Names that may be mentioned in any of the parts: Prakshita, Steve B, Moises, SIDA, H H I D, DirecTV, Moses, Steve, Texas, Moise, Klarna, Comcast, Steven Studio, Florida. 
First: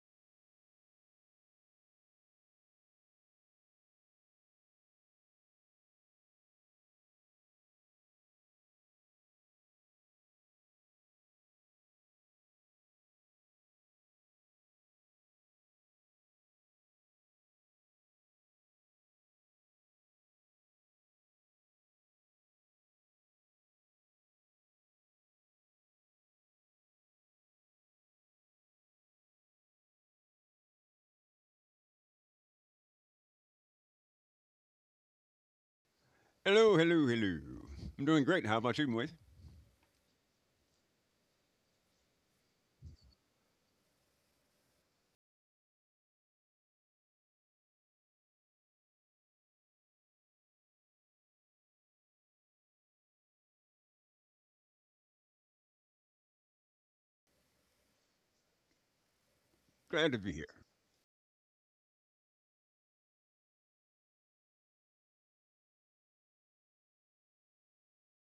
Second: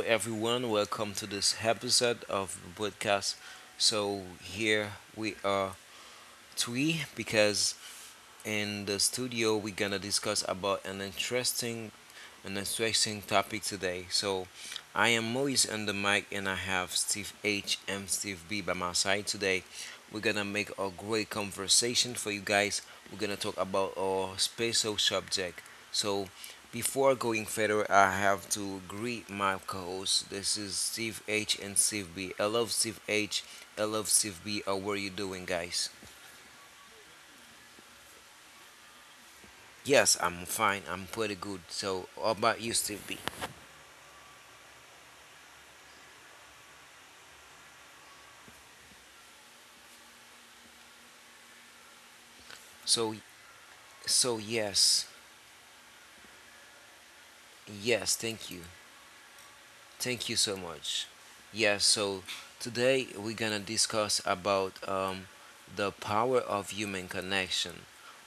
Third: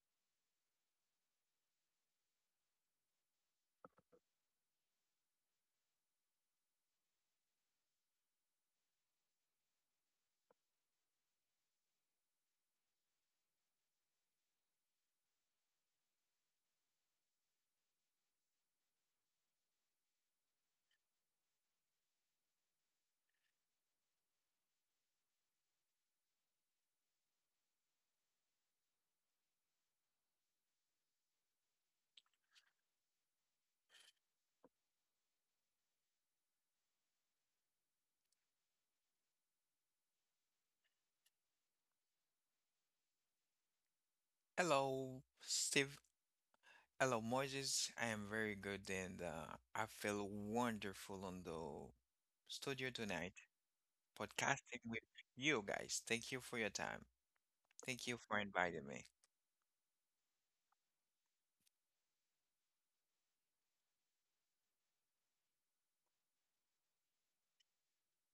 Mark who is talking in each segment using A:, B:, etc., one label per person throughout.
A: everyone. Welcome to this episode of the podcast. So, here we are three because in the studio we're gonna discuss about an interesting topic today. So, I am Maurice on the mic, and I have Steve H and Steve B by my side today. We're gonna make a great conversation for you guys. We're gonna talk about our special subject. So, before going further, I have to greet my co hosts. This is Steve H and Steve B. I love Steve H. I love Steve B. How are you doing, guys?
B: Hello, hello, hello. I'm doing great. How about you, Moise?
A: Yes, I'm fine. I'm pretty good. So, how about you, Steve B?
C: Hello, Steve. Hello, Moses. I am very good and I feel wonderful on the studio
A: So,
C: tonight,
A: so
C: podcasting with
A: yes.
C: you guys. Thank you for your time. Thank you
A: Yes,
C: for
A: thank you.
C: inviting me.
B: Glad to be
A: Thank you
B: here.
A: so much. Yeah, so today we're gonna discuss about the power of human connection,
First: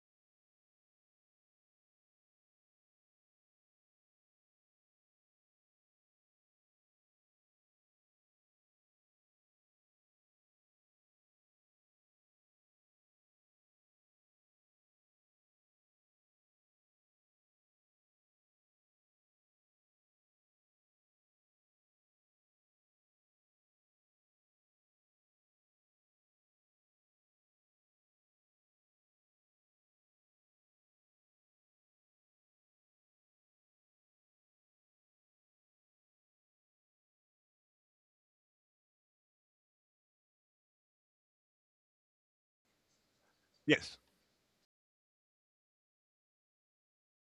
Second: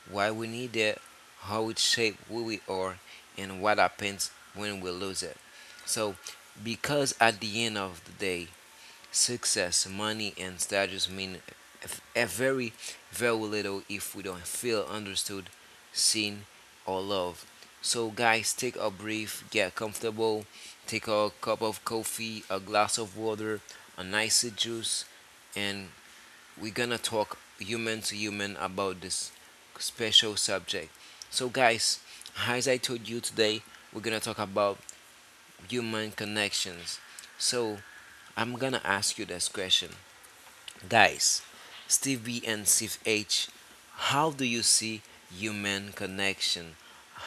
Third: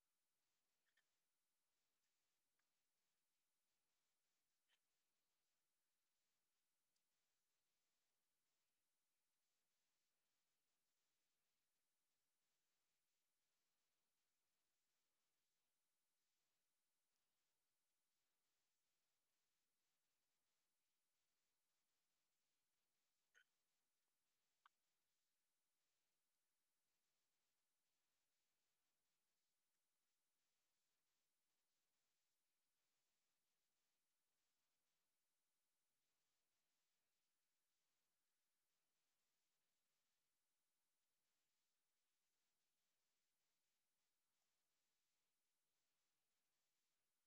A: why we need it, how it shapes who we are, and what happens when we lose it. So, because at the end of the day, success, money, and status mean very, very little if we don't feel understood, seen, or loved. So, guys, take a brief, get comfortable, take a cup of coffee, a glass of water, a nice juice, and we're gonna talk human to human about this special subject. So, guys, as I told you today, we're gonna talk about human connections. So, I'm gonna ask you this question. Guys, Steve B and Steve H,
B: Yes.
A: how do you see human connection?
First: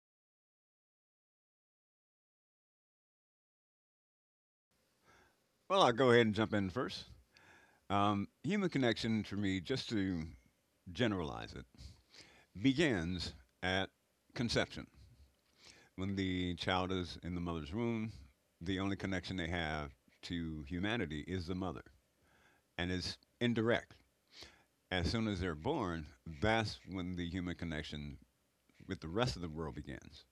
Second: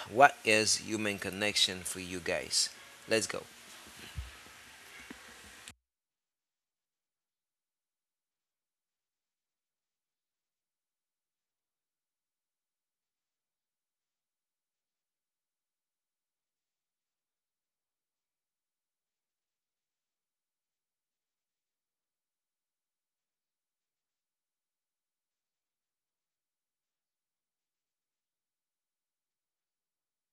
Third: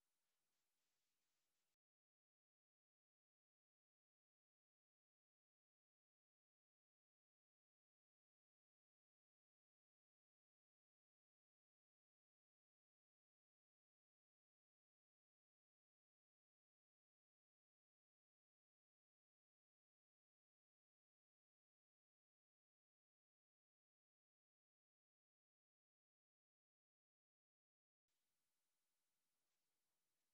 A: What is human connection for you guys? Let's go.
B: Well, I'll go ahead and jump in first. Human connection, for me, just to generalize it, begins at conception. When the child is in the mother's womb, the only connection they have to humanity is the mother, and it's indirect. As soon as they're born, that's when the human connection with the rest of the world begins.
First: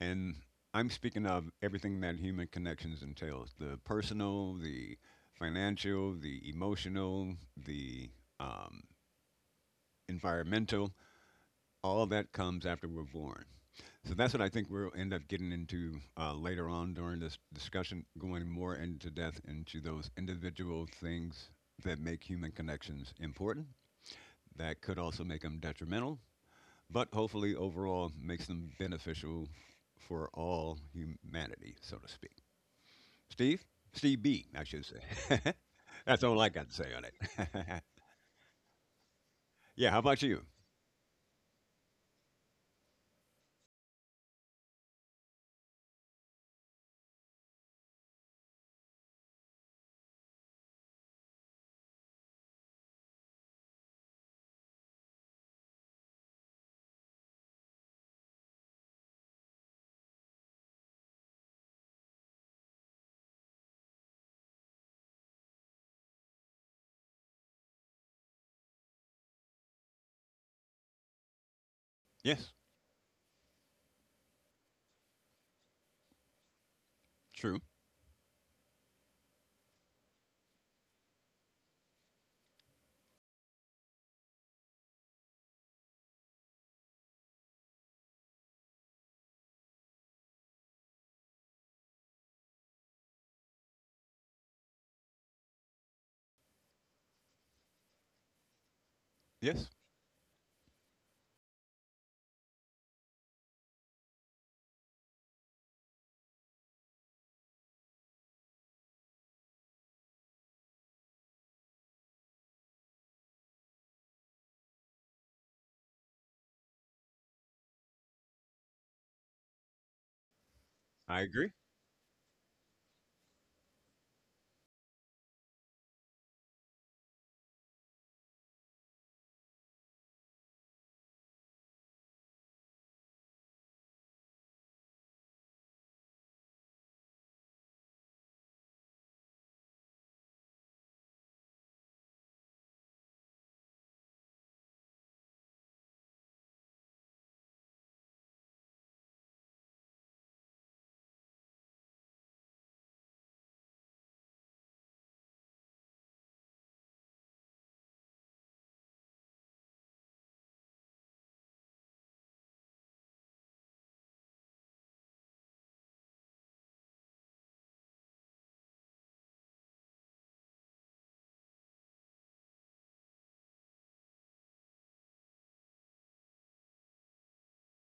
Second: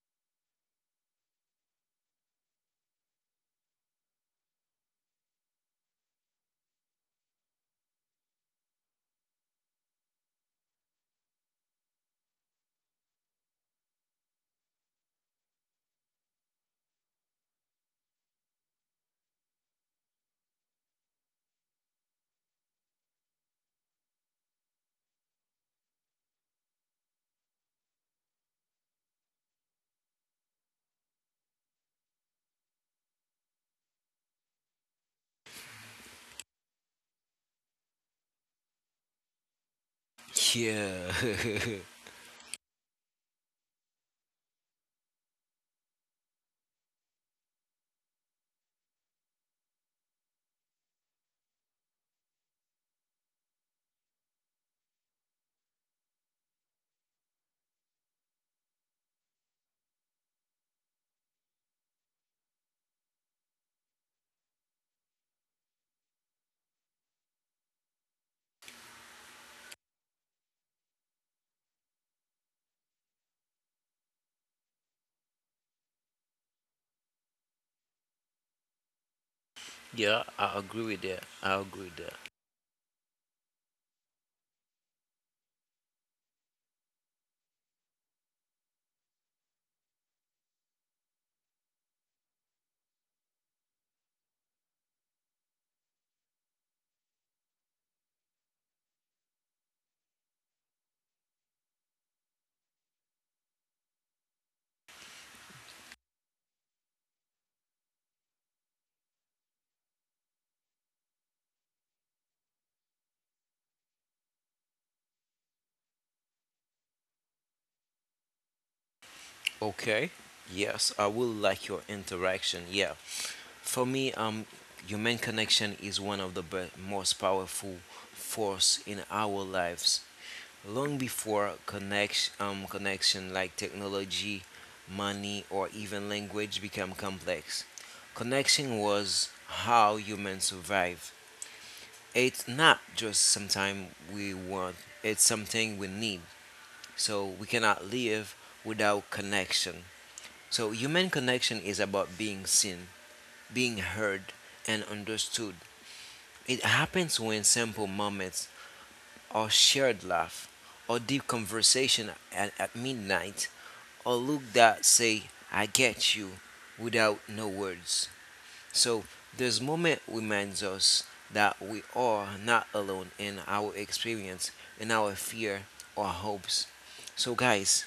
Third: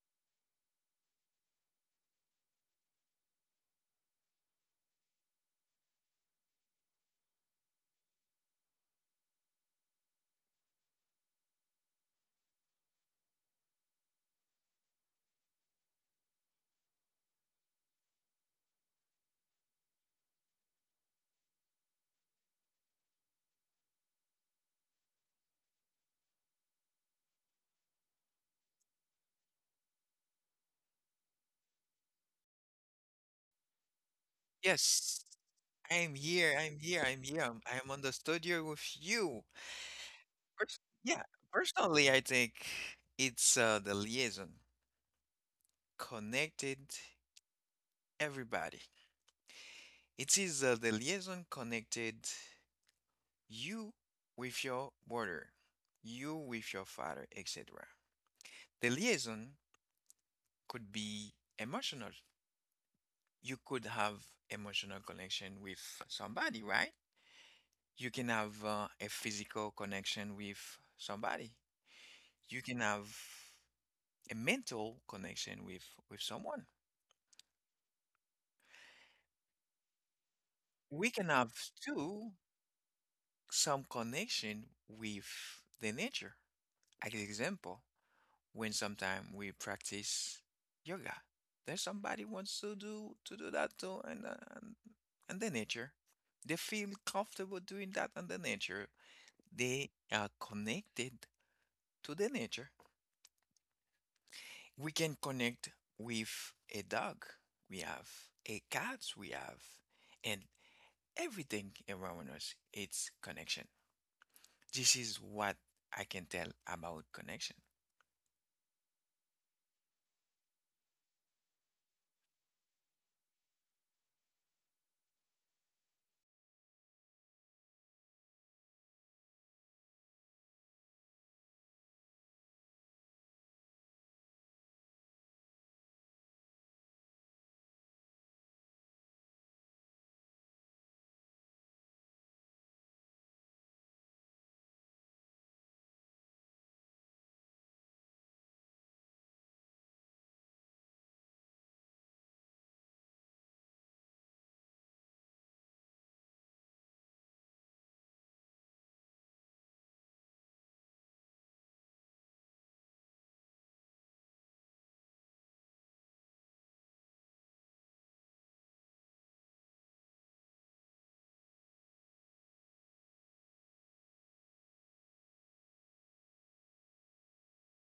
B: And I'm speaking of everything that human connections entails: the personal, the financial, the emotional, the um, environmental. All that comes after we're born. So that's what I think we'll end up getting into later on during this discussion, going more into depth into those individual things that make human connections important. That could also make them detrimental, but hopefully overall makes them beneficial for all humanity, so to speak. Steve? Steve B, I should
C: Yes,
B: say.
C: I am
B: That's all I
C: here.
B: got to
C: I'm
B: say
C: here.
B: on
C: I'm here. I'm,
B: it.
C: I'm on the studio with you.
B: Yeah, how about you?
C: Pers-
A: Yeah.
C: yeah, personally, I think it's the liaison connected everybody. It is the liaison connected you with your brother, you with your father, etc. The liaison could be emotional. You could have emotional connection with somebody, right? You can have a physical connection with somebody.
B: Yes,
C: You can have a mental connection with someone.
B: true.
A: Yeah, I agree with
C: We
A: that.
C: can
A: I
C: have
A: agree with that.
C: too some connection with the nature. As an example, when sometime we practice yoga. There's somebody wants to do that too, and and the nature, they feel comfortable doing that and the nature.
B: Yes,
C: They are connected to the nature. We can connect with a dog. We have a cat. We have, and everything around us. It's connection. This is what I can tell about connection.
A: Okay. Yes, I
B: I
A: will
B: agree.
A: like your interaction. Yeah. For me, human connection is one of the most powerful force in our lives. Long before connection, connection like technology, money, or even language become complex. Connection was how humans survive. It's not just something we want, it's something we need. So we cannot live without connection. So human connection is about being seen, being heard, and understood. It happens when simple moments or shared laugh or deep conversation at midnight or look that say I get you without no words. So this moment reminds us that we are not alone in our experience, in our fear or hopes. So, guys,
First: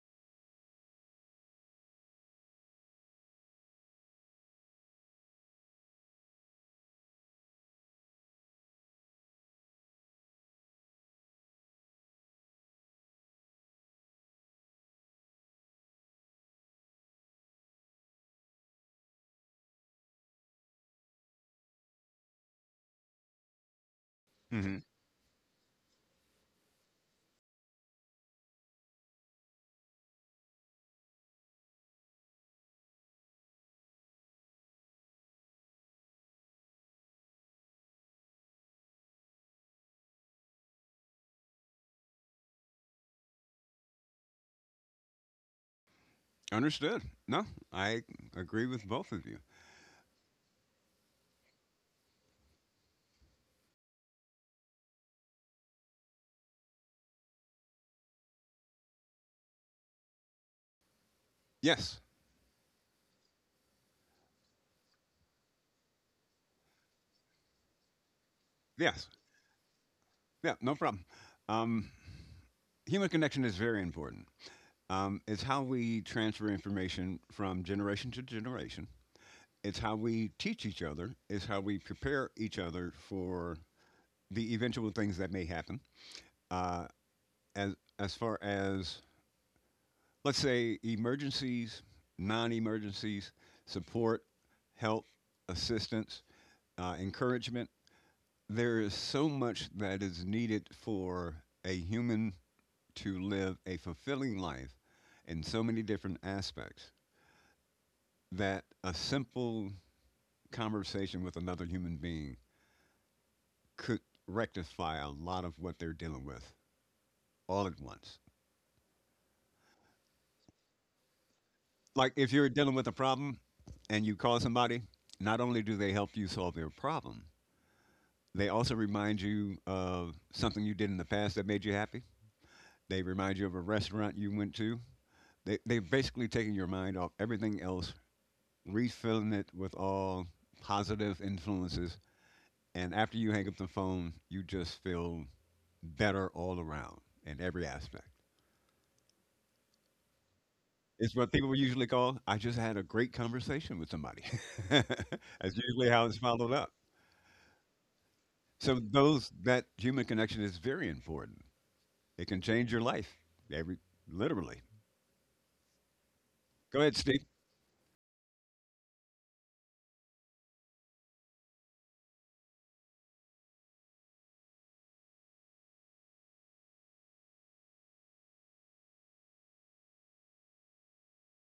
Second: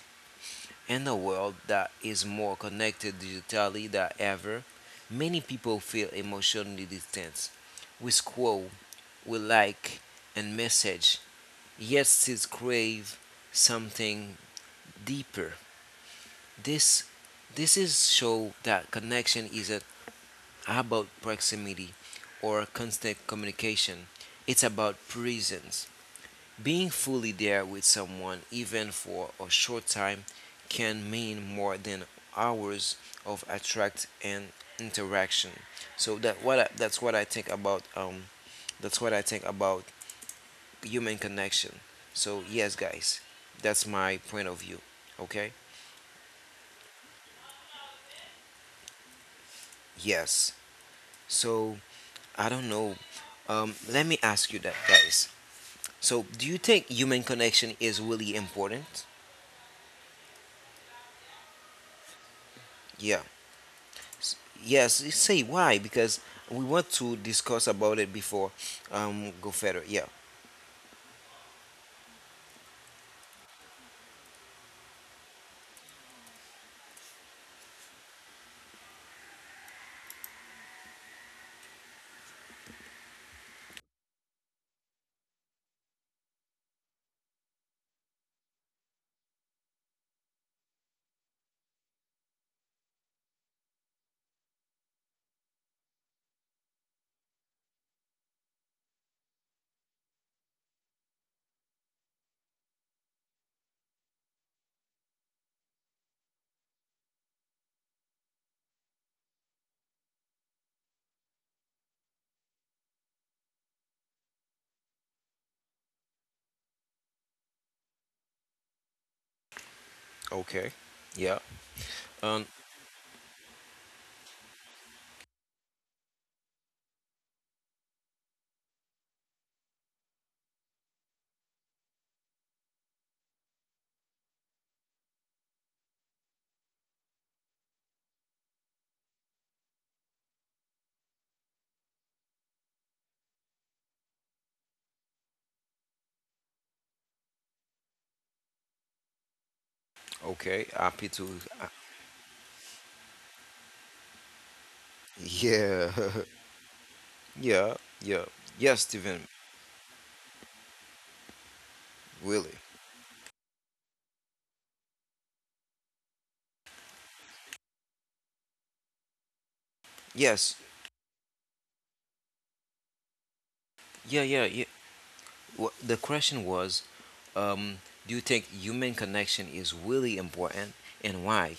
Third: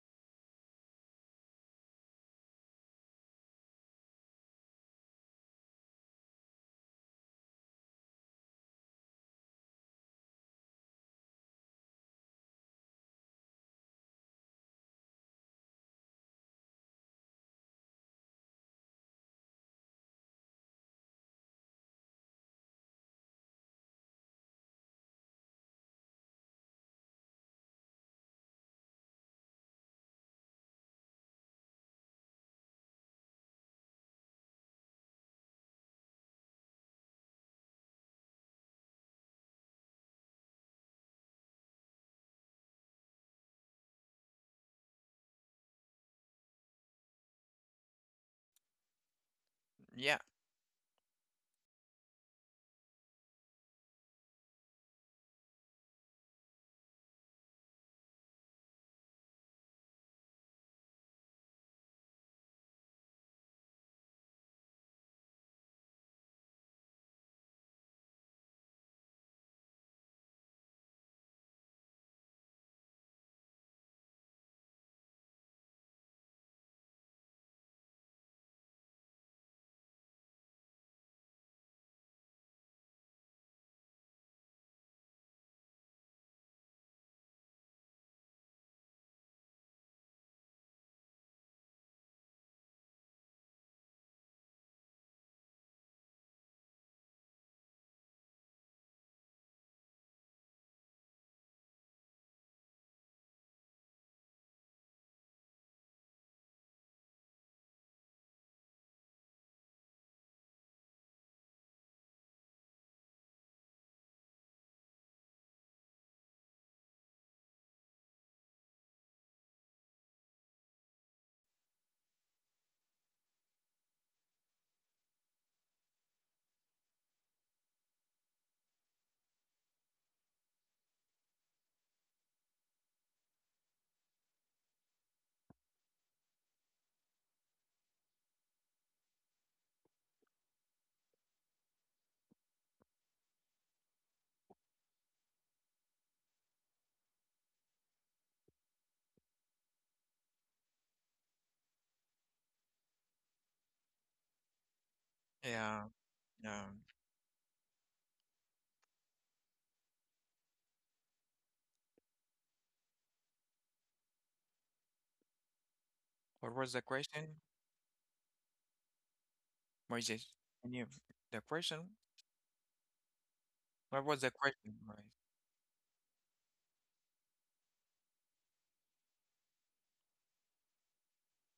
A: in a world that is more connected digitally than ever, many people feel emotionally distant. We scroll, we like and message, yet still crave something deeper. This this is show that connection isn't about proximity or constant communication. It's
B: Hmm.
A: about presence. Being fully there with someone even for a short time can mean more than hours of attract and interaction. So that's what I think about human connection. So, yes, guys, that's my point of view. Okay?
B: Understood. No, I agree with both of you.
C: Yeah,
A: Yes. So I don't know. Let me ask you that, guys. So, do you think human connection is really important?
B: Yes,
A: Yeah. S- Yes. Say why? Because we want to discuss about it before.
B: yes,
A: Go further. Yeah.
B: yeah, no problem. Um, Human connection is very important. It's how we transfer information from generation to generation. It's how we teach each other. It's how we prepare each other for the eventual things that may happen. Uh, as far as, let's say, emergencies, non-emergencies, support, help, assistance, encouragement. There is so much that is needed for a human to live a fulfilling life in so many different aspects that a simple conversation with another human being could rectify a lot of what they're dealing with all at once.
A: Okay. Yeah.
B: Like if
A: Um.
B: you're dealing with a problem and you call somebody, not only do they help you solve their problem, they also remind you of something you did in the past that made you happy. They remind you of a restaurant you went to. They're basically taking your mind off everything else, refilling it with all positive influences. And after you hang up the phone, you just feel better all around in every aspect.
A: Okay. Happy
B: It's what
A: to.
B: people usually call, I just had a great conversation with somebody. That's
C: yeah,
B: usually
A: Yeah.
B: how it's followed
C: yeah.
B: up.
A: Yeah. Yeah.
B: So
A: Yes, Stephen.
B: those, that human connection is very important. It can
A: Really.
B: change your life. Every literally.
C: What was
B: Go
C: the
B: ahead, Steve.
C: question? Moises,
A: Yes.
C: can you the question? What
A: Yeah.
C: was the
A: Yeah. Yeah.
C: question, right?
A: The question was, um, do you think human connection is really important and why?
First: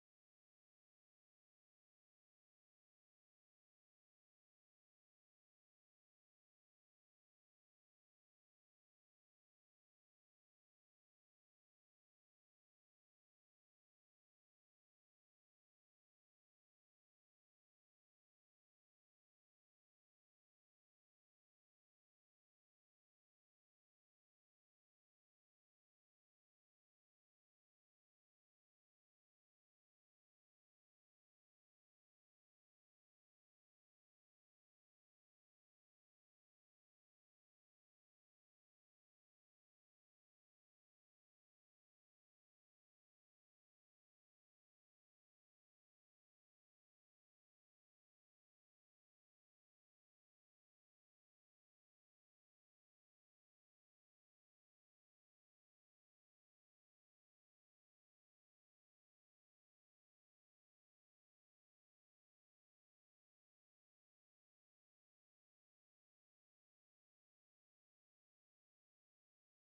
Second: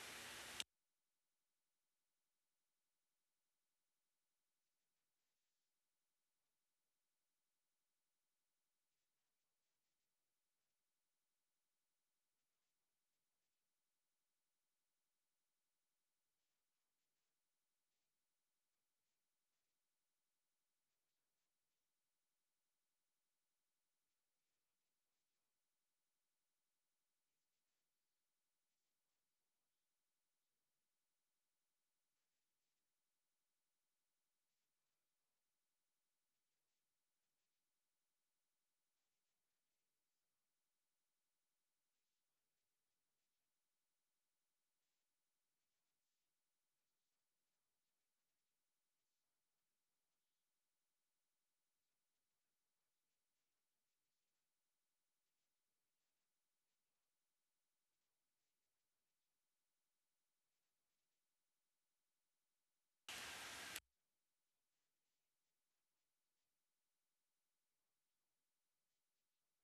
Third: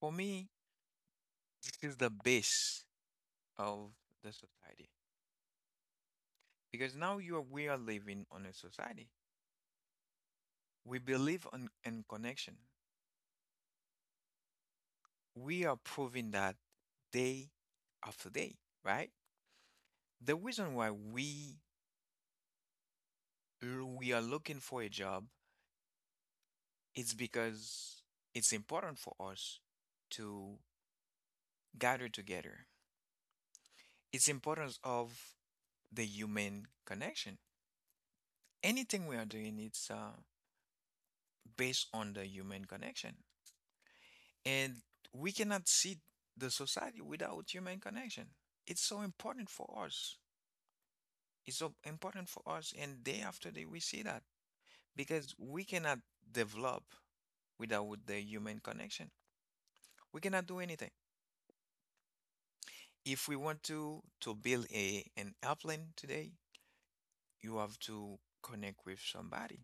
C: For me, this is the base of the society because now you are, we are living on a society. We believe on in connection. We are proving that day after day, right? The reason why we are looking for a job is because it's important for us to gather together. It's importance of the human connection. Anything we are doing, it's based on the human connection, and we cannot see the society without human connection. It's so important for us. It's so important for us, and day after day we see that, because we cannot develop without the human connection. We cannot do anything. If we want to build a an airplane today, you have to connect with somebody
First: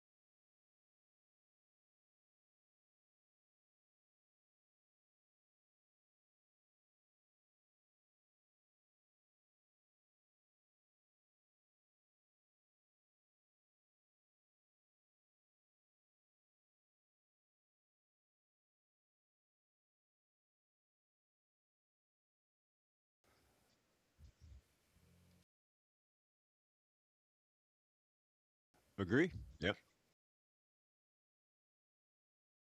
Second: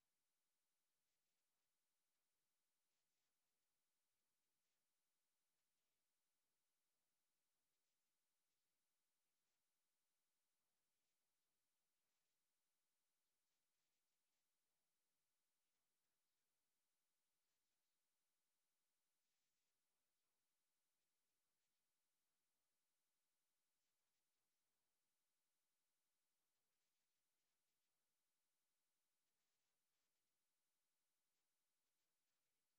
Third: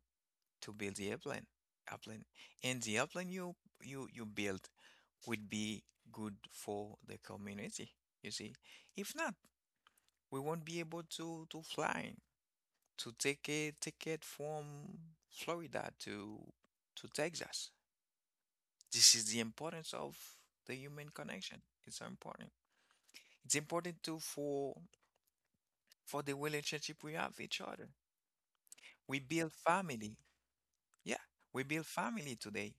C: to build the airplane airplane and the airplane you you build would be good for the community. You see, if not, we won't be able to fly to take a ticket from Florida to Texas. This is the importance of the human connection. It's so important. It's important too for the relationship we have with each other. We
B: Agree?
C: build
B: Yeah.
C: family. Yeah, we build family today.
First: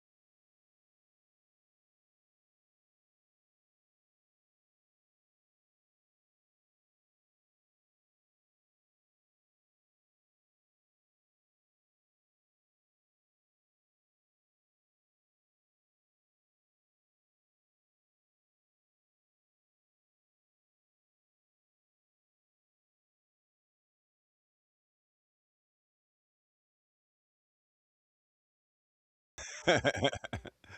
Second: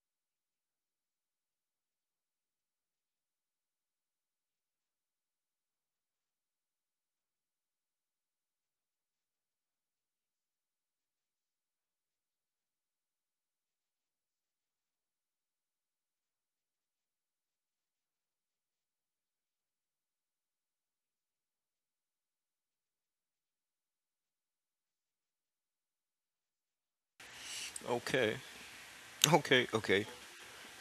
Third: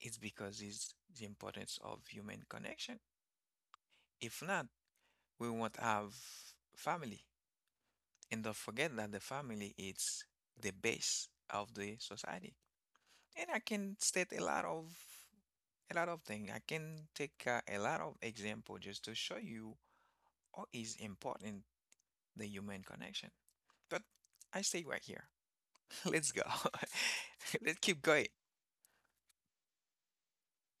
C: It's because it's the importance of human connection. If not, we won't have family. And don't forget that the family is the base of the society. And I can state a lot of, things. I can take a lot of example just to show you what is important the human connection. But I stay right here. Let's go. Let's keep going.
A: Okay. Okay. Okay.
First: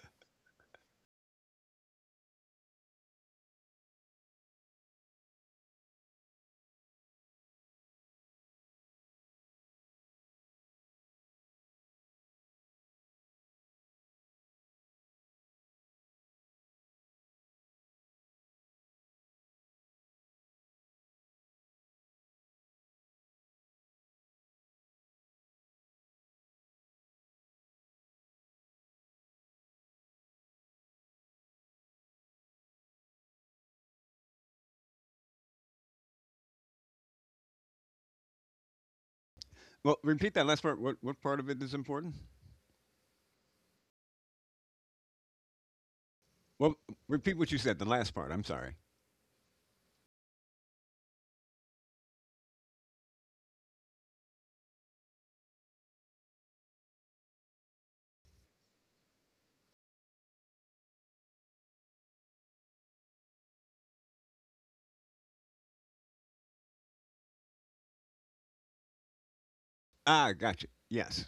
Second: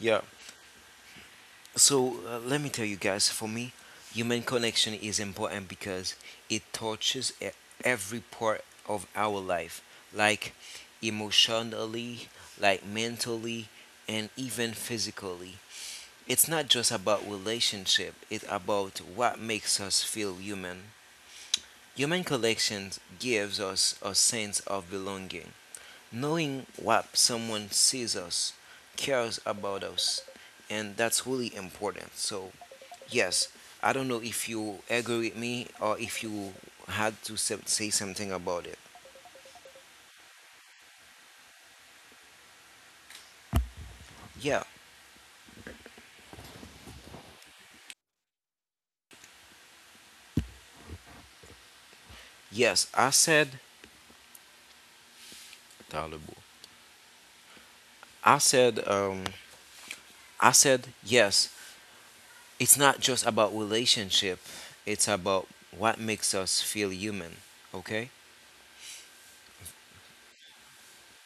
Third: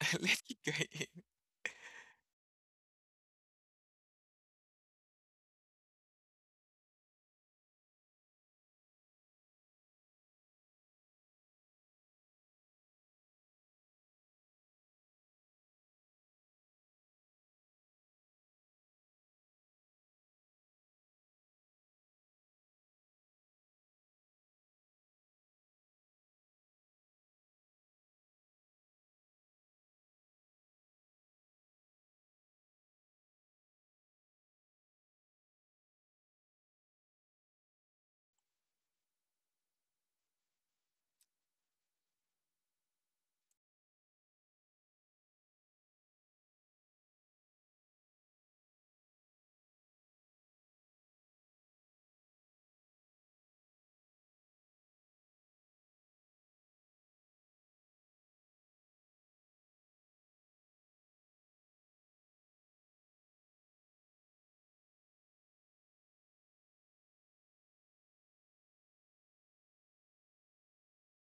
C: Let's keep going.
A: So let me tell you guys, for me, human connection is important because it touches every part of our life, like emotionally, like mentally, and even physically. It's not just about relationship, it's about what makes us feel human. Human connections gives us a sense of belonging, knowing what someone sees us, cares about us, and that's really important. So, yes, I don't know if you agree with me or if you had to say something about it.
B: Well, repeat that last part. What part of it is important?
A: Yeah,
B: Well, repeat what you said. The last part. I'm sorry.
A: yes, I said Talibu. I said I said yes. It's not just about relationship. It's about what makes us feel human, okay?
B: Ah, gotcha. Yes.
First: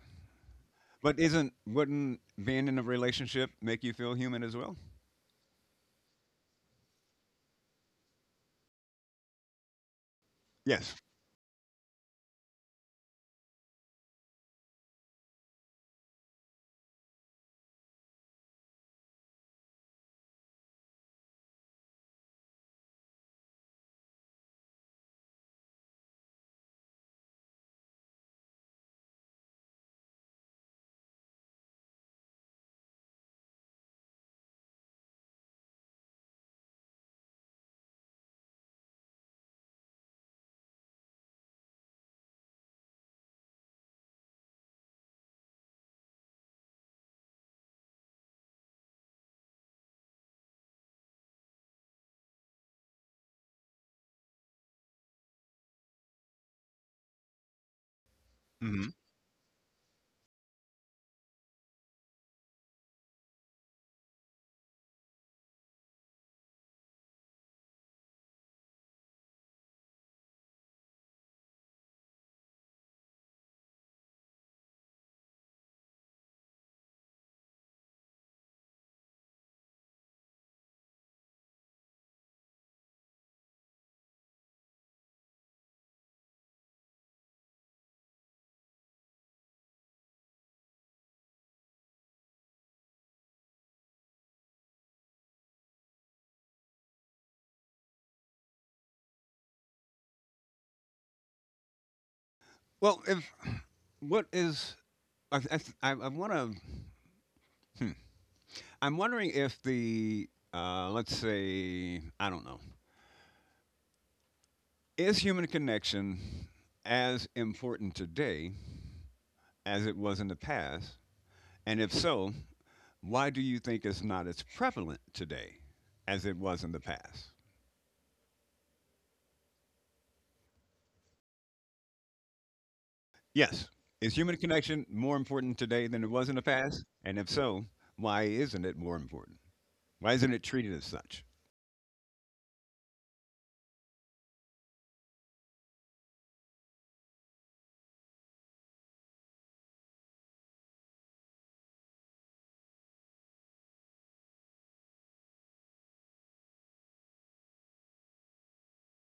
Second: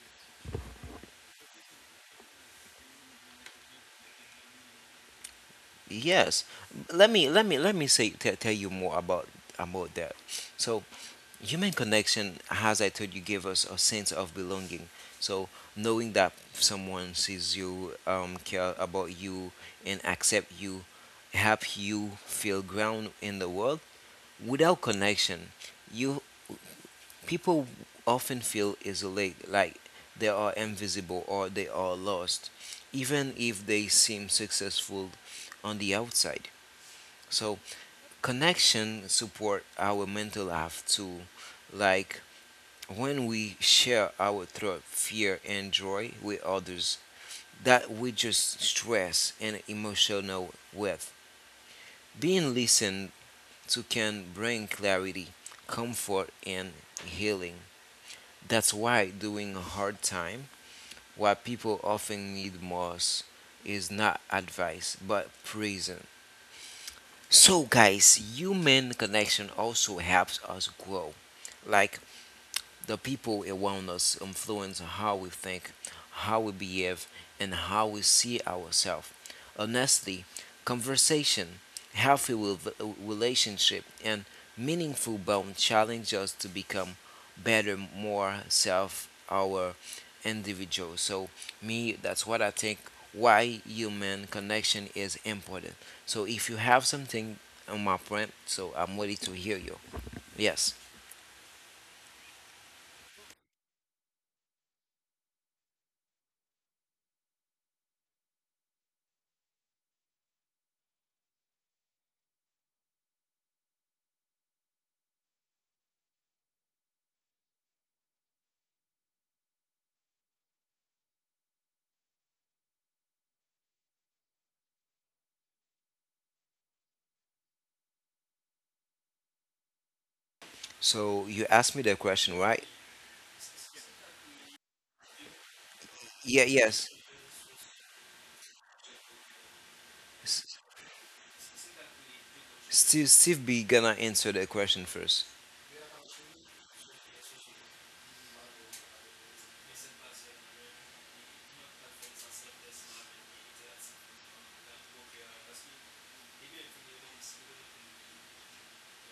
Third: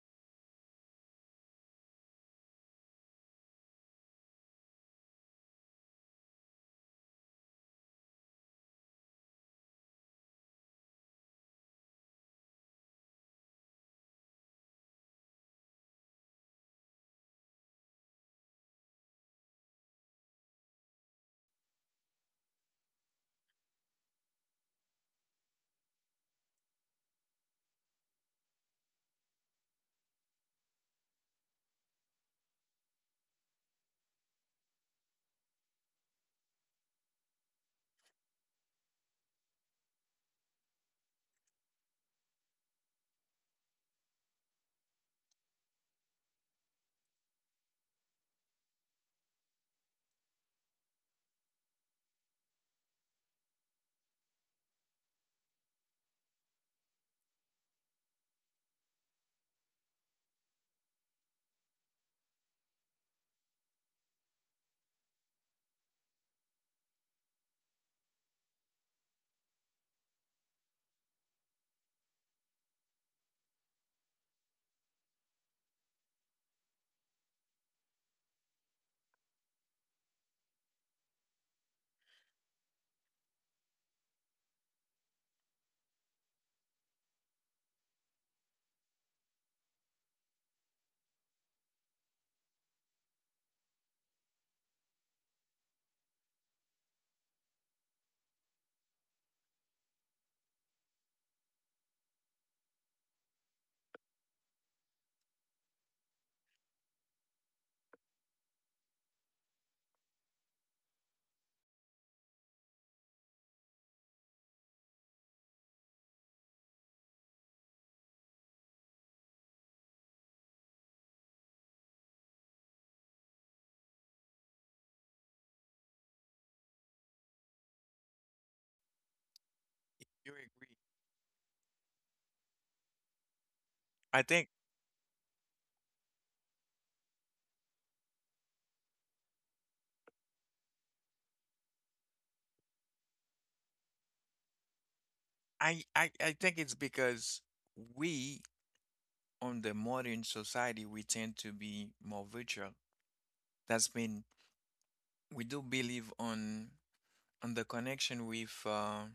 B: But isn't, wouldn't being in a relationship make you feel human as well?
A: Yes. Let me tell you more about that. So,
B: Yes.
A: human connection has, I told you, give us a sense of belonging. So knowing that someone sees you, care about you, and accept you, help you feel ground in the world. Without connection, you people often feel isolated, like they are invisible or they are lost, even if they seem successful on the outside. So connection support our mental health too, like when we share our thought, fear, and joy with others, that we just stress and emotional wealth. Being listened to can bring clarity, comfort, and healing. That's
B: Hmm.
A: why during a hard time, what people often need most is not advice but presence. So, guys, human connection also helps us grow. Like, the people around us influence how we think, how we behave, and how we see ourselves. Honestly, conversation, healthy relationship, and meaningful bond challenge us to become better, more self, our individual. So, me, that's what I think why human connection is important. So, if you have something on my point, so I'm ready to hear you. Yes.
B: Well, if what is I want to. Hmm, I'm wondering if the let's say, I don't know, is human connection as important today as it was in the past, and if so, why do you think it's not as prevalent today as it was in the past?
C: If you agree?
A: So, you asked me the question, right?
B: Yes. Is
C: I
B: human
C: think
B: connection more important today than it was in the
A: Yeah,
B: past?
A: yes.
B: And if so, why isn't it more important? Why isn't it
A: S-
B: treated as such?
A: Steve, Steve be gonna answer the question first.
C: I think it's because we, on the modern society, we tend to be more virtual. That's mean. We do believe on the connection with uh,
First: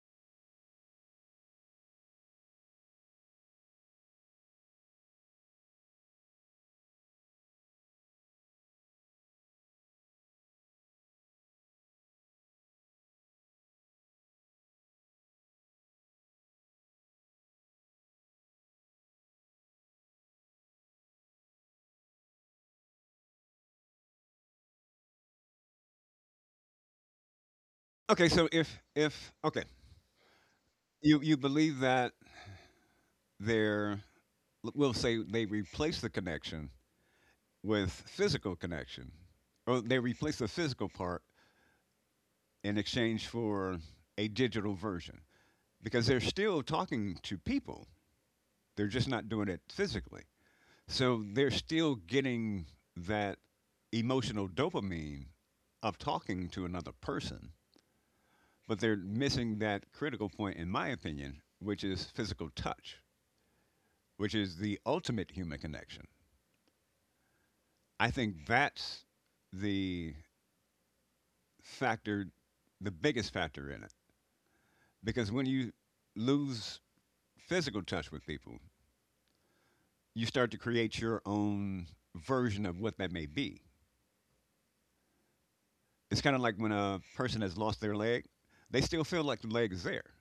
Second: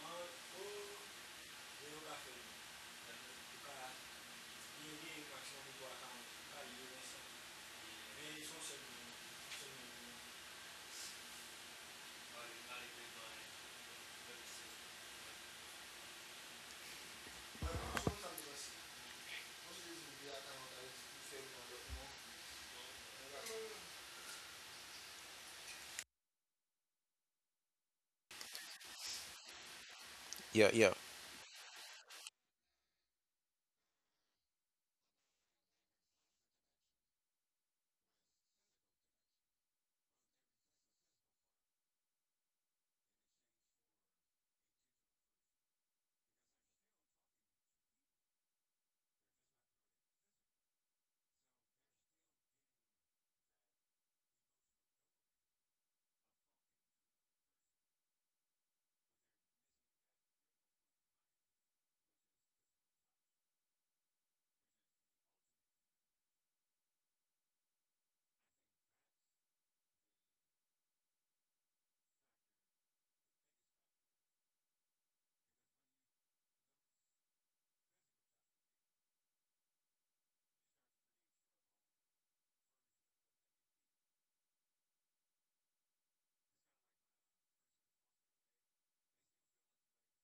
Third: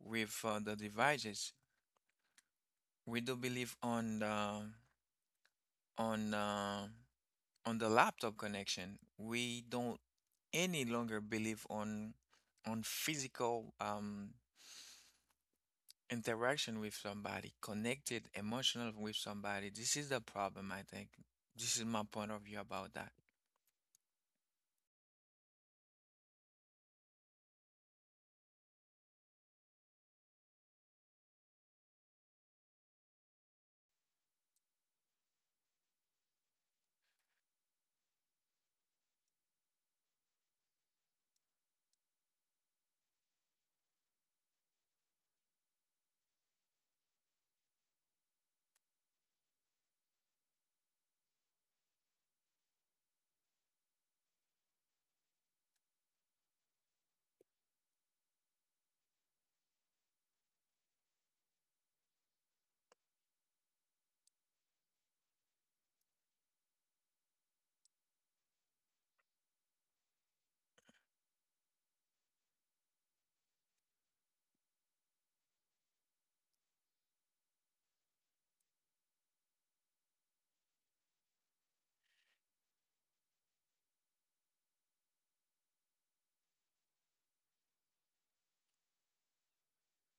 C: with uh, the devices. We do believe on on the laptop connection. We don't any longer believe on physical interaction with somebody, connected emotional with somebody. This is the problem, I think. This is my point of view about that.
B: Okay, so if okay,
A: Yeah, yeah,
B: you believe that they're, we'll say, they replace the connection with physical connection, or they replace the physical part in exchange for a digital version, because they're still talking to people. They're just not doing it physically. So they're still getting that emotional dopamine of talking to another person, but they're missing that critical point, in my opinion, which is physical touch, which is the ultimate human connection. I think that's the factor, the biggest factor in it. Because when you lose physical touch with people, you start to create your own version of what that may be. It's kind of like when a person has lost their leg, they still feel like the leg is there.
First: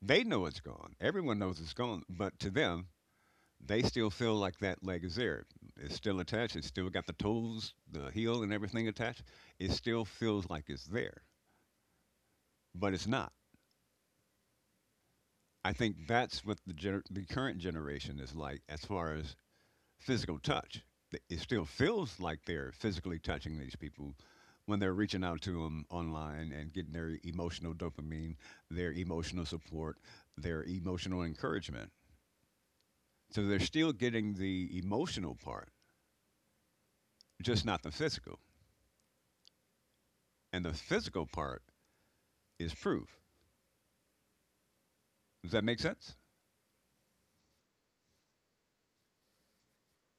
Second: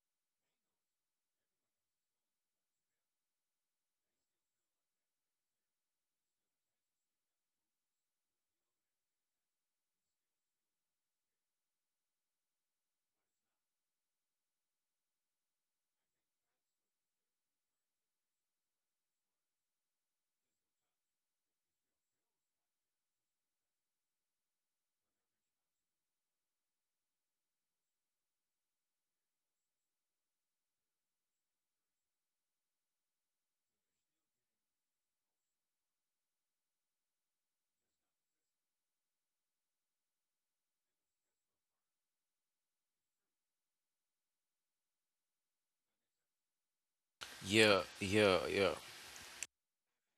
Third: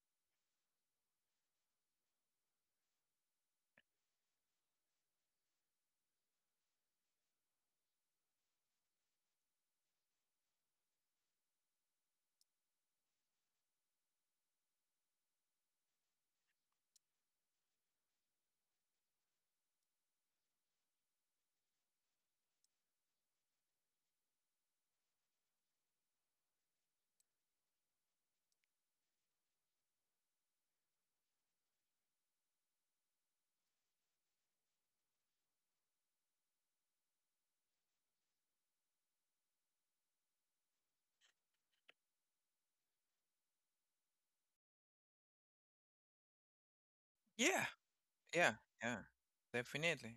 B: They know it's gone. Everyone knows it's gone, but to them, they still feel like that leg is there. It's still attached. It's still got the toes, the heel, and everything attached. It still feels like it's there, but it's not. I think that's what the current generation is like as far as physical touch. It still feels like they're physically touching these people when they're reaching out to them online and getting their emotional dopamine, their emotional support, their emotional encouragement. So they're still getting the emotional part, just not the physical. And the physical part is proof. Does that make sense?
C: Yeah,
A: yeah, yeah,
C: yeah,
A: yeah.
C: yeah, definitely,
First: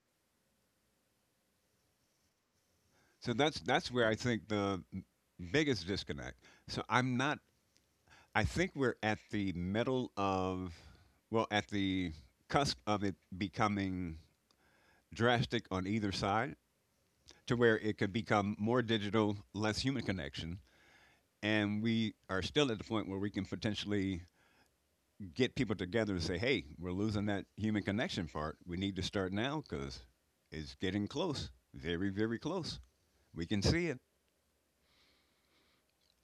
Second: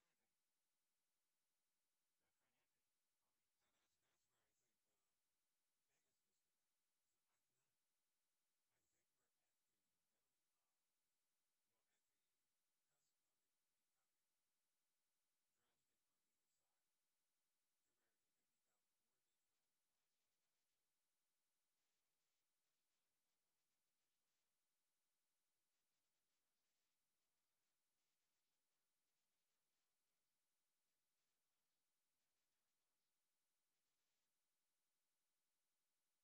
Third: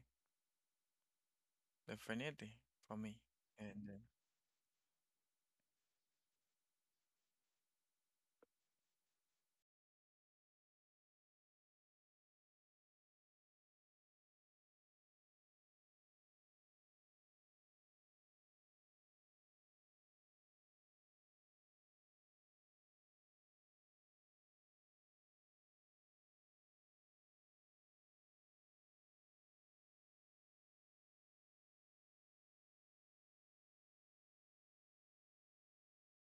C: definitely for me.
B: So that's
C: And
B: that's where I think the biggest disconnect. So I'm not, I think we're at the middle of, well, at the cusp of it becoming drastic on either side, to where it could become more digital, less human connection. And we are still at the point where we can potentially get people together and say, hey, we're losing that human connection part. We need to start now because it's getting close, very, very close. We can see it.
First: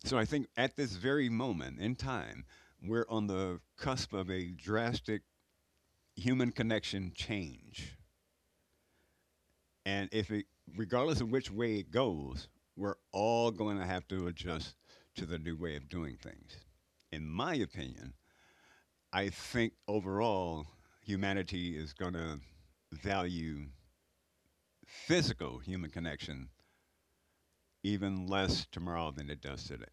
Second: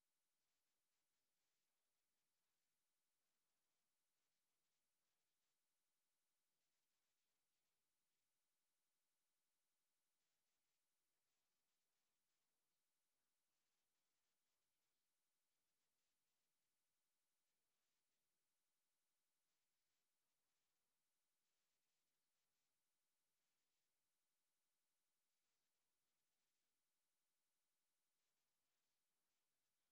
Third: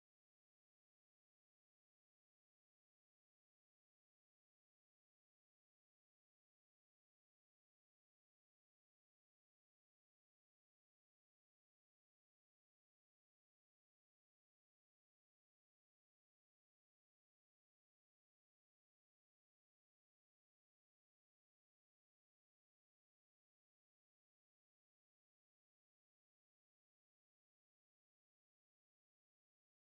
B: So I think at this very moment in time, we're on the cusp of a drastic human connection change. And if it, regardless of which way it goes, we're all going to have to adjust to the new way of doing things. In my opinion, I think overall humanity is going to value physical human connection even less tomorrow than it does today.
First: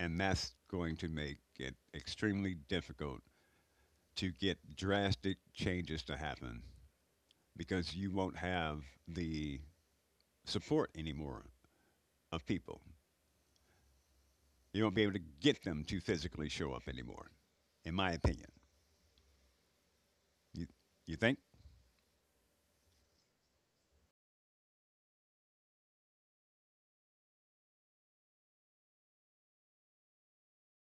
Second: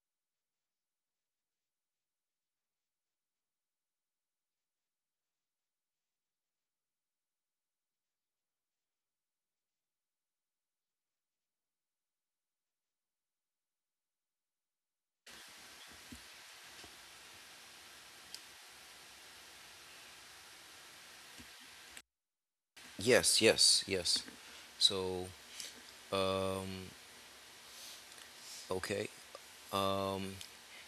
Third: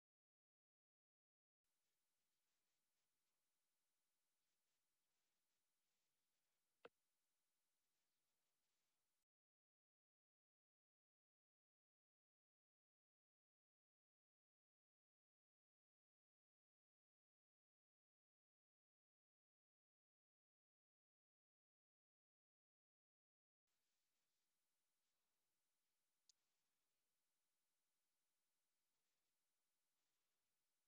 B: And that's going to make it extremely difficult to get drastic changes to happen because you won't have the support anymore of people. You won't be able to get them to physically show up anymore, in my opinion. You, you think?
A: Yes, yes, yes. So, um, okay, um,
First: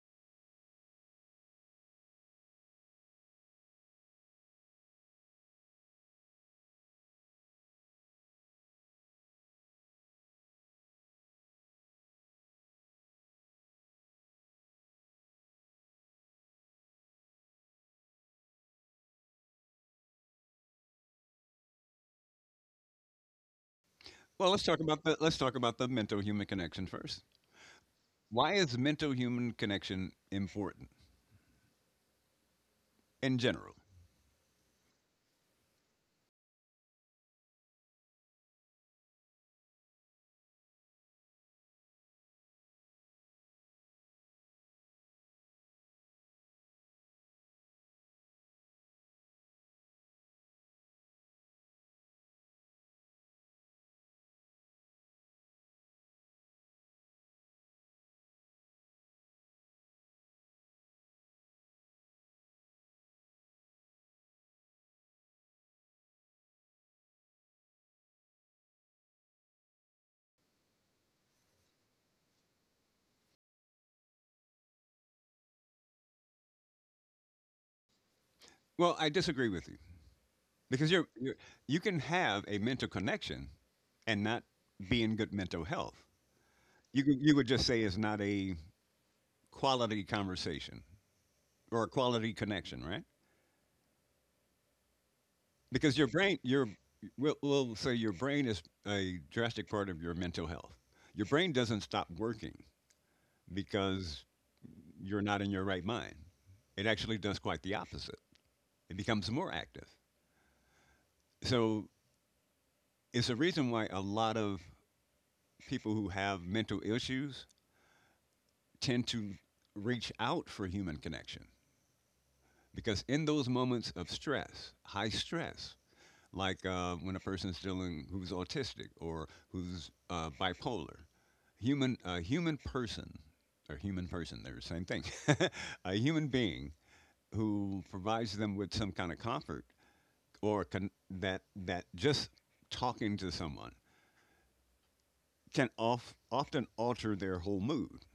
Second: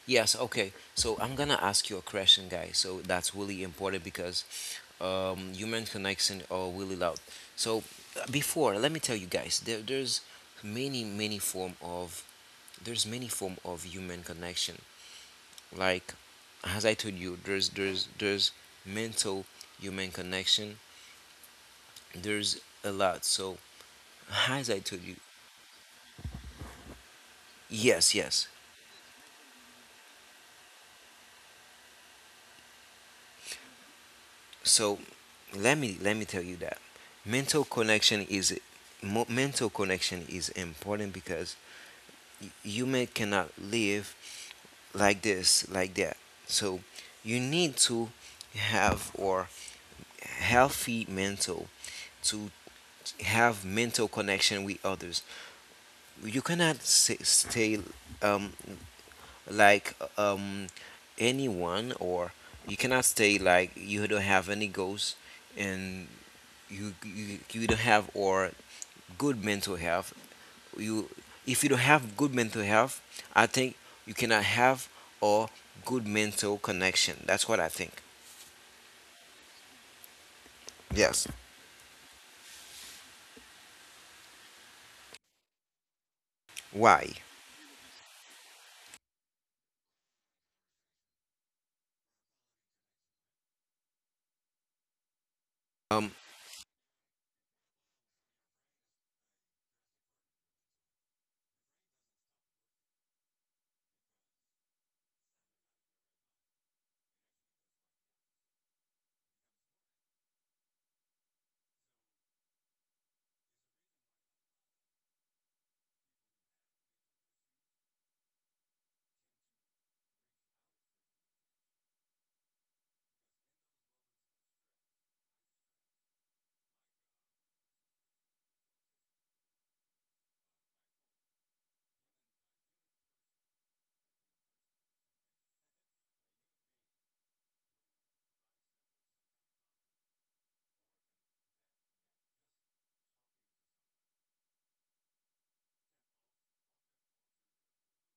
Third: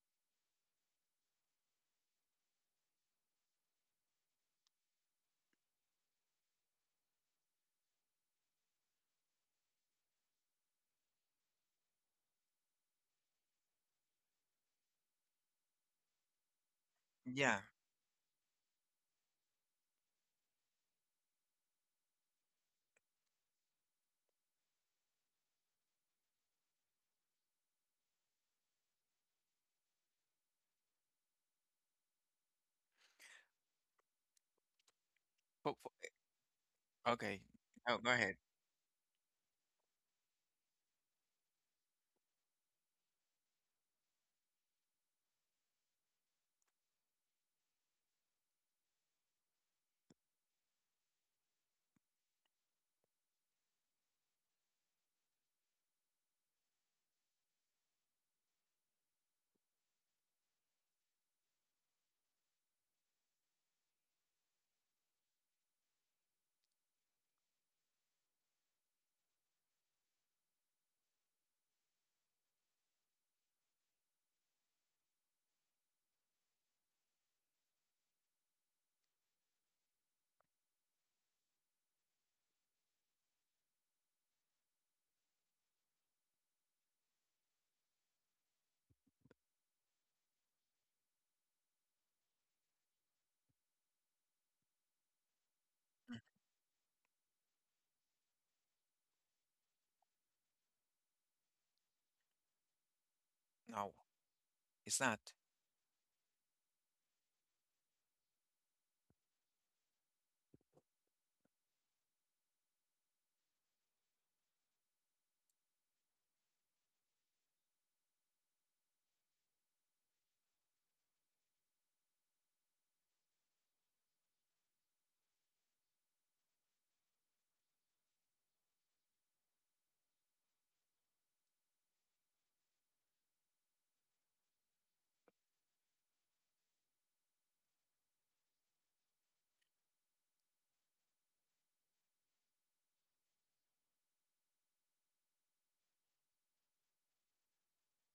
A: yes, okay. So I'm gonna ask you a question, guys. So that's really important because human connection are really loud. So before, let me tell you guys, there's many, many form of human connection. Like, as I told you,
C: yeah,
A: there's mental human connection. There's a lot. So
B: Well, let's
A: as
B: talk
A: I
B: about
A: told
B: the,
A: you,
B: let's talk about the mental human connection first.
A: yes, yes.
B: Why is mental human connection important in general?
A: So
C: for,
A: let me tell you that
C: okay.
A: mental
C: No, go
A: connection
C: ahead.
A: is important because human cannot live like this like that. So you need to have or healthy mental to have mental connection with others. You cannot stay um, like anyone, or you cannot stay like you don't have any goals, and you don't have or good mental health. You If you don't have good mental health, I think you cannot have or good mental connection. That's what I think.
B: Well, I disagree with you because you're,
A: Yes.
B: you're you can have a mental connection and not be in good mental health. You
A: Why?
B: could, you would just say it's not a quality conversation or a quality connection, right? Because your
A: um
B: brain, your, we'll say your brain is a drastic part of your mental health. Your brain doesn't stop working
C: No,
B: because
C: it's
B: you're
C: not.
B: not in your right mind. It actually does quite the opposite. It becomes more active. So it's a reason why a lot of people who have mental issues tend to reach out for human connection, because in those moments of stress, high stress, like when a person's dealing, who's autistic or who's bipolar. Human, a human person, or human person, they're the same thing. A human being who provides them with some kind of comfort, that that just talking to someone can often alter their whole mood,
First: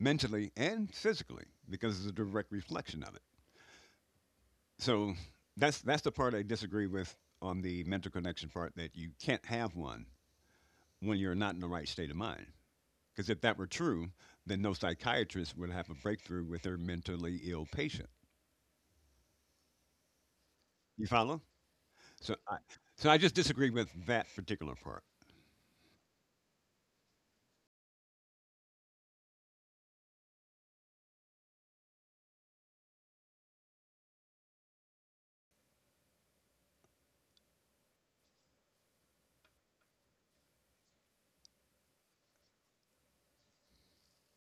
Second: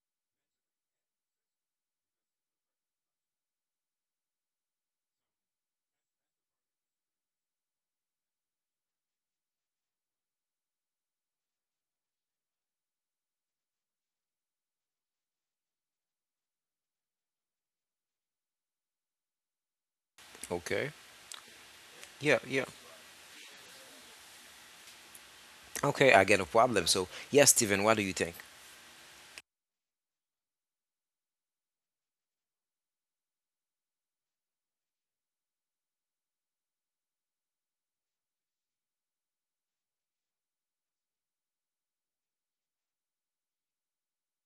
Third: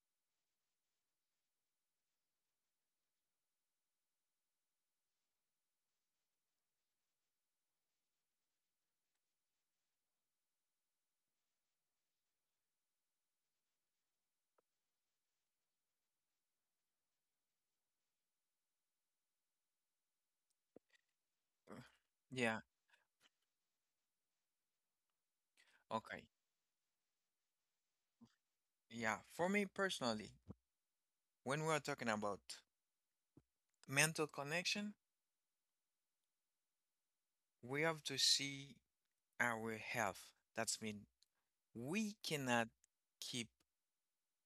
B: mentally and physically, because it's a direct reflection of it. So that's the part I disagree with on the mental connection part, that you can't have one when you're not in the right state of mind. Because if that were true, then no psychiatrist would have a breakthrough with their mentally ill patient.
A: okay.
B: You follow?
C: Uh,
B: So
A: Yeah,
B: I,
C: Yeah.
A: yeah.
B: so I just disagree with that particular part.
A: Okay,
C: Okay.
A: I get a problem. So, yes, Steven, what do you think?
C: Yeah. For me personally, when we are talking about mental connection, we have to see our health. That's mean we cannot keep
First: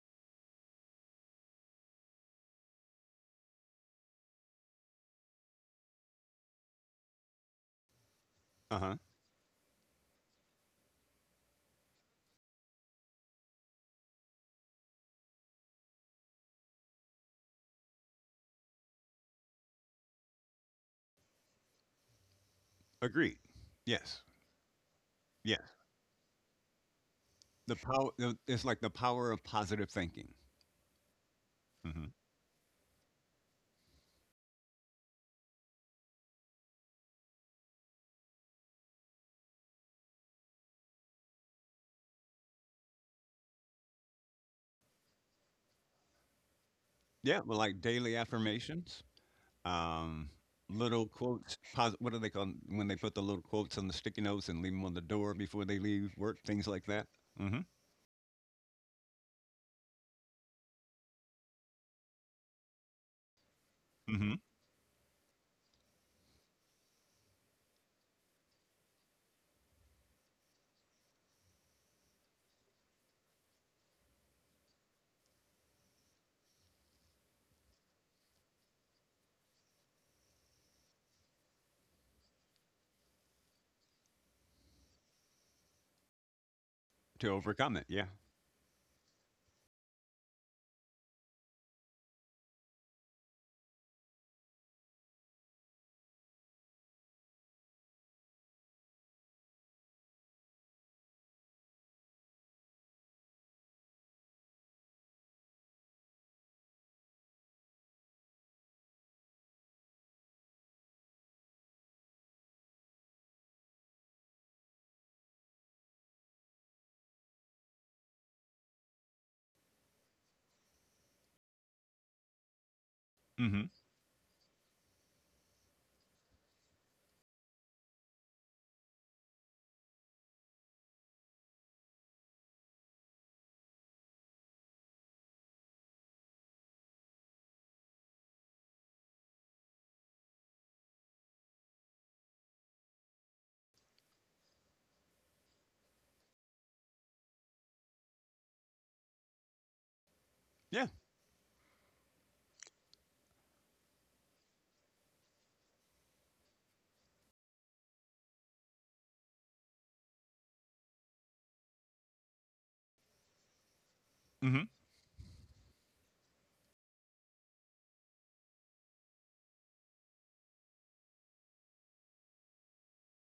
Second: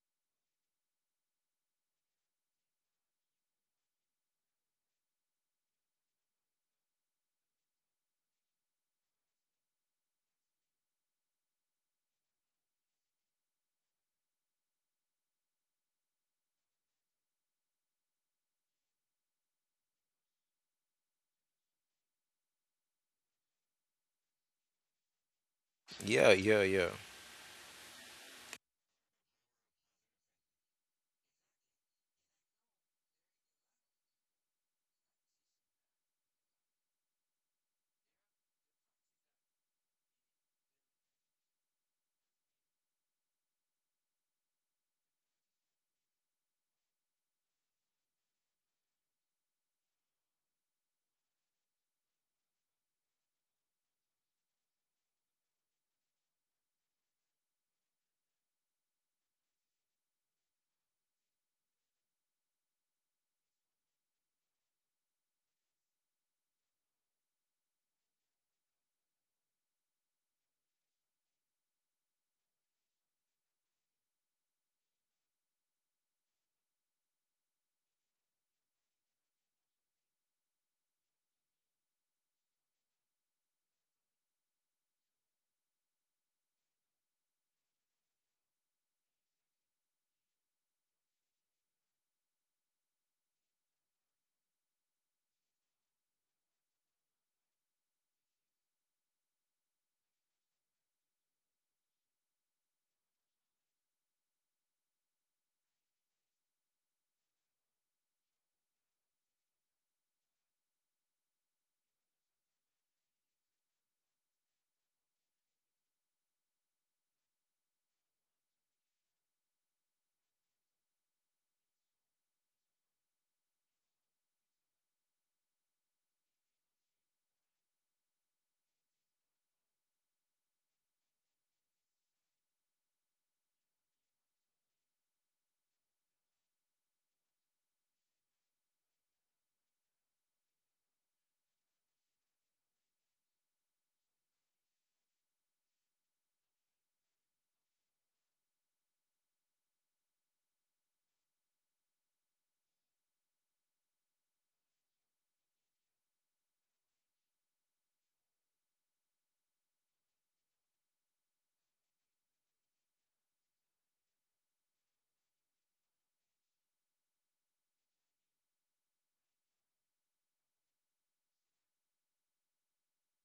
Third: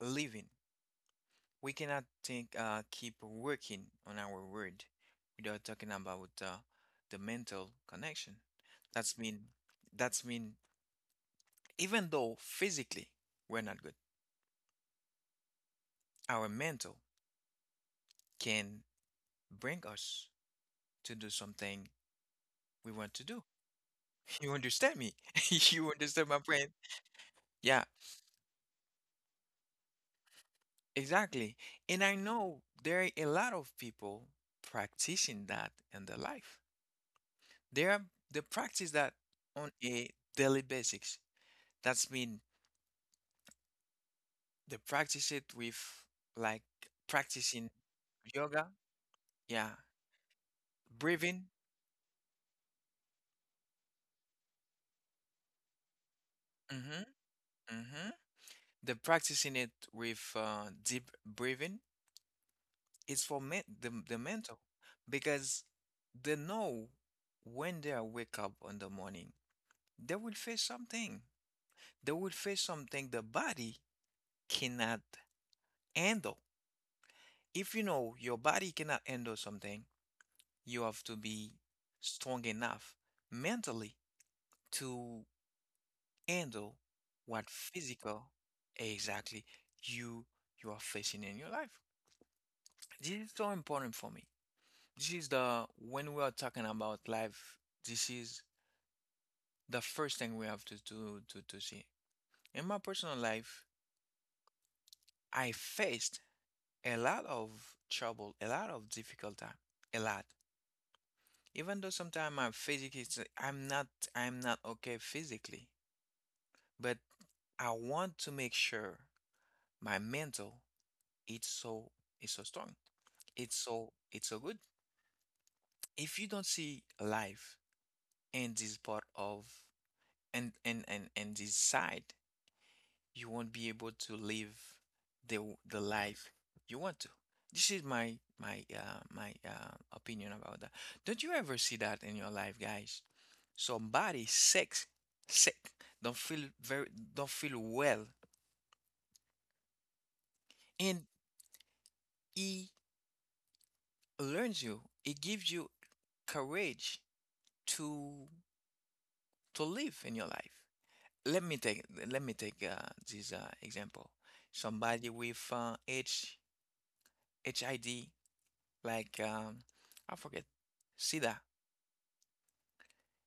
C: living. We cannot think, keep working on our word without talking about the mental connection.
B: Uh huh.
C: That's mean. That's mean. Even though physically we're not good, our mental can bring us to do something we want to
B: Agreed.
C: do.
B: Yes.
C: You understand me?
B: Yeah.
C: You understand
A: Yeah,
C: my
A: yeah,
C: point?
A: yeah.
B: The
C: Yeah,
B: power. It's like the power of positive thinking.
C: exactly. And
B: Hmm.
C: I know there are a lot of people practicing that in their life. They are they practice that on a daily basis. That's mean they practice it with, like,
B: Yeah. Well,
C: practicing
B: like daily
C: yoga.
B: affirmations.
C: Yeah,
B: Um, Little
C: breathing.
B: quotes. What do they call 'em? When they put the little quotes on the sticky notes and leave them on the door before they leave work? Things like
C: Mm-hmm.
B: that. Hmm.
C: Mm-hmm. They're practicing it with deep breathing. It's for men, the
B: Hmm.
C: mental because they know when they are wake up in the morning, they will face something. They will face something the body cannot handle. If you know your body cannot handle something, you have to be strong enough mentally to handle
B: To
C: what
B: overcome it. Yeah.
C: physical exactly you are facing in your life. This is so important for me. This is the, when we are talking about life, this is the first thing we have to do to, see. In my personal life, I faced a lot of trouble, a lot of difficult time, a lot. Even though sometimes I'm physically, I'm not, I'm not okay physically, but I want to make sure my mental, it's so, it's so strong,
B: Hmm.
C: it's so good. If you don't see life in this part of, and this side, you won't be able to live the life you want to. This is my opinion about that. Don't you ever see that in your life, guys? Somebody sick, sick, don't feel very, don't feel well,
B: Yeah.
C: and he learns you. It gives you courage to live in your life. Let me take let me take this example.
B: Hmm.
C: Somebody with HHID, like I forget, SIDA,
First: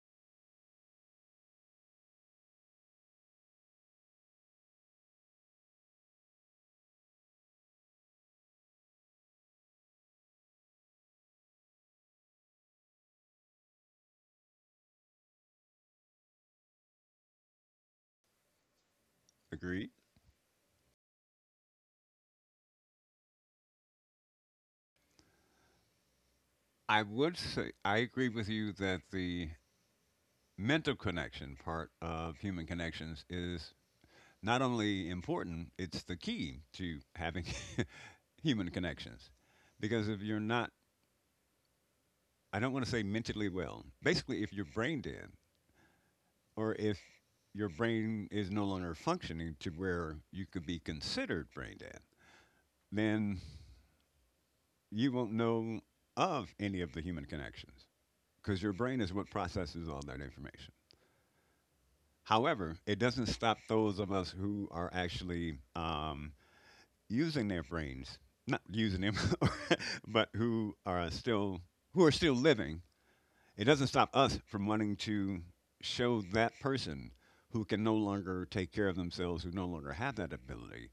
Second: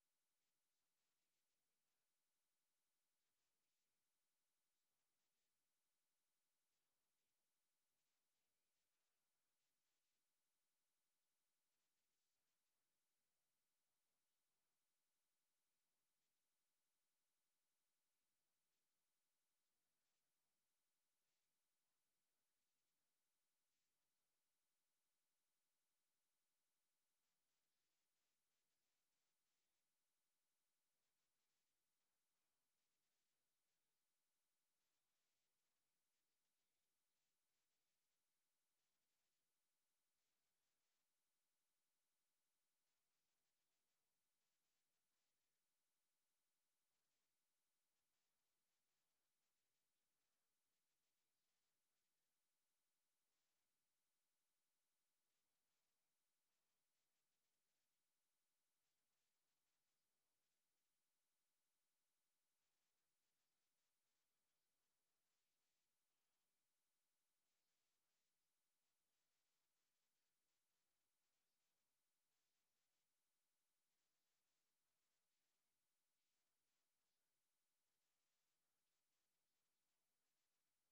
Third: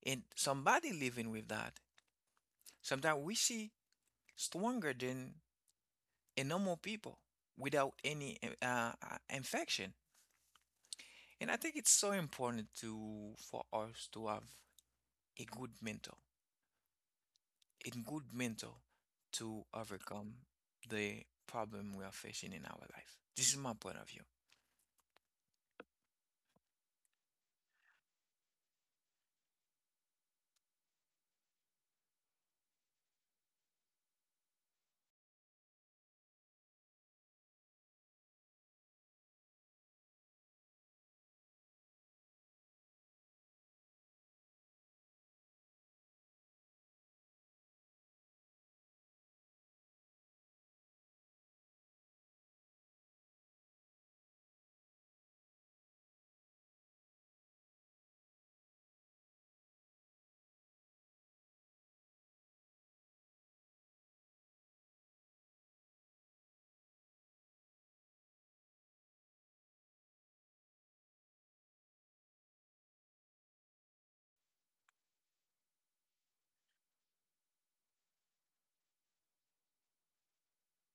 C: and somebody living with that. Sometimes we see stronger than a normal people without any infection. And I think it's so important to for us to have a good mentor, a good mentor to
B: Agreed.
C: overcome the problem we are facing in our life. This is my point of view.
B: I would say I agree with you that the mental connection part of human connections is not only important, it's the key to having human connections. Because if you're not, I don't want to say mentally well, basically, if you're brain dead, or if your brain is no longer functioning to where you could be considered brain dead, then you won't know of any of the human connections because your brain is what processes all that information. However, it doesn't stop those of us who are actually using their brains, not using them, but who are still, who are still living. It doesn't stop us from wanting to show that person who can no longer take care of themselves, who no longer have that ability.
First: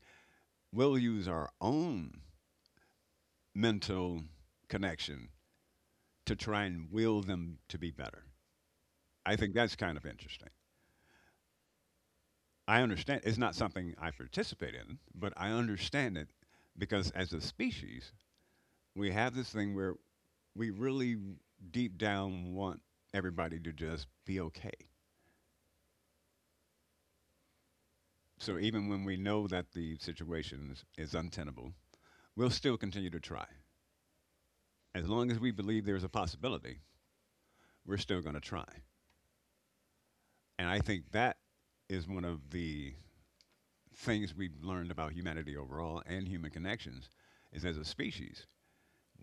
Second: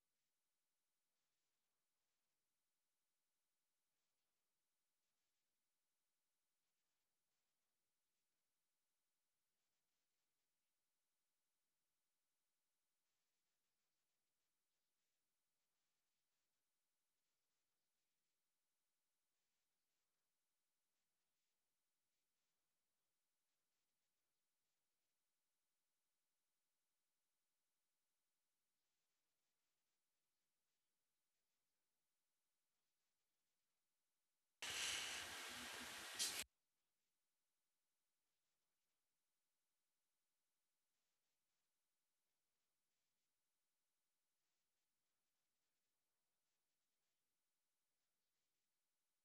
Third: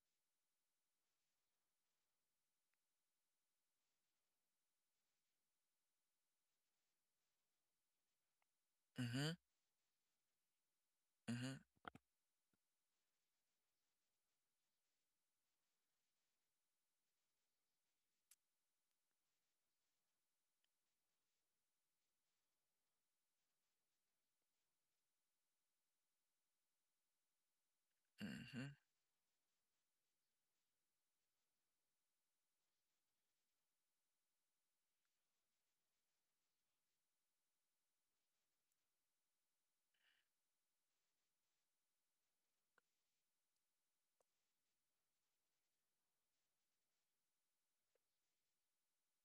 B: We'll use our own mental connection to try and will them to be better.
C: Mm-hmm,
B: I think that's kind of interesting.
C: mm-hmm,
B: I understand it's not something I participate in, but I understand it because as a species, we have this thing where we really deep down want everybody to just be okay. So
C: mm-hmm,
B: even when we know that the situation is untenable, we'll still continue to try. As long as we believe there's a possibility, we're still going to try. And I think that is one of the things we've learned about humanity overall and human connections is, as a species,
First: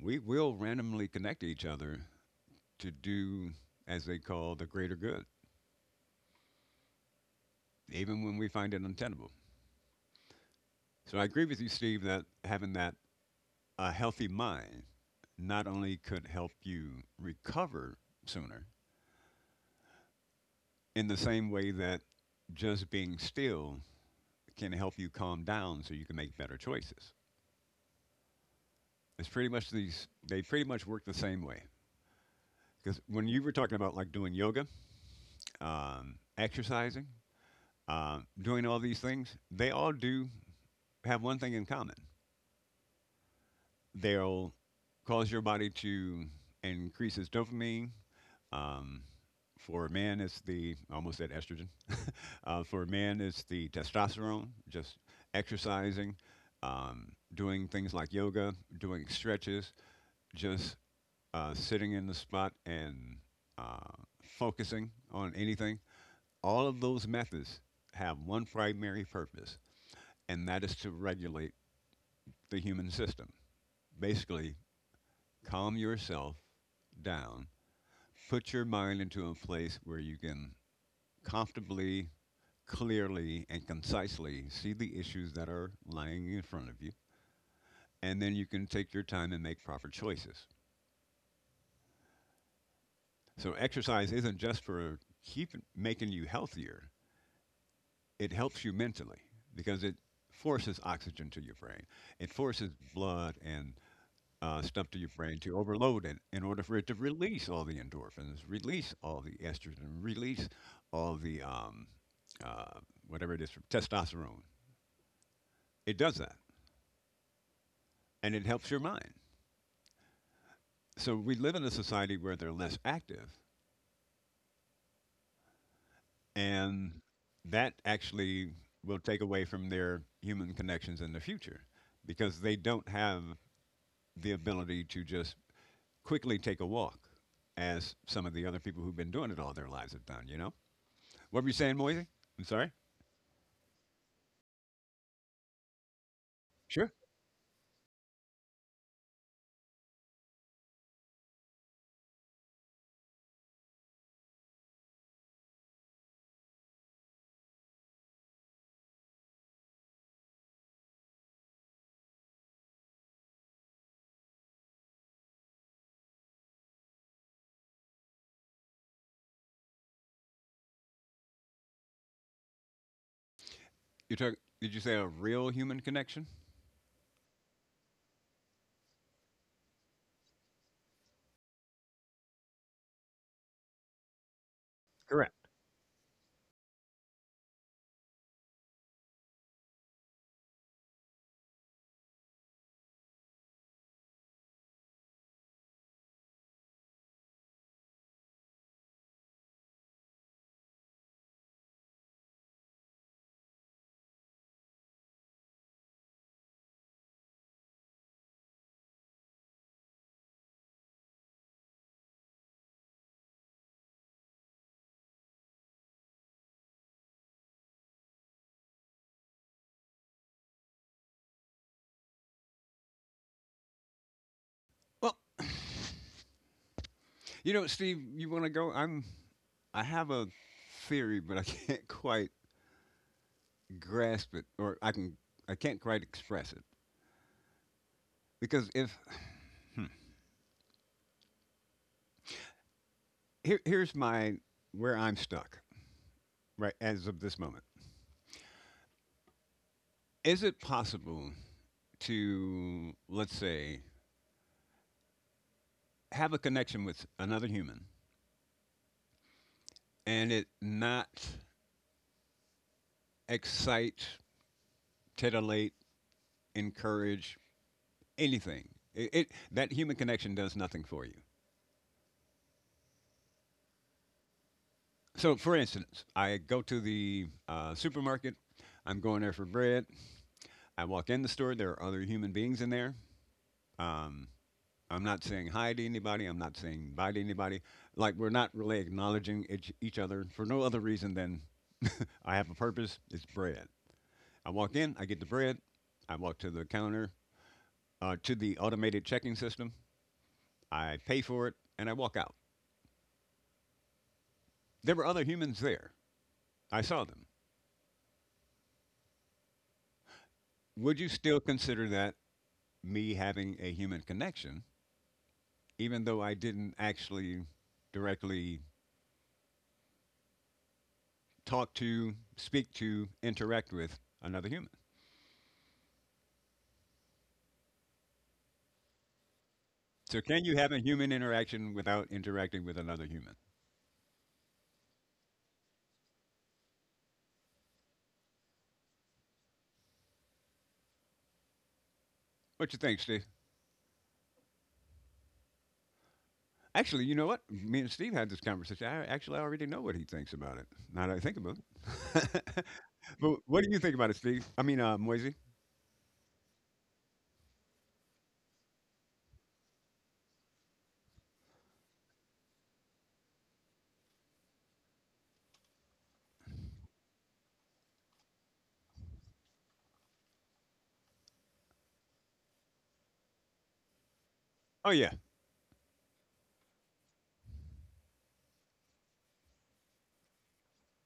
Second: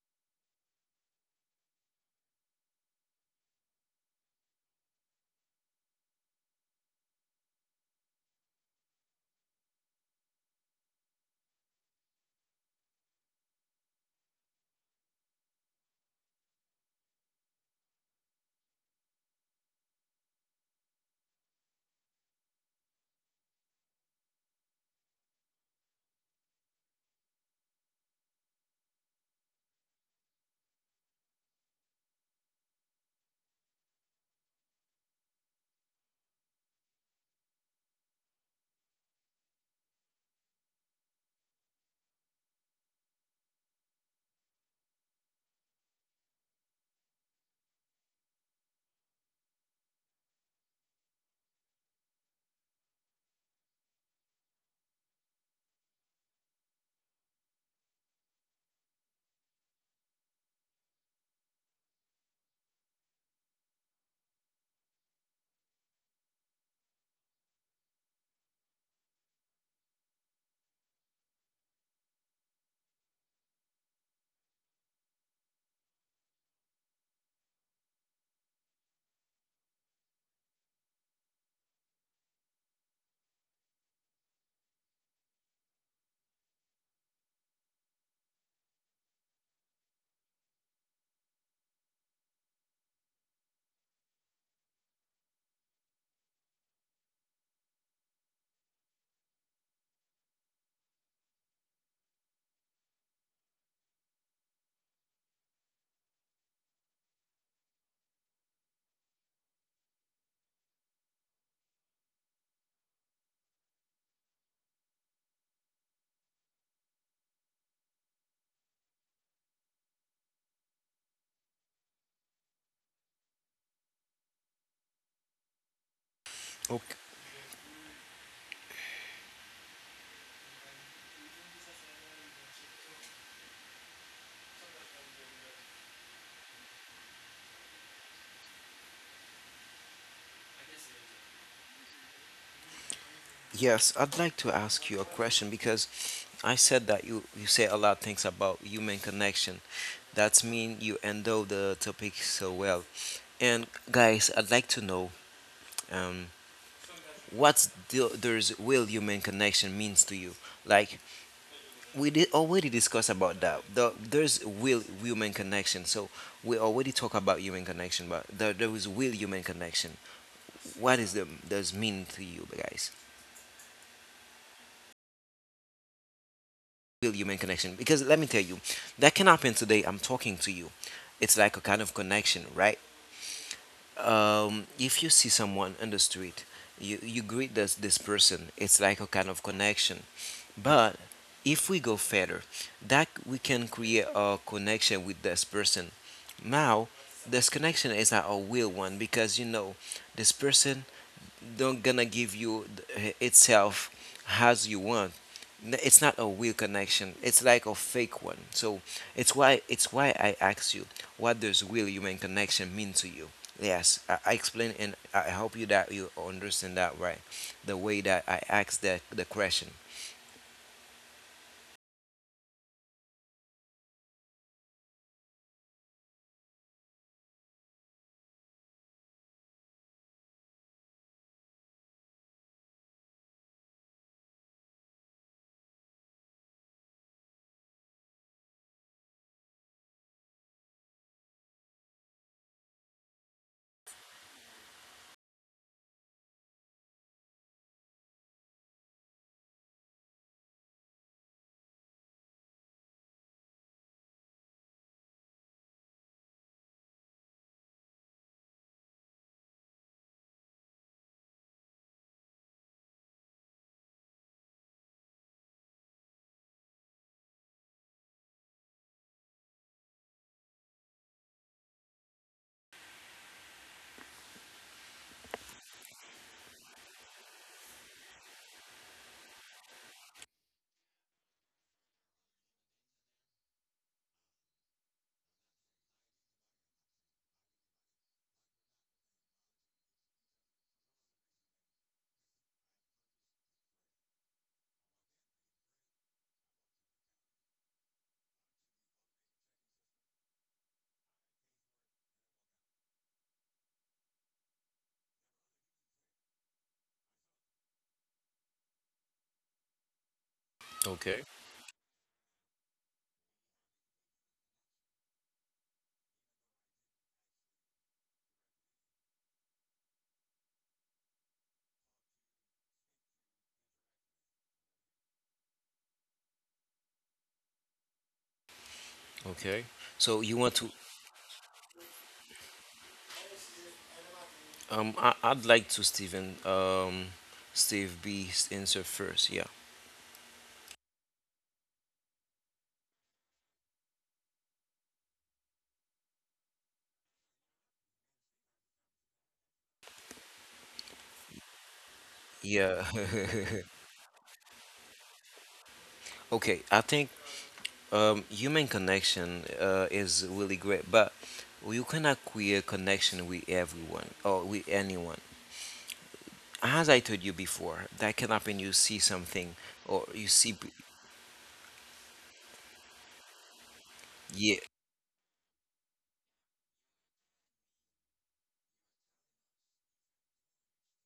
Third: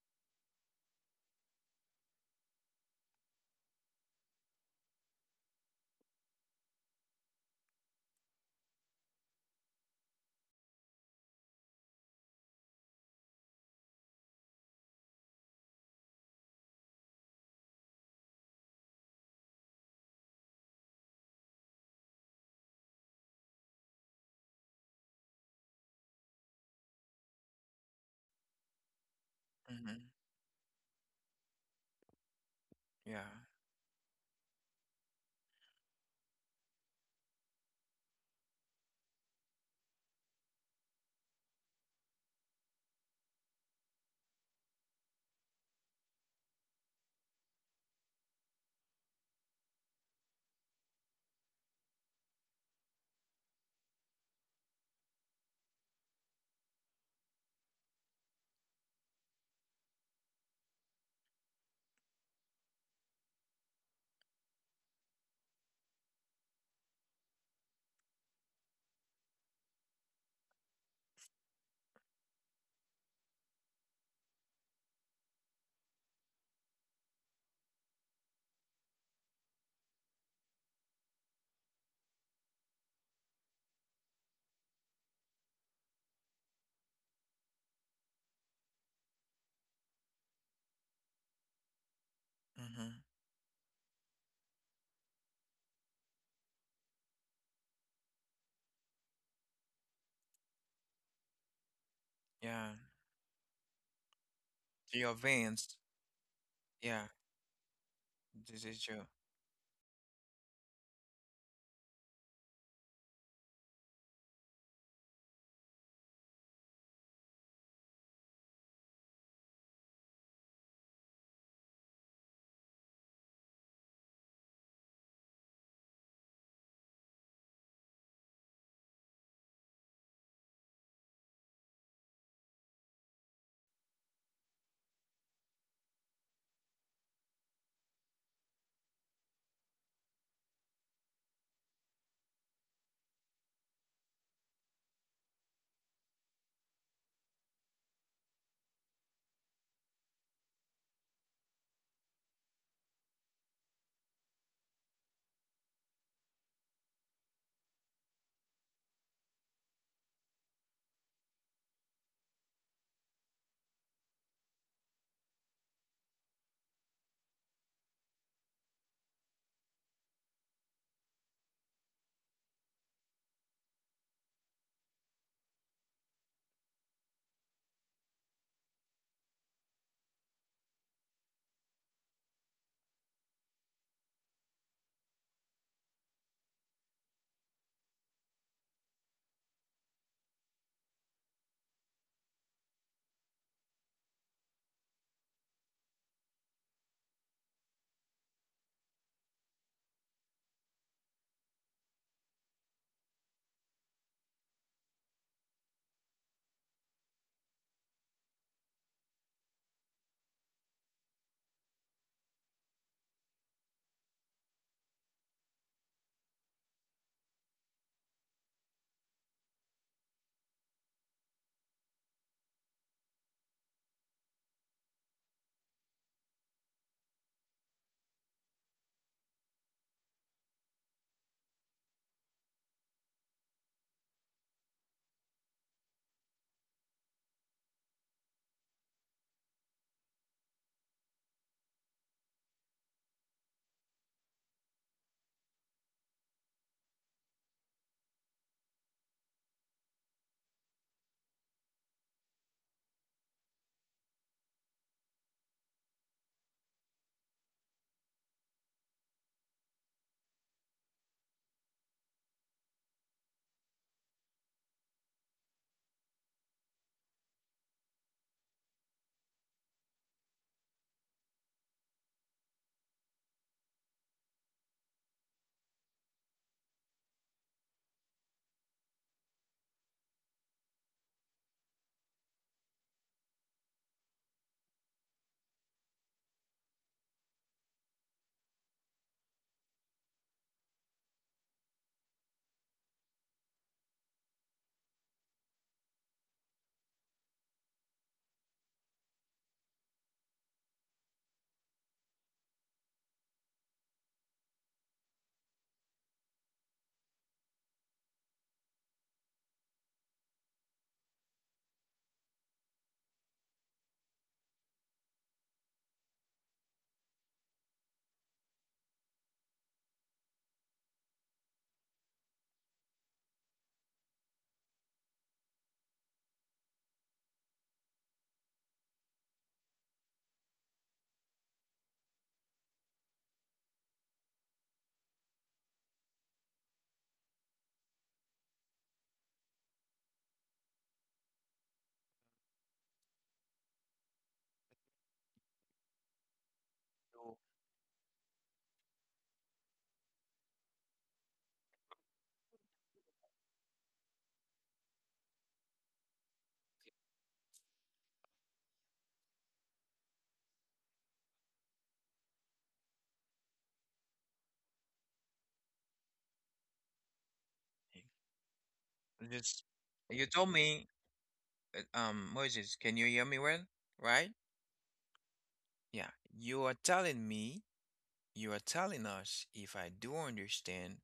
B: we will randomly connect to each other to do, as they call, the greater good, even when we find it untenable. So I agree with you, Steve, that having that a healthy mind not only could help you recover sooner, in the same way that just being still can help you calm down so you can make better choices. It's pretty much
C: mm-hmm.
B: these, they pretty much work the same way. Because
C: Yeah,
B: when you were talking about like doing yoga, exercising, doing all these things, they all do have one thing in common they'll cause your body to increase its dopamine. Um, for a man, it's the I almost said estrogen. For a man, it's the testosterone. Just exercising, doing things like yoga, doing stretches, just sitting in the spot and uh, focusing on anything. All of those methods have one primary purpose, and that is to regulate the human system. Basically, calm yourself down. Put your mind into a place where you can comfortably, clearly, and concisely see the issues that are lying in front of you, and then you can take your time and make proper choices.
C: mm-hmm.
B: So, exercise isn't just for keep making you healthier, it helps you mentally because it forces oxygen to your brain, it forces
C: Yeah,
B: blood and stuff to
C: to
B: your
C: your
B: brain to
C: veins.
B: overload it in order for it to
C: Yeah,
B: release all the endorphins,
C: this is
B: release
C: true.
B: all the estrogen, release all the uh, whatever it is, testosterone. It does that, and it helps your mind. So we live in a society where they're less active, and that actually will take away from their human connections in the future because they don't have the ability to just quickly take a walk as some of the other people who've been doing it all their lives have done, you know? What were you saying, Moisey? I'm sorry.
A: Yes, I'd like to ask you a question because I
B: Sure.
A: said that you say a lot of things about human connection. That's mean you endow the topic so well. And, guys, I'd like to know, um, there's real human connection means to you. Like, we did already discuss about that. There's real human connection. So we already talk about human connection, but there is real human connection. What is the does mean to you guys?
B: You talk. Did you say a real human connection?
A: Real human connection. Because let me tell you, that can happen today. I'm talking to you. It's like a kind of connection, right? If you see
B: Correct.
A: someone on the street, you greet this person. It's like a kind of connection. But if we go further, that we can create a connection with this person. Now, this connection is not a real one because you know this person don't gonna give you itself as you want. It's not a real connection, it's like a fake one. So it's why I ask you: what does real human connection mean to you? Yes, I explain, and I hope you that you understand that, right? The way that I asked the question.
B: Well, you know, Steve, you want to go? I'm. I have a theory, but I can't quite grasp it, or I can. I can't quite express it because if hmm, here's my where I'm stuck right as of this moment. Is it possible to, let's say, have a connection with another human and it not excite, titillate, encourage, anything. It that human connection does nothing for you. So, for instance, I go to the supermarket. I'm going there for bread. I walk in the store. There are other human beings in there. Um, I'm not saying hi to anybody. I'm not saying bye to anybody. Like we're not really acknowledging each other for no other reason than I have a purpose. It's bread. I walk in. I get the bread. I walk to the counter, to the automated checking system. I pay for it, and I walk out. There were other humans there. I saw them. Would you still consider that me having a human connection, even though I didn't actually directly talk to, speak to, interact with another human?
A: Okay.
B: So,
A: So you
B: can
A: want
B: you have
A: to
B: a human interaction without interacting with another human?
A: I'd like to... Stephen, Steve B answer first. Yeah.
B: What you think, Steve? Actually, you know
C: So,
B: what? Me and Steve had this conversation. I actually already know what he thinks about it. Now that I think about it.
A: Yeah.
B: But what do you think about it, Steve? I mean, Moisey?
A: Okay, I think human connection is really great, but you cannot create connection with everyone or with anyone. As I told you before, that can happen. You see something,
C: just,
A: or you
C: you told
A: see,
C: me, Moses, can you hear me well? Right?
A: yeah,
B: Oh yeah.
C: Yeah. You are telling me, you are telling us, if I do understand,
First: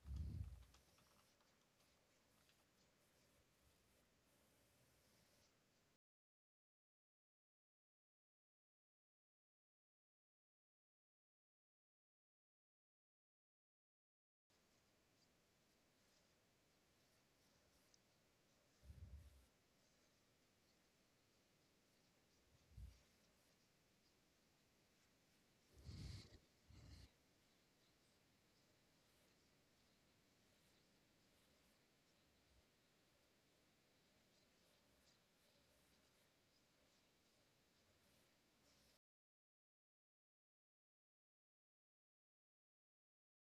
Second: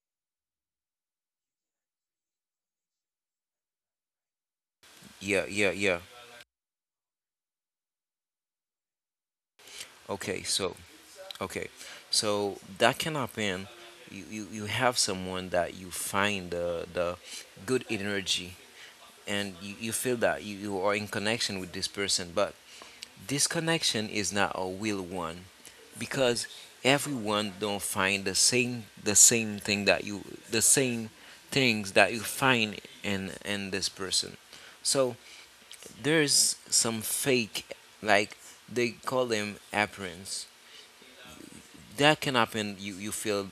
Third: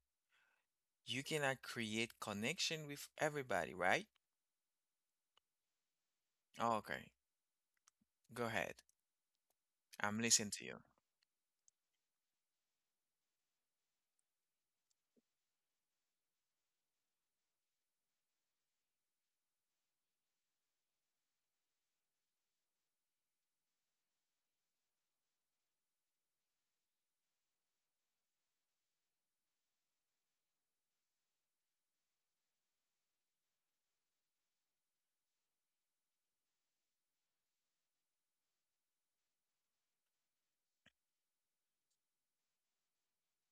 C: you cannot create connection with everybody, right?
A: yeah, yeah, yeah.
C: Oh, okay. Go ahead. I'm
A: Okay,
C: listening to you.
A: so okay, so that can happen. You have someone that you find the good energy, and you feel that you are in connection with this person, but this connection is not a real one. Because everyone don't find the same thing that you the same things that you find in this person. So there's some fake, like they call them appearance, that can happen. You feel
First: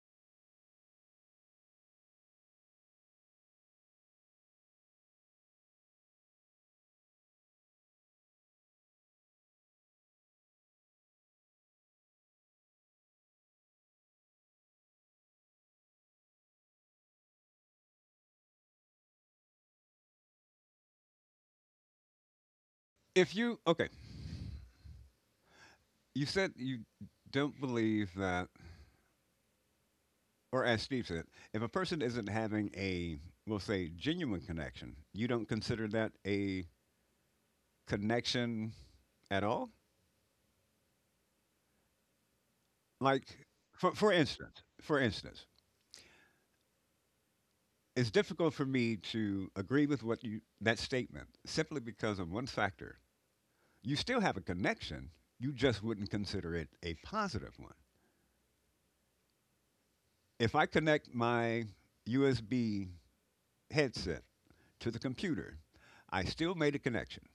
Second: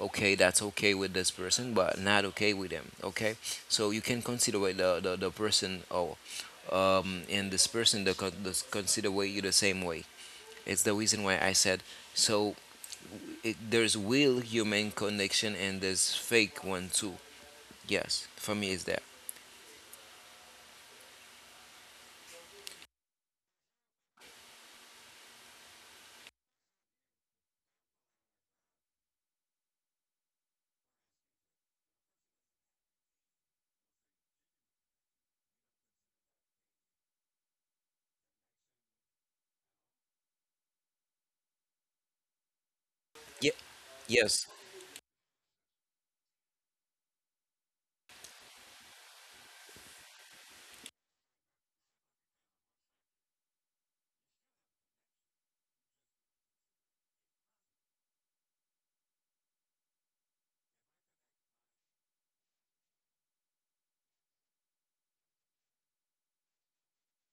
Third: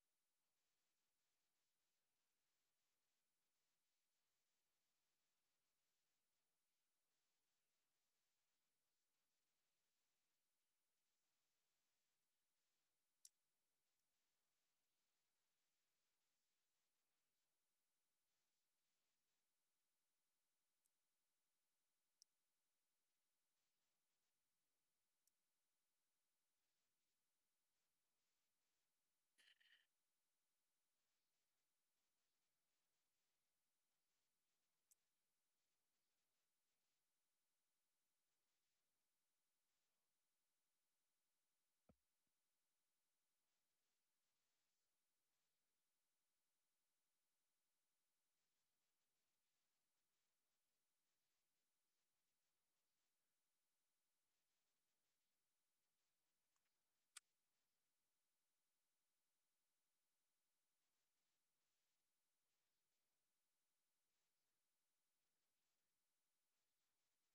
A: okay, that's okay with this person, but not okay with them, okay. So you can consider the person or and this person the, consider way you the same way. It's the reason why I said, so there's real human connection, and there's fake one too. Yes, for me it's that.
B: If you okay, you said you don't believe that or as Steve said, if a person isn't having a, we'll say, genuine connection, you don't consider that a connection at all? Like,
A: Yeah.
B: for, for
A: Yes.
B: instance, for instance, it's difficult for me to agree with what you that statement simply because of one factor. You still have a connection, you just wouldn't consider it a positive one. If I connect my USB headset to the computer, I still made a connection.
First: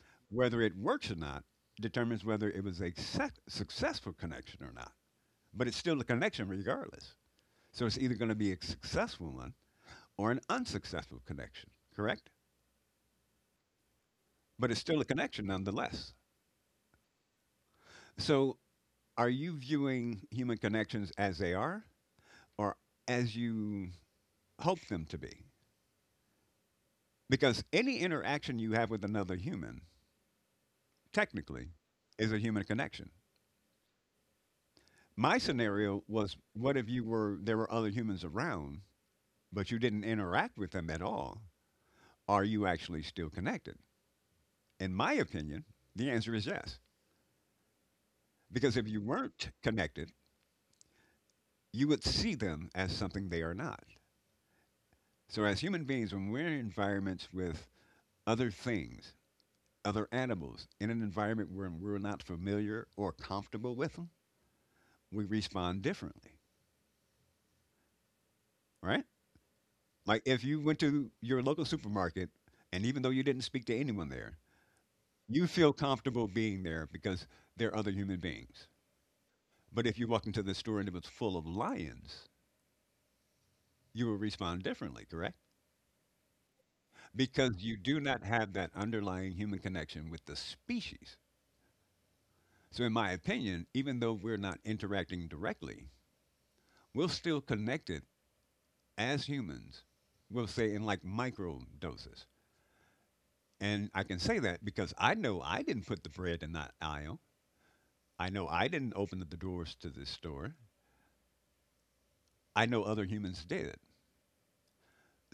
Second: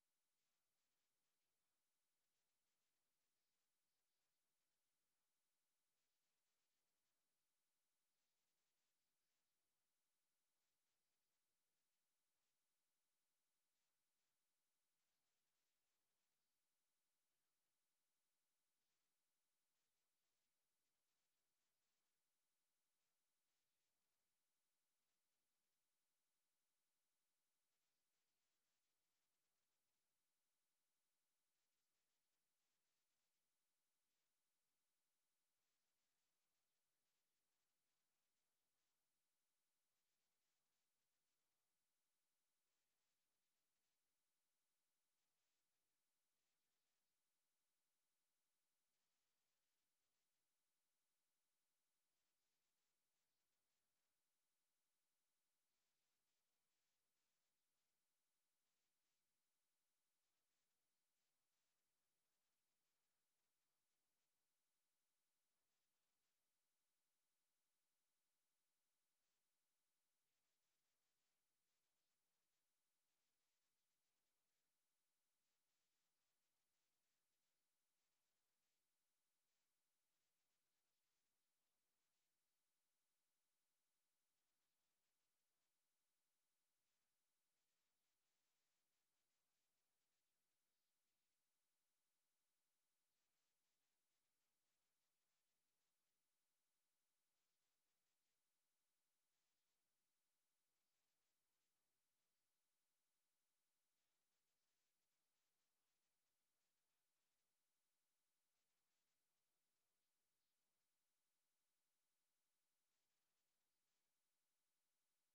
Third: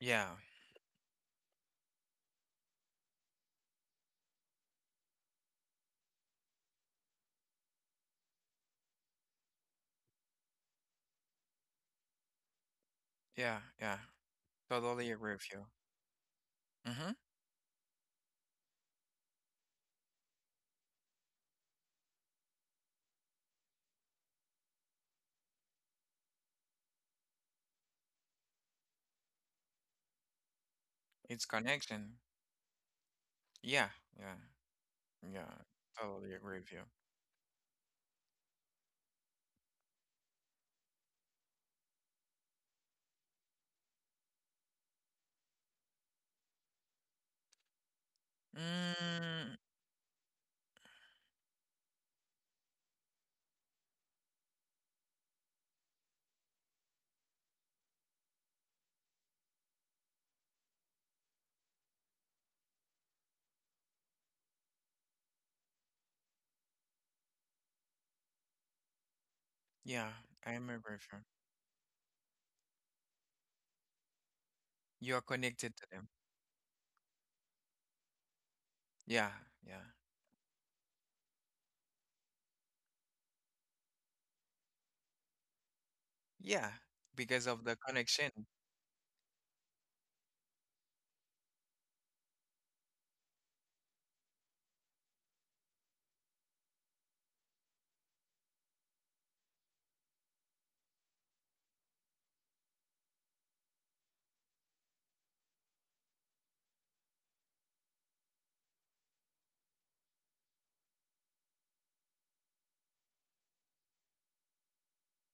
C: Yeah,
B: Whether it works or not determines whether it was a successful connection or not. But it's still a connection regardless. So it's either going to be a successful one or an unsuccessful connection, correct?
C: yeah, yeah.
B: But it's still a
C: Totally agree
B: connection
C: with you.
B: nonetheless.
C: Mm-hmm.
B: So are you viewing human connections as they are or as you hope them to be? Because any interaction you have with another human,
C: It's
B: technically,
C: connection.
B: is a human connection.
C: Yeah, yeah,
B: My
C: yeah.
B: scenario
C: Totally
B: was
C: agree with
B: what
C: you.
B: if you were there were other humans around but you didn't interact with them at all, are you actually still connected? In my opinion, the answer is yes. Because if you weren't
C: Mm.
B: connected, you would see them as something they are not. So, as human beings, when we're in environments with other things, other animals, in an environment where we're not familiar or comfortable with them, we respond differently, right?
C: Yeah,
B: Like if
C: I
B: you went
C: remember
B: to
C: from.
B: your local supermarket and even though you didn't speak to anyone there,
C: You are
B: you feel
C: connected to them.
B: comfortable being there because they're other human beings.
C: Yeah, yeah,
B: But if you walked into the store and it was full of lions, you would respond differently, correct?
C: yeah. Because of
B: Because
C: the
B: you do not
C: connection.
B: have that underlying human connection with the species. So, in my opinion, even though we're not interacting directly, we're still connected as humans, we'll say in like micro doses. And I can say that because I know I didn't put the bread in that aisle. I know I didn't open the doors to this store. I know other humans did.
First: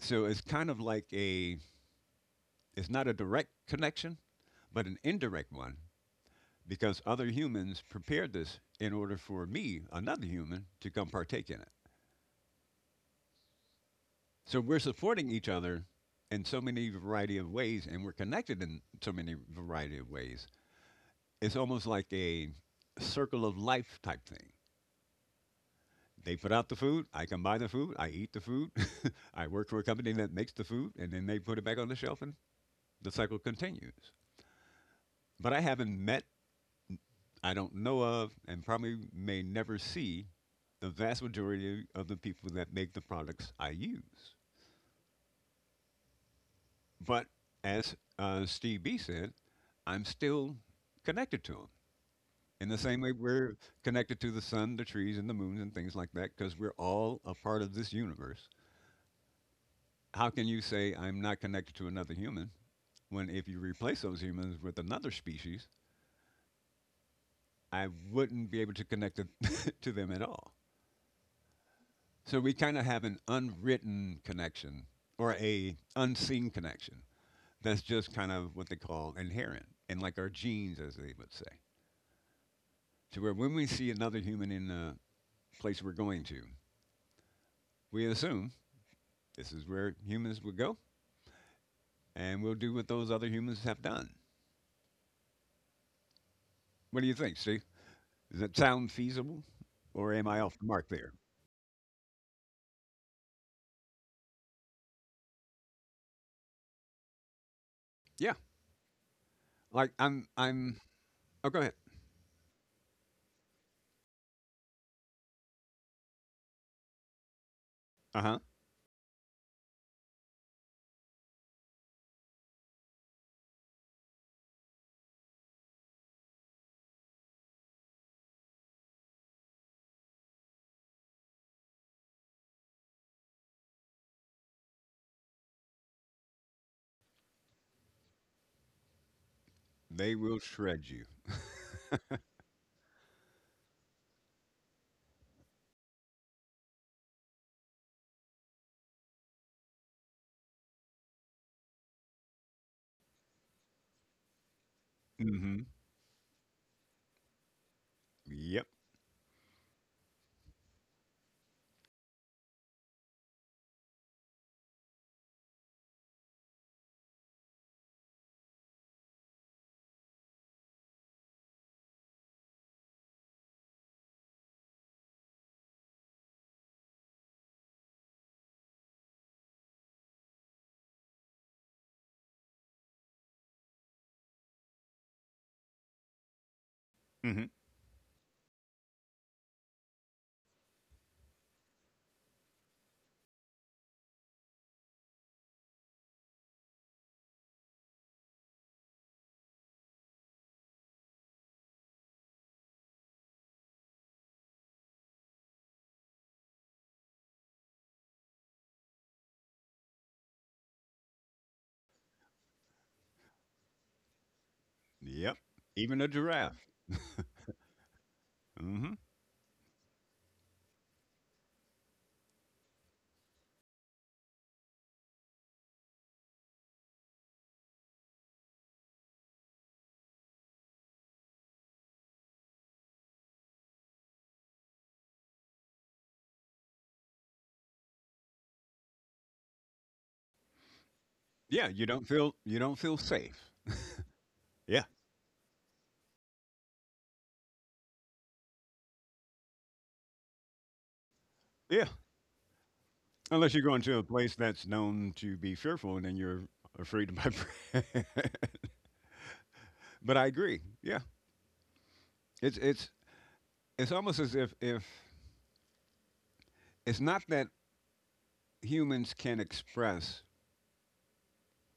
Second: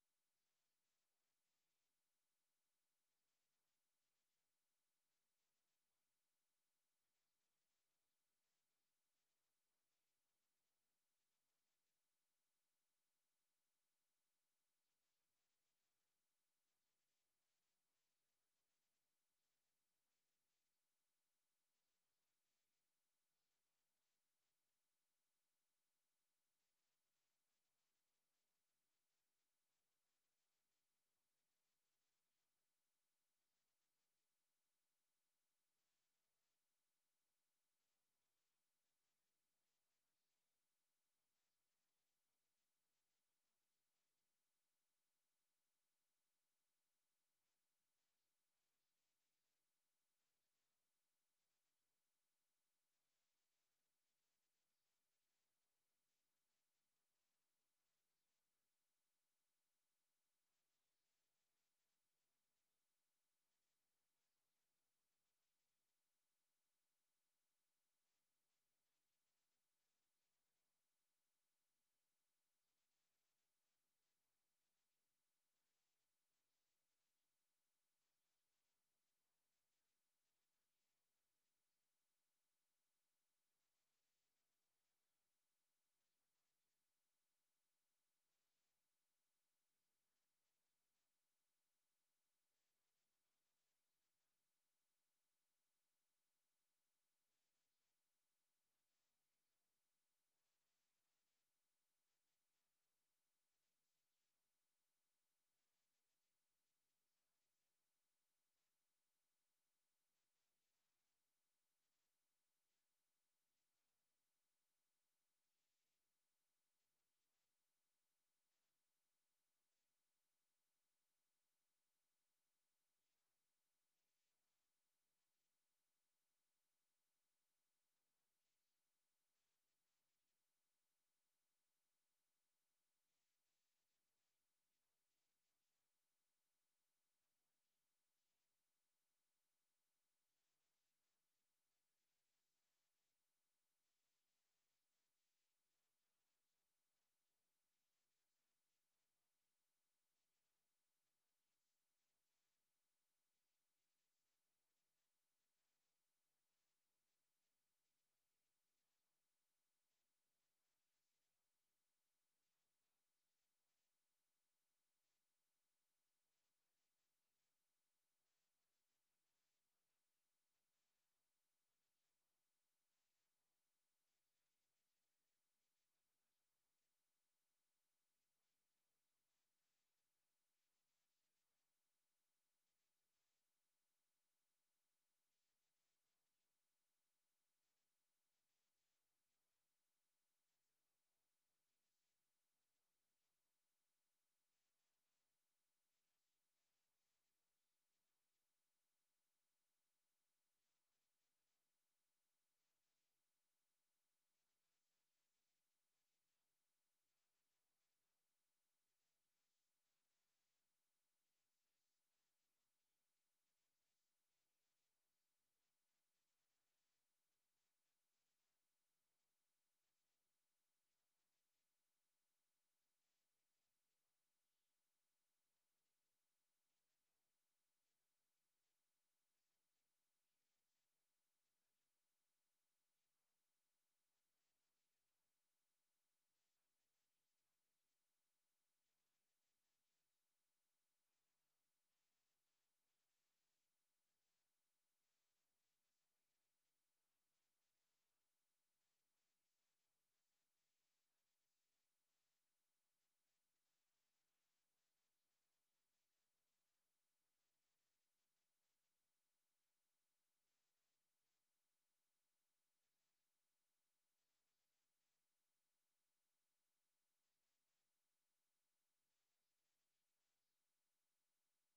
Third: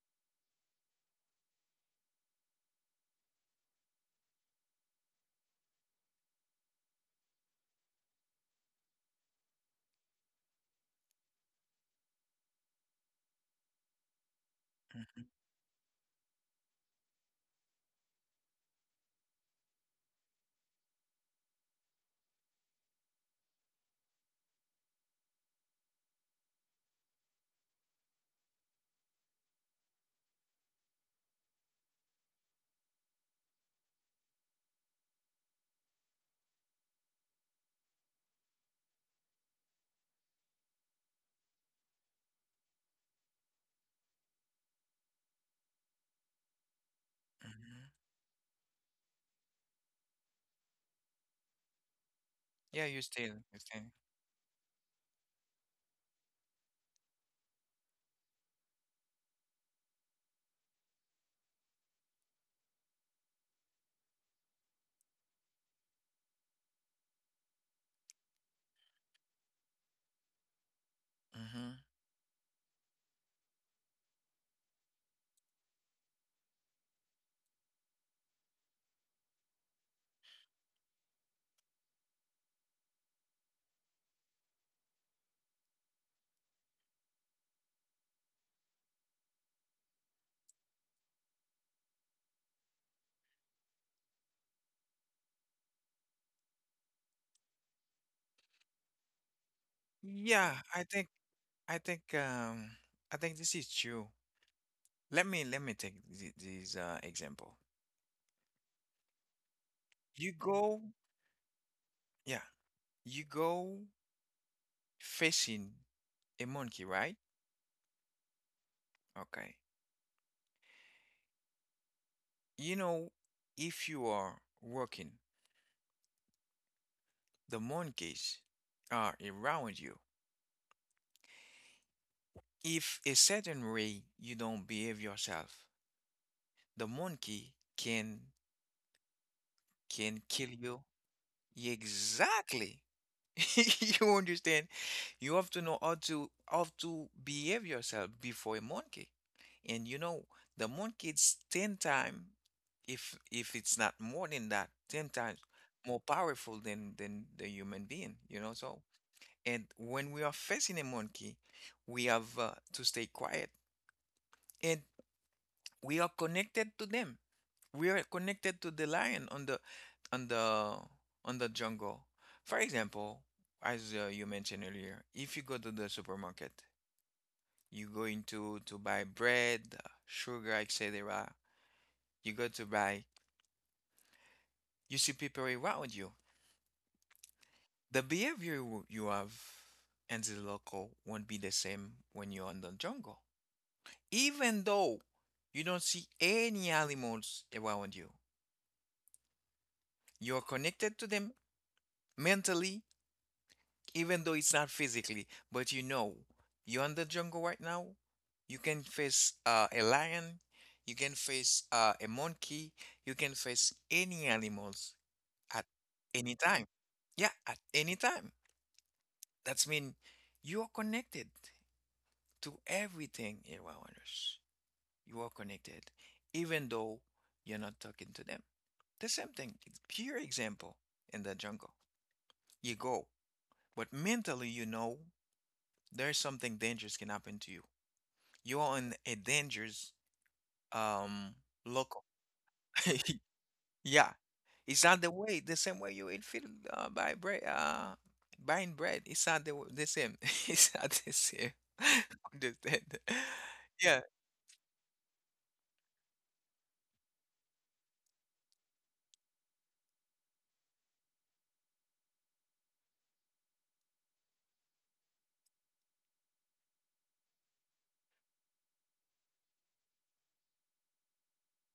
B: So it's kind of like a, it's not a direct connection, but an indirect one because other humans prepared this in order for me, another human, to come partake in it. So we're
C: Hmm.
B: supporting each other in so many variety of ways, and we're connected in so many variety of ways. It's almost like a circle of life type thing. They put out the food, I come buy the food, I eat the food, I work for a company that makes the food, and then they put it back on the shelf, and the cycle continues. But I haven't met I don't know of and probably may never see the vast majority of the people that make the products I use. But
C: Hmm.
B: as Steve B said, I'm still connected to them in the
C: Yeah,
B: same
C: you
B: way
C: still,
B: we're
C: you still.
B: connected to the sun, the trees, and the moons and things like that because we're all a part of this universe. How can you say I'm not connected to another human when if you replace those humans with another species, I wouldn't be able to connect to to them at all?
C: Hmm.
B: So we kind of have an unwritten connection or a unseen connection that's just kind of what they call inherent and like our genes, as they would say. To where when we see another human in a place we're going to, we assume this is where humans would go and we'll do what those other humans have done. What do you think, Steve? Does that sound feasible or am I off
C: Yeah,
B: the mark
C: I
B: there?
C: think, I think, um, I think this is true. Let me, take this example.
B: Yeah. Like
C: You go,
B: oh, go ahead.
C: yeah, you go facing a monkey, right?
B: Uh huh.
C: Okay. You know, if you are working, the monkeys are around you. If a certain way you don't behave yourself, the monkey can
B: They will
C: kill you.
B: shred you.
C: Exactly. You understand? You have to know how to behave yourself before a monkey. And you know, the monkey is 10 times, if it's not more than that, 10
B: Mm
C: times
B: hmm.
C: more powerful than the human being, you know,
B: Yep.
C: so. And when we are facing a monkey, we have to stay quiet. And we are connected to them. We are connected to the lion on the on the jungle, for example. As you mentioned earlier, if you go to the supermarket, you go into to buy bread, sugar, etc. You go to buy, you see people around you.
B: Mm hmm.
C: The behavior you have in the local won't be the same when you're in the jungle. Even though you don't see any animals around you, you're connected to them mentally. Even though it's not physically, but you know, you're in the jungle right now. You can face a lion, you can face a monkey, you can face any animals
B: Yep.
C: at
B: Even a
C: any
B: giraffe.
C: time. Yeah, at any time.
B: Mhm.
C: That's mean you are connected to everything around us. You are connected, even though you're not talking to them. The same thing. It's pure example in the jungle. You go, but mentally, you know there's something dangerous can happen to you. You are in a dangerous um
B: Yeah,
C: local.
B: you don't feel safe.
C: Yeah,
B: Yeah.
C: it's not the way the same way you eat food, by bread buying bread. It's not the same. It's not the same.
B: Yeah.
C: Understand?
B: Unless you're going to
C: Yeah.
B: a place that's known to be fearful and then you're afraid to my But I agree. Yeah. It's it's it's almost as if it's not that humans can express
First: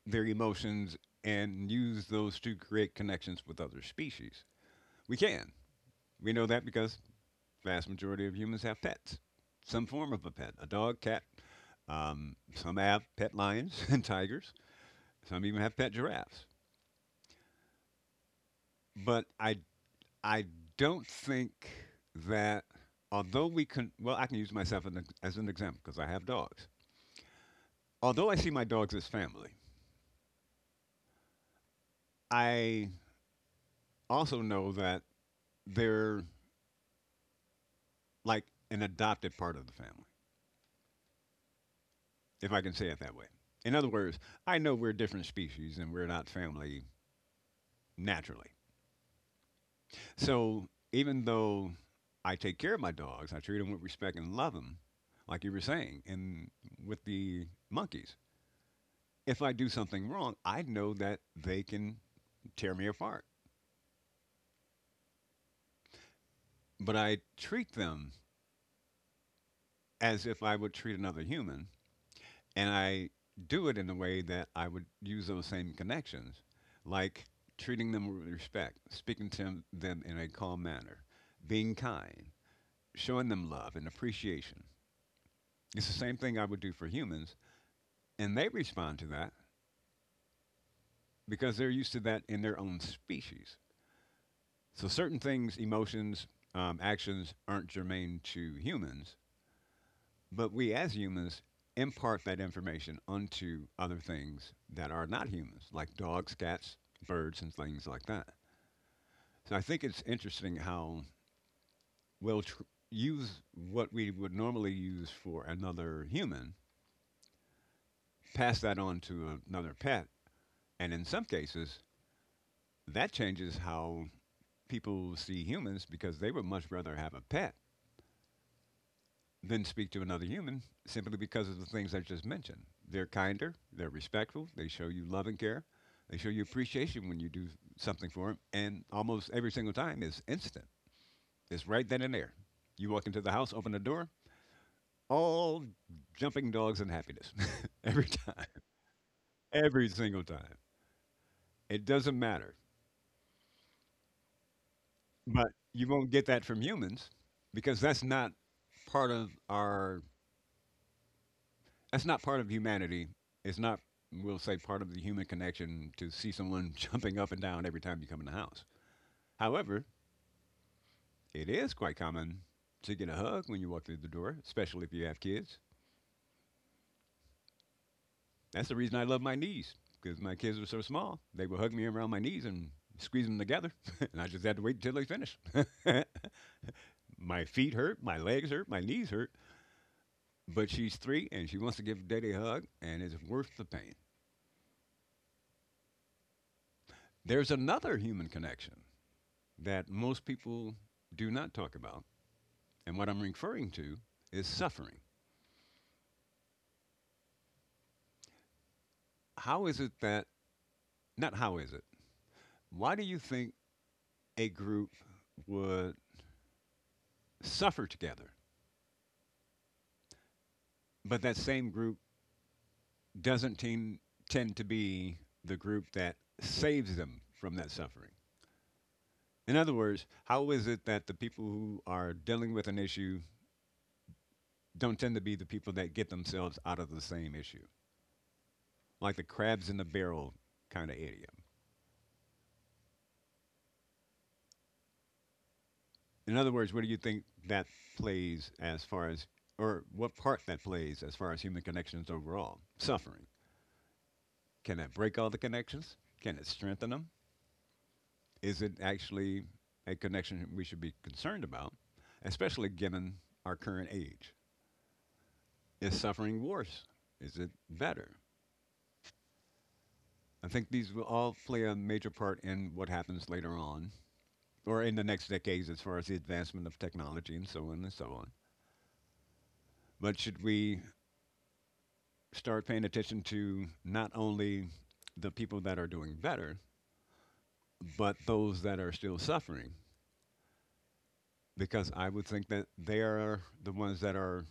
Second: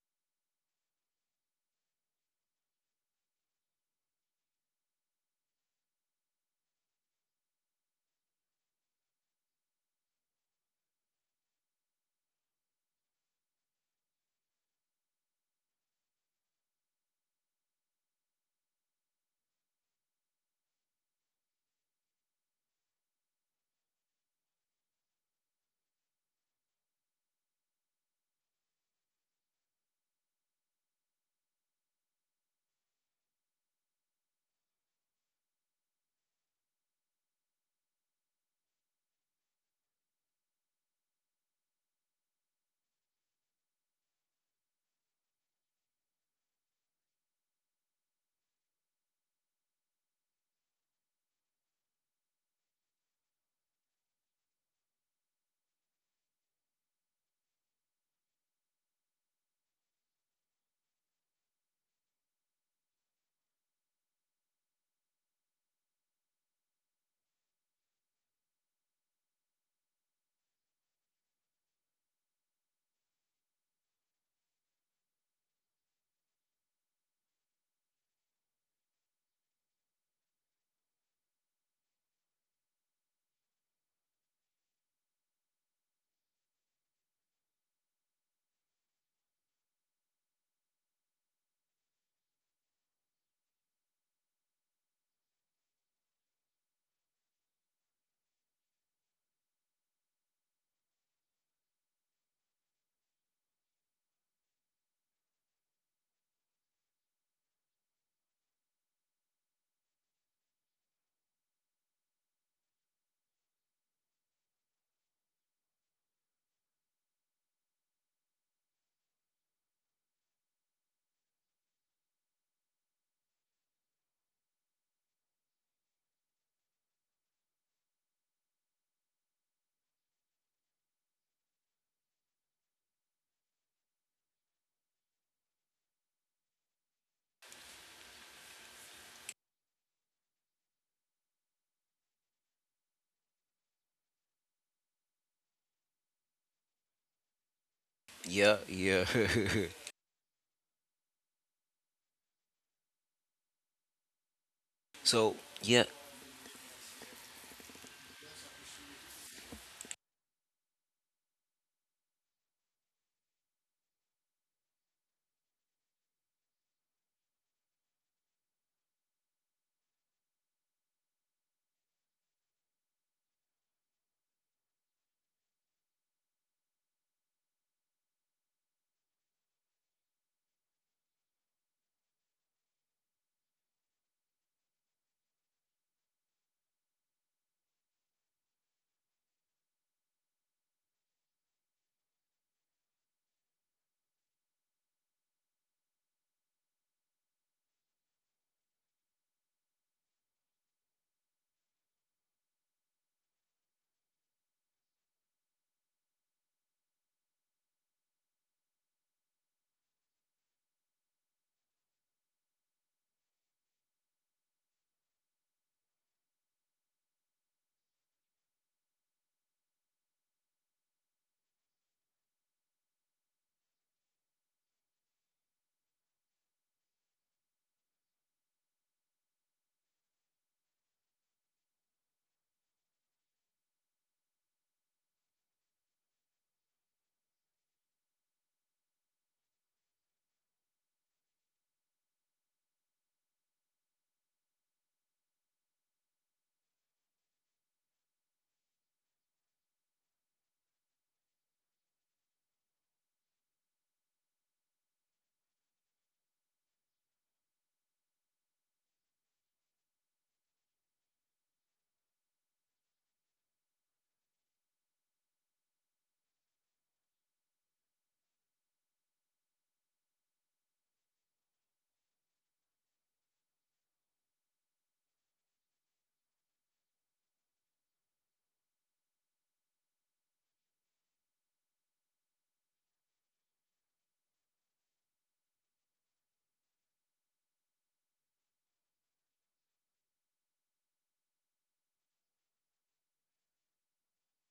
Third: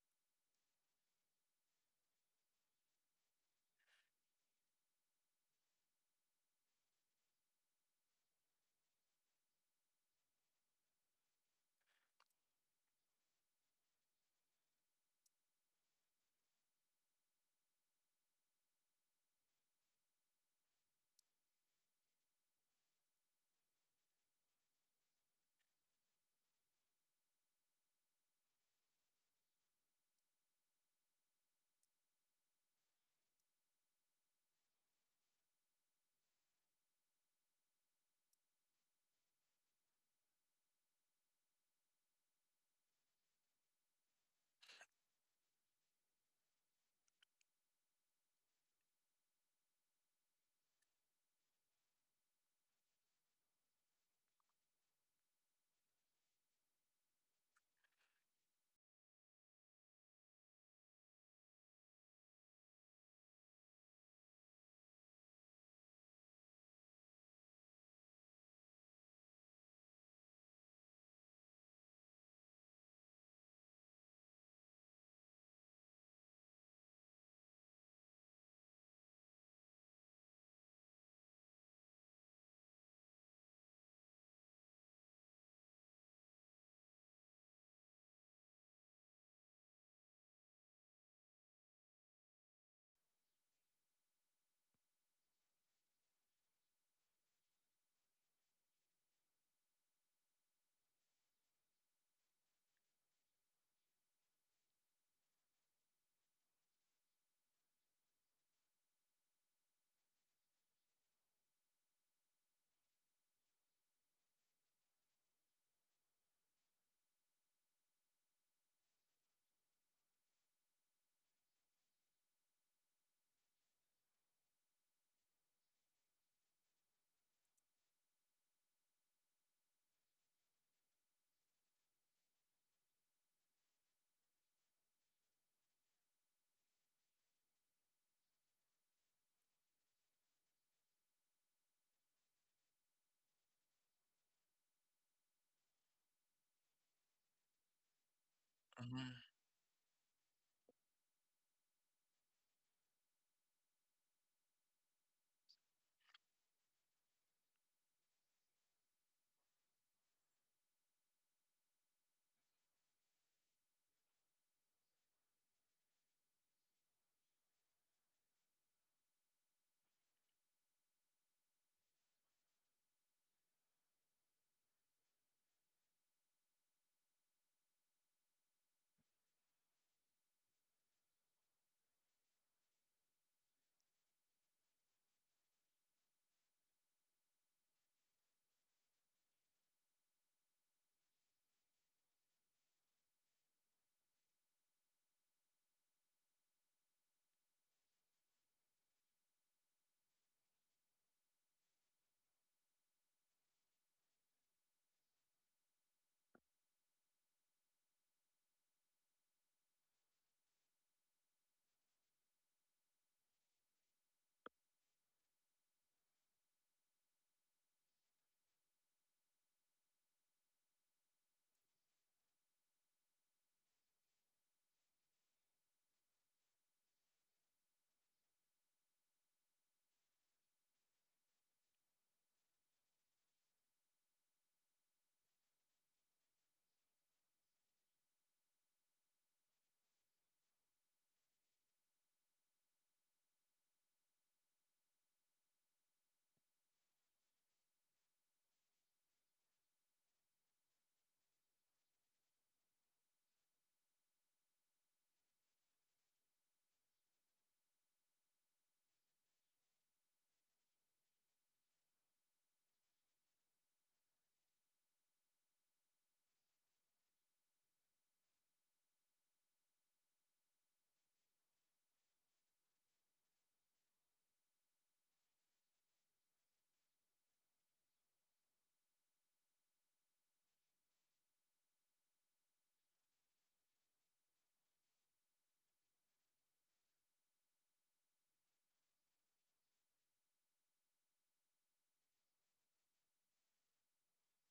B: their emotions and use those to create connections with other species. We can. We know that because vast majority of humans have pets. Some form of a pet, a dog, cat, some have pet lions and tigers. Some even have pet giraffes. But I don't think that although we can well I can use myself as an example because I have dogs. Although I see my dogs as family, I also know that they're like an adopted part of the family, if I can say it that way. In other words, I know we're different species and we're not family naturally. So even though I take care of my dogs, I treat them with respect and love them, like you were saying, and with the monkeys, if I do something wrong, I know that they can tear me apart. But I treat them as if I would treat another human, and I do it in a way that I would use those same connections, like treating them with respect, speaking to them in a calm manner, being kind, showing them love and appreciation. It's the same thing I would do for humans, and they respond to that because they're used to that in their own species. So certain things, emotions, actions aren't germane to humans, but we as humans impart that information onto other things that are not humans, like dogs, cats, birds, and things like that. So I think it's interesting how we'll use what we would normally use for another human, pass that on to another pet, and in some cases, that changes how people see humans because they would much rather have a pet than speak to another human simply because of the things I just mentioned. They're kinder, they're respectful, they show you love and care, they show you appreciation when you do something for them, and almost every single time is instant. It's right then and there. You walk into the house, open the door, all jumping dogs and happiness every time,
A: Yeah. Yeah.
C: Hmm.
B: every single time. It doesn't matter,
A: so
B: but
A: yeah.
B: you won't get that from humans because part of our That's not part of humanity. It's not, we'll say, part of the human connection to see someone jumping up and down every time you come in the house. However, it is quite common to get a hug when you walk through the door, especially if you have kids. That's the reason I love my niece, because my kids are so small. They would hug me around my knees and squeeze them together, and I just had to wait until they finished. My feet hurt, my legs hurt, my knees hurt, but she's three and she wants to give Daddy a hug, and it's worth the pain. There's another human connection that most people do not talk about. And what I'm referring to is suffering. How is it that, not how is it, Why do you think a group would suffer together, but that same group doesn't teen, tend to be the group that saves them from that suffering? In other words, how is it that the people who are dealing with an issue don't tend to be the people that get themselves out of the same issue? Like the crabs in the barrel kind of idiom. In other words, what do you think that plays as far as, or what part that plays as far as human connections overall? Suffering. Can that break all the connections? Can it strengthen them? Is it actually a connection we should be concerned about, especially given our current age? Is suffering worse? Is it better? I think these will all play a major part in what happens later on, or in the next decades as far as the advancement of technology and so on and so on. But should we start paying attention to not only the people that are doing better, but those that are still suffering, because I would think that they are the ones that are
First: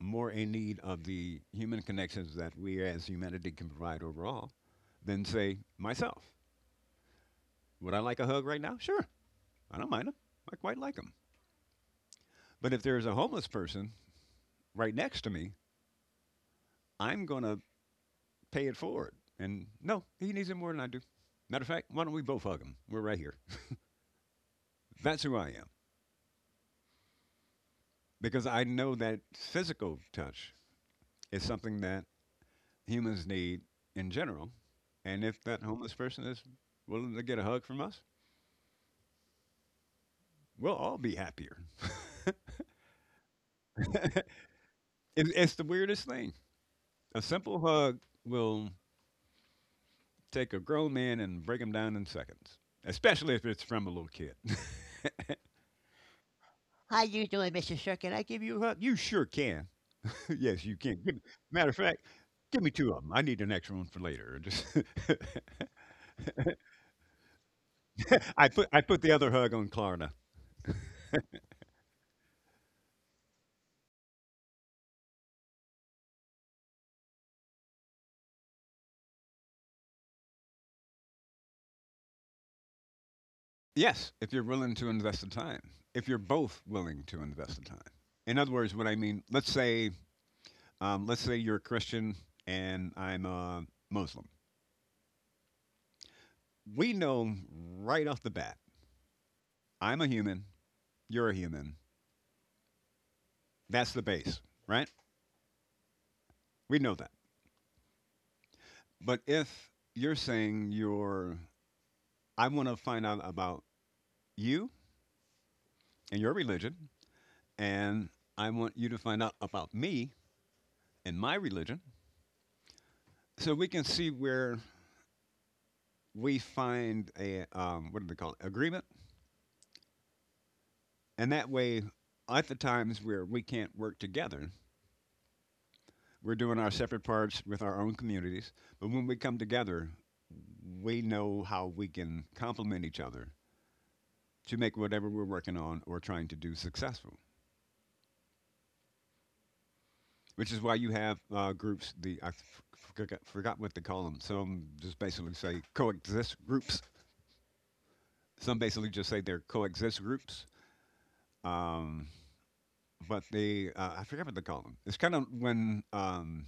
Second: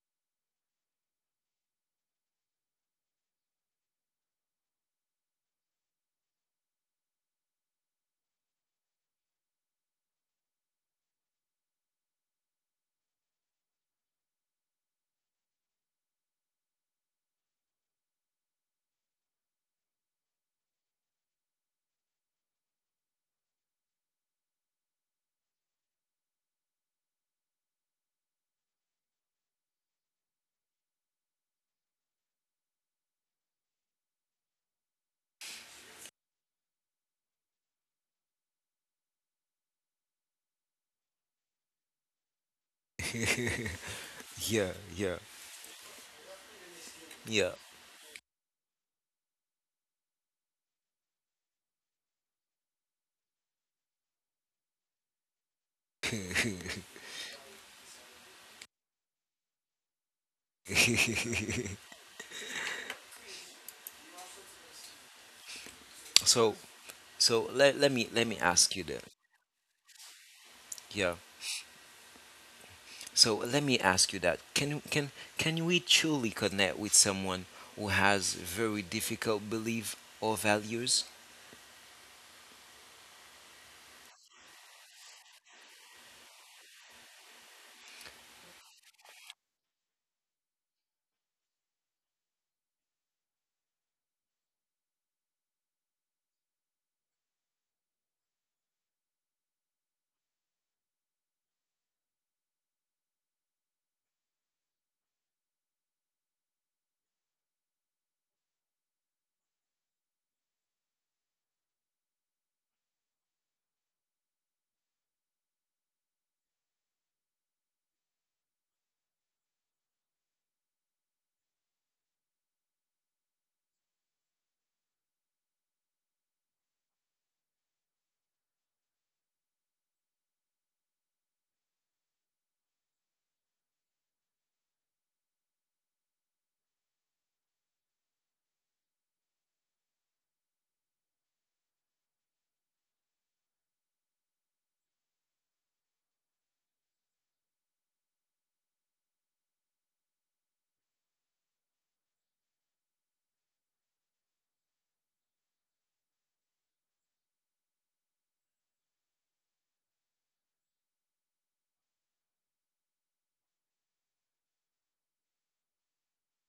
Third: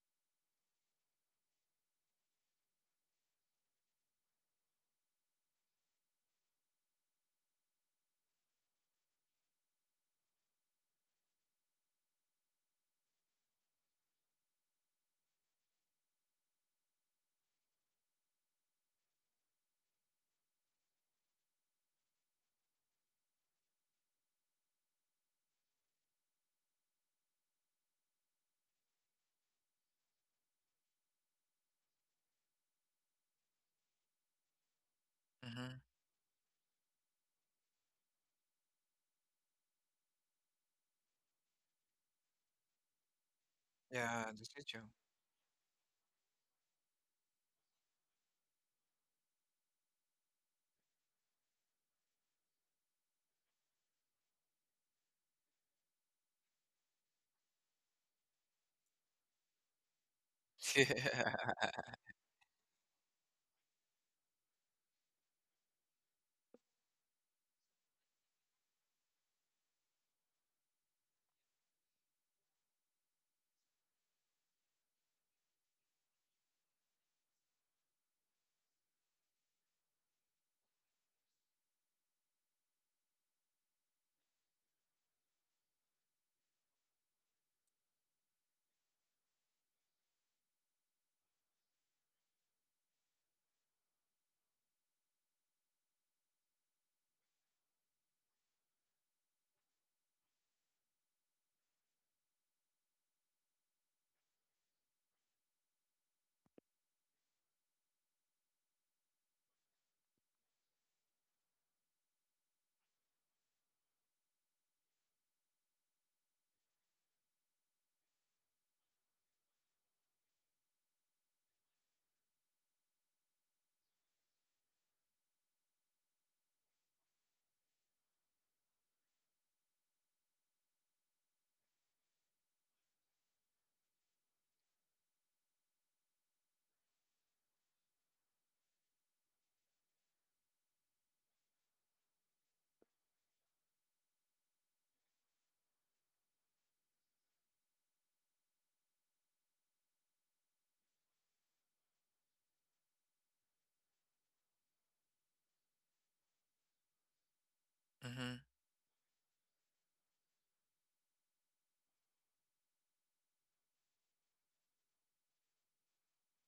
B: more in need of the human connections that we as humanity can provide overall than, say, myself. Would I like a hug right now? Sure, I don't mind them. I quite like them. But if there's a homeless person right next to me, I'm going to pay it forward. And no, he needs it more than I do. Matter of fact, why don't we both hug him? We're right here. That's who I am, because I know that physical touch is something that humans need in general. And if that
C: Hmm.
B: homeless person is willing to get a hug from us, we'll all be happier.
A: Yeah.
C: Yeah, this is true.
A: Yeah.
B: It's the weirdest thing. A
A: Yeah.
B: simple hug will take a grown man and break him down in seconds, especially if it's from a little kid. How you doing, Mr. Sir? Can I give you a hug? You sure can. Yes, you can. Give me, matter of fact, give me two of them. I need an extra one for later. Just
A: So let me
B: I put
A: ask
B: I
A: you
B: put
A: that.
B: the other hug on Klarna.
A: Yeah. So let me ask you that. Can we truly connect with someone who has very difficult belief or values?
B: Yes, if you're willing to invest the time, if you're both willing to invest the time. In other words, what I mean, let's say you're a Christian and I'm a Muslim. We know right off the bat, I'm a human, you're a human. That's the base, right? We know that. But if you're saying I want to find out about you and your religion, and I want you to find out about me and my religion, so we can see where we find a what do they call it, agreement, and that way, at the times where we can't work together, we're doing our separate parts with our own communities. But when we come together, we know how we can complement each other to make whatever we're working on or trying to do successful. Which is why you have groups. The I f- forgot, forgot what they call them. Some just basically say coexist groups.
C: Hmm.
B: Some basically just say they're coexist groups. Um, but they I forget what they call them. It's kind of when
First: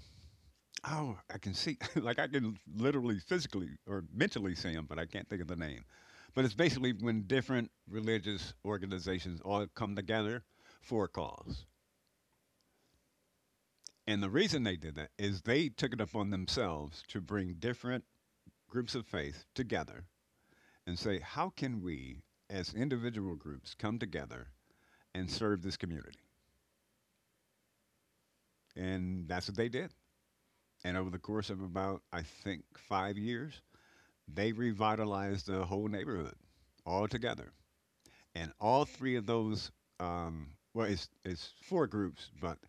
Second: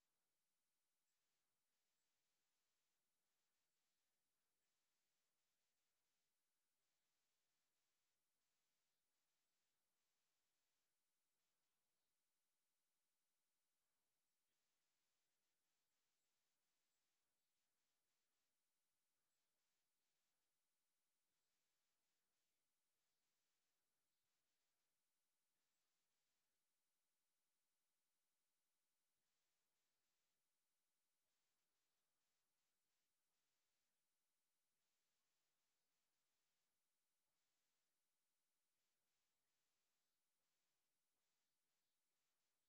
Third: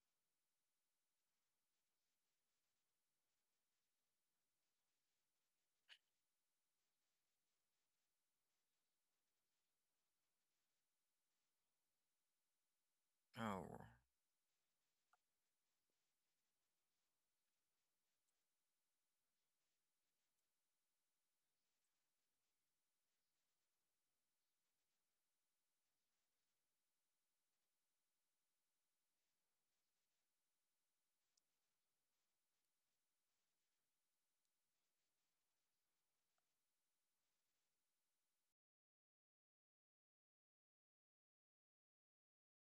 B: oh, I can see like I can literally physically or mentally see them, but I can't think of the name. But it's basically when different religious organizations all come together for a cause.
C: Oh,
B: And the reason they did that is they took it upon themselves to bring different groups of faith together and say, how can we as individual groups come together and serve this community? And that's what they did. And over the course of about, I think, 5 years, they revitalized the whole neighborhood altogether. And all three of those, well, it's four groups, but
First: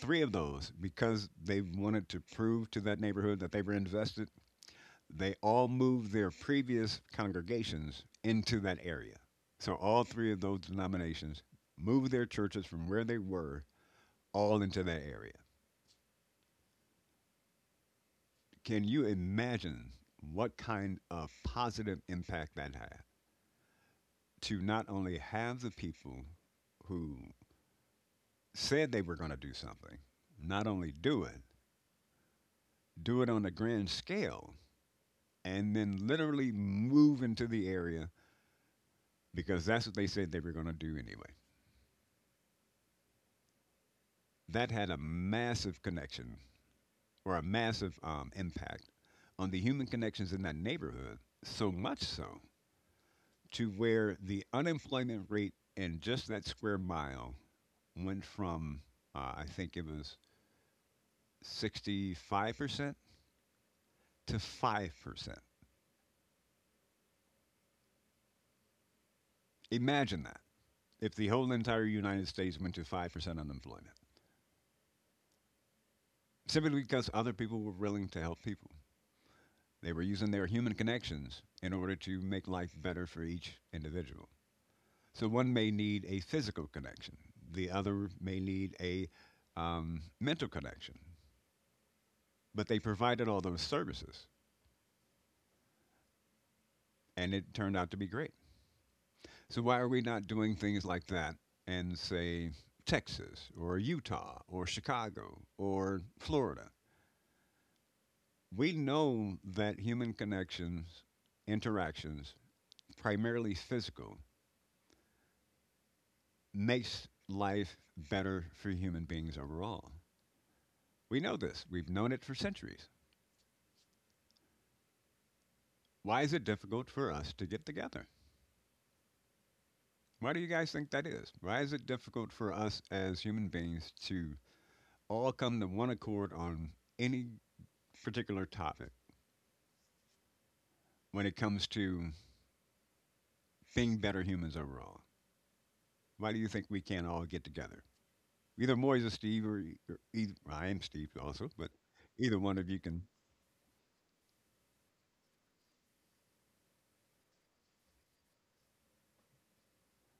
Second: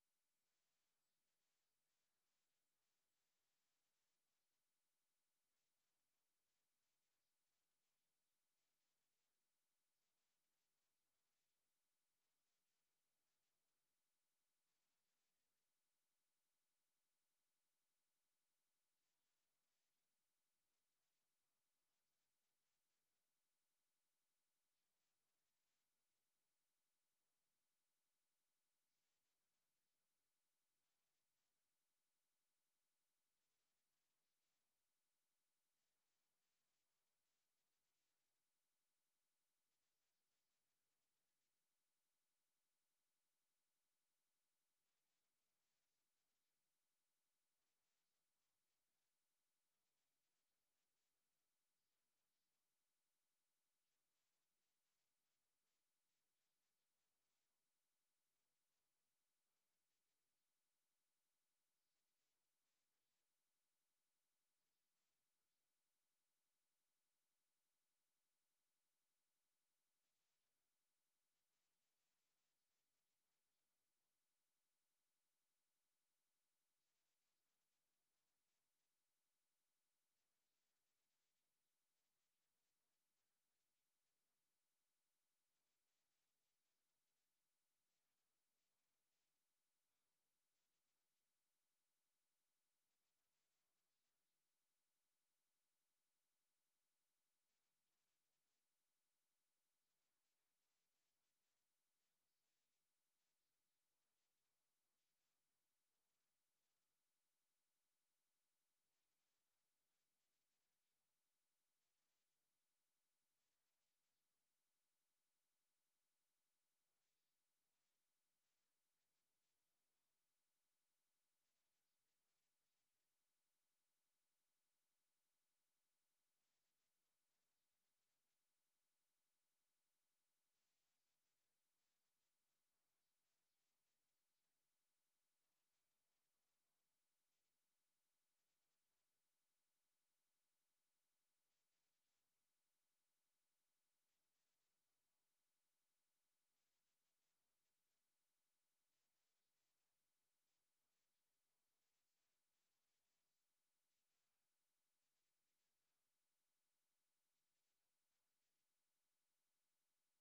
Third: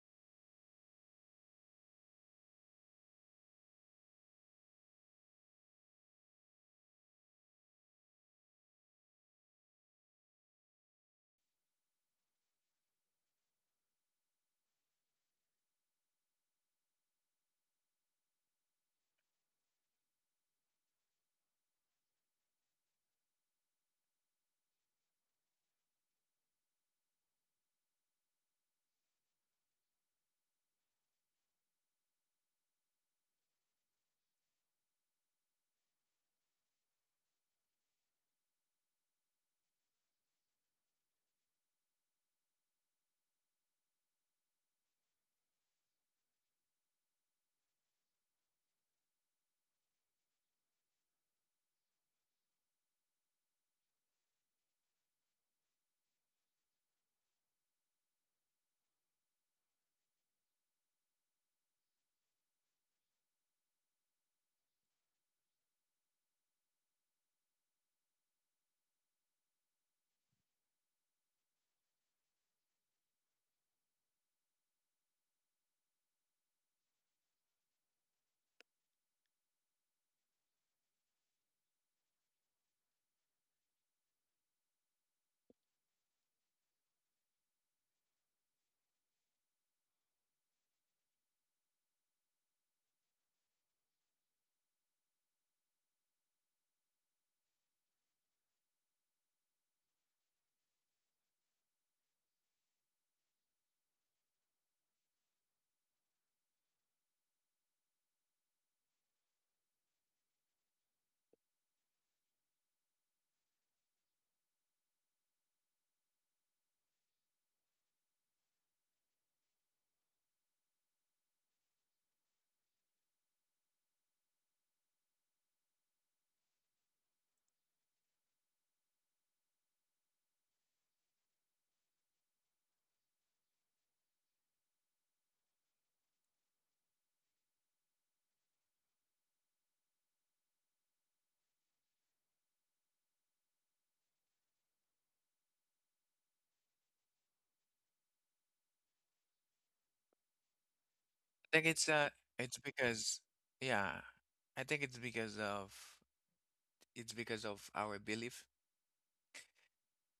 B: three of those, because they wanted to prove to that neighborhood that they were invested, they all moved their previous congregations into that area. So all three of those denominations moved their churches from where they were all into that area. Can you imagine what kind of positive impact that had to not only have the people who said they were going to do something, not only do it on a grand scale, and then literally move into the area because that's what they said they were going to do anyway? That had a massive connection or a massive impact on the human connections in that neighborhood, so much so to where the unemployment rate in just that square mile went from, I think it was 65% to 5%. Imagine that if the whole entire United States went to 5% unemployment, simply because other people were willing to help people. They were using their human connections in order to make life better for each individual. So one may need a physical connection, the other may need a mental connection. But they provided all those services, and it turned out to be great. So why are we not doing things like that in, say, Texas or Utah or Chicago or Florida? We know that human connections, interactions, primarily physical, makes life better for human beings overall. We know this. We've known it for centuries. Why is it difficult for us to get together? Why do you guys think that is? Why is it difficult for us as human beings to all come to one accord on any particular topic when it comes to being better humans overall? Why do you think we can't all get together? Either Moise or Steve, or, e- or either, well, I am Steve also,
C: I think
B: but either
C: it's
B: one of you can.
C: because, yeah, I think it's because of our belief,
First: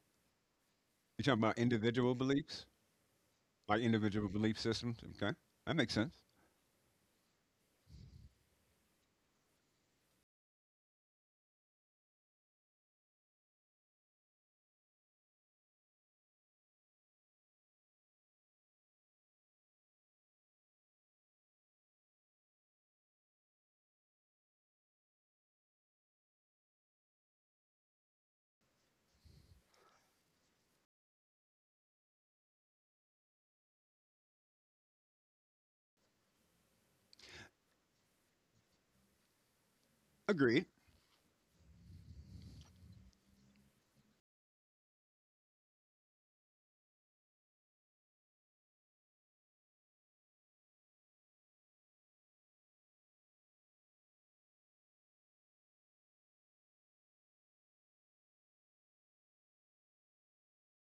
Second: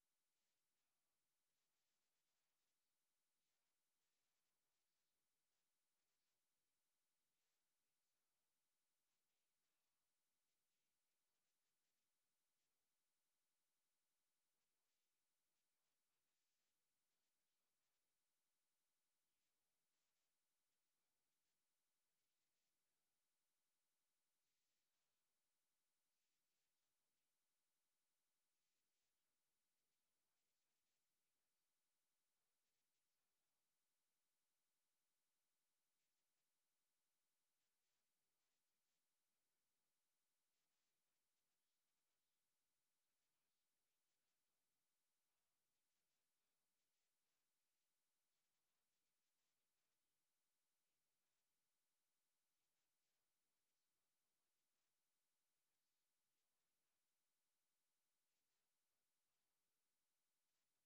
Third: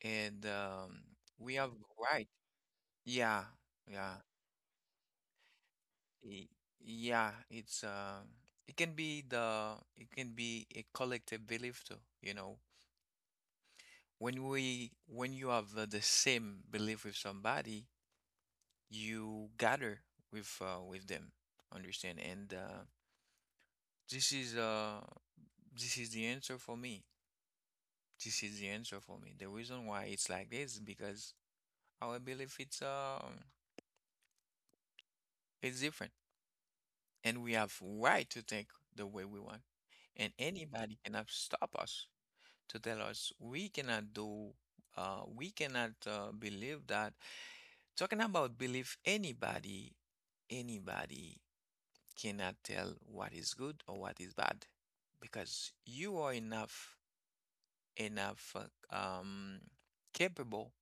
C: and
B: You're talking
C: we
B: about
C: have
B: individual
C: right.
B: beliefs,
C: Yeah,
B: like
C: yeah.
B: individual belief systems. Okay, that makes sense.
C: Y- Yeah, it's it can be a collective belief too, you know. When you have the same belief with somebody, you gather with them, understand? And this is uh this is the answer for me. This is the answer for me. The reason why it's like this is because our belief, it's different, and we have right to think the way we want, and
B: Agreed.
C: anybody cannot stop us, to tell us we cannot do, we cannot believe that. Talking about belief, anybody cannot tell what is good or what is bad, because you are enough capable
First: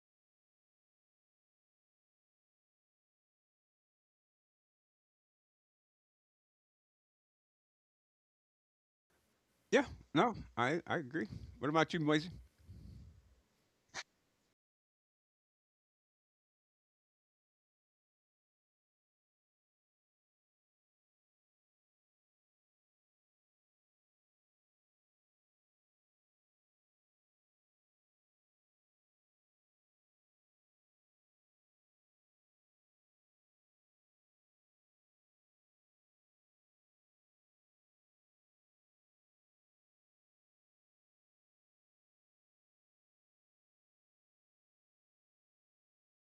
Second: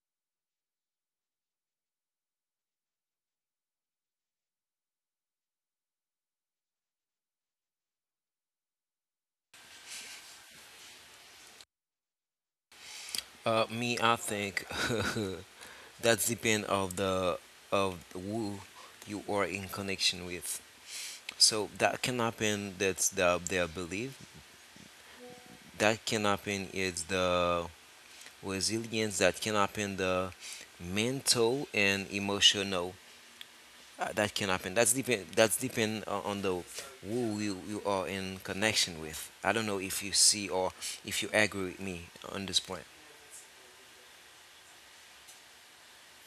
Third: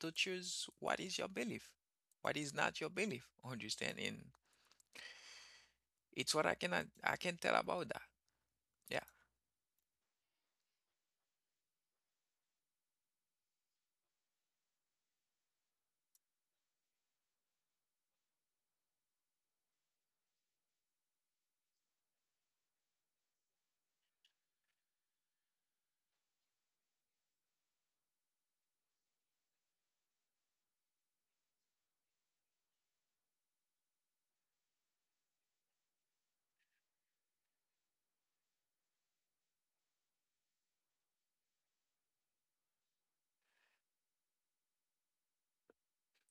C: to choose what is your belief, what is not your belief. Understand? And it's what I cannot, I can tell about that. Yeah.
B: Yeah. No, I agree. What about you, Moise?
A: Me, I think that's depend of who you are in connection with. So that can happen. That's the their belief. That can happen is the resilience. That can happen the mental and emotional. That can happen. That's depend. That's depend on the who you are in connection with. I don't know if you see or if you agree with me on this point.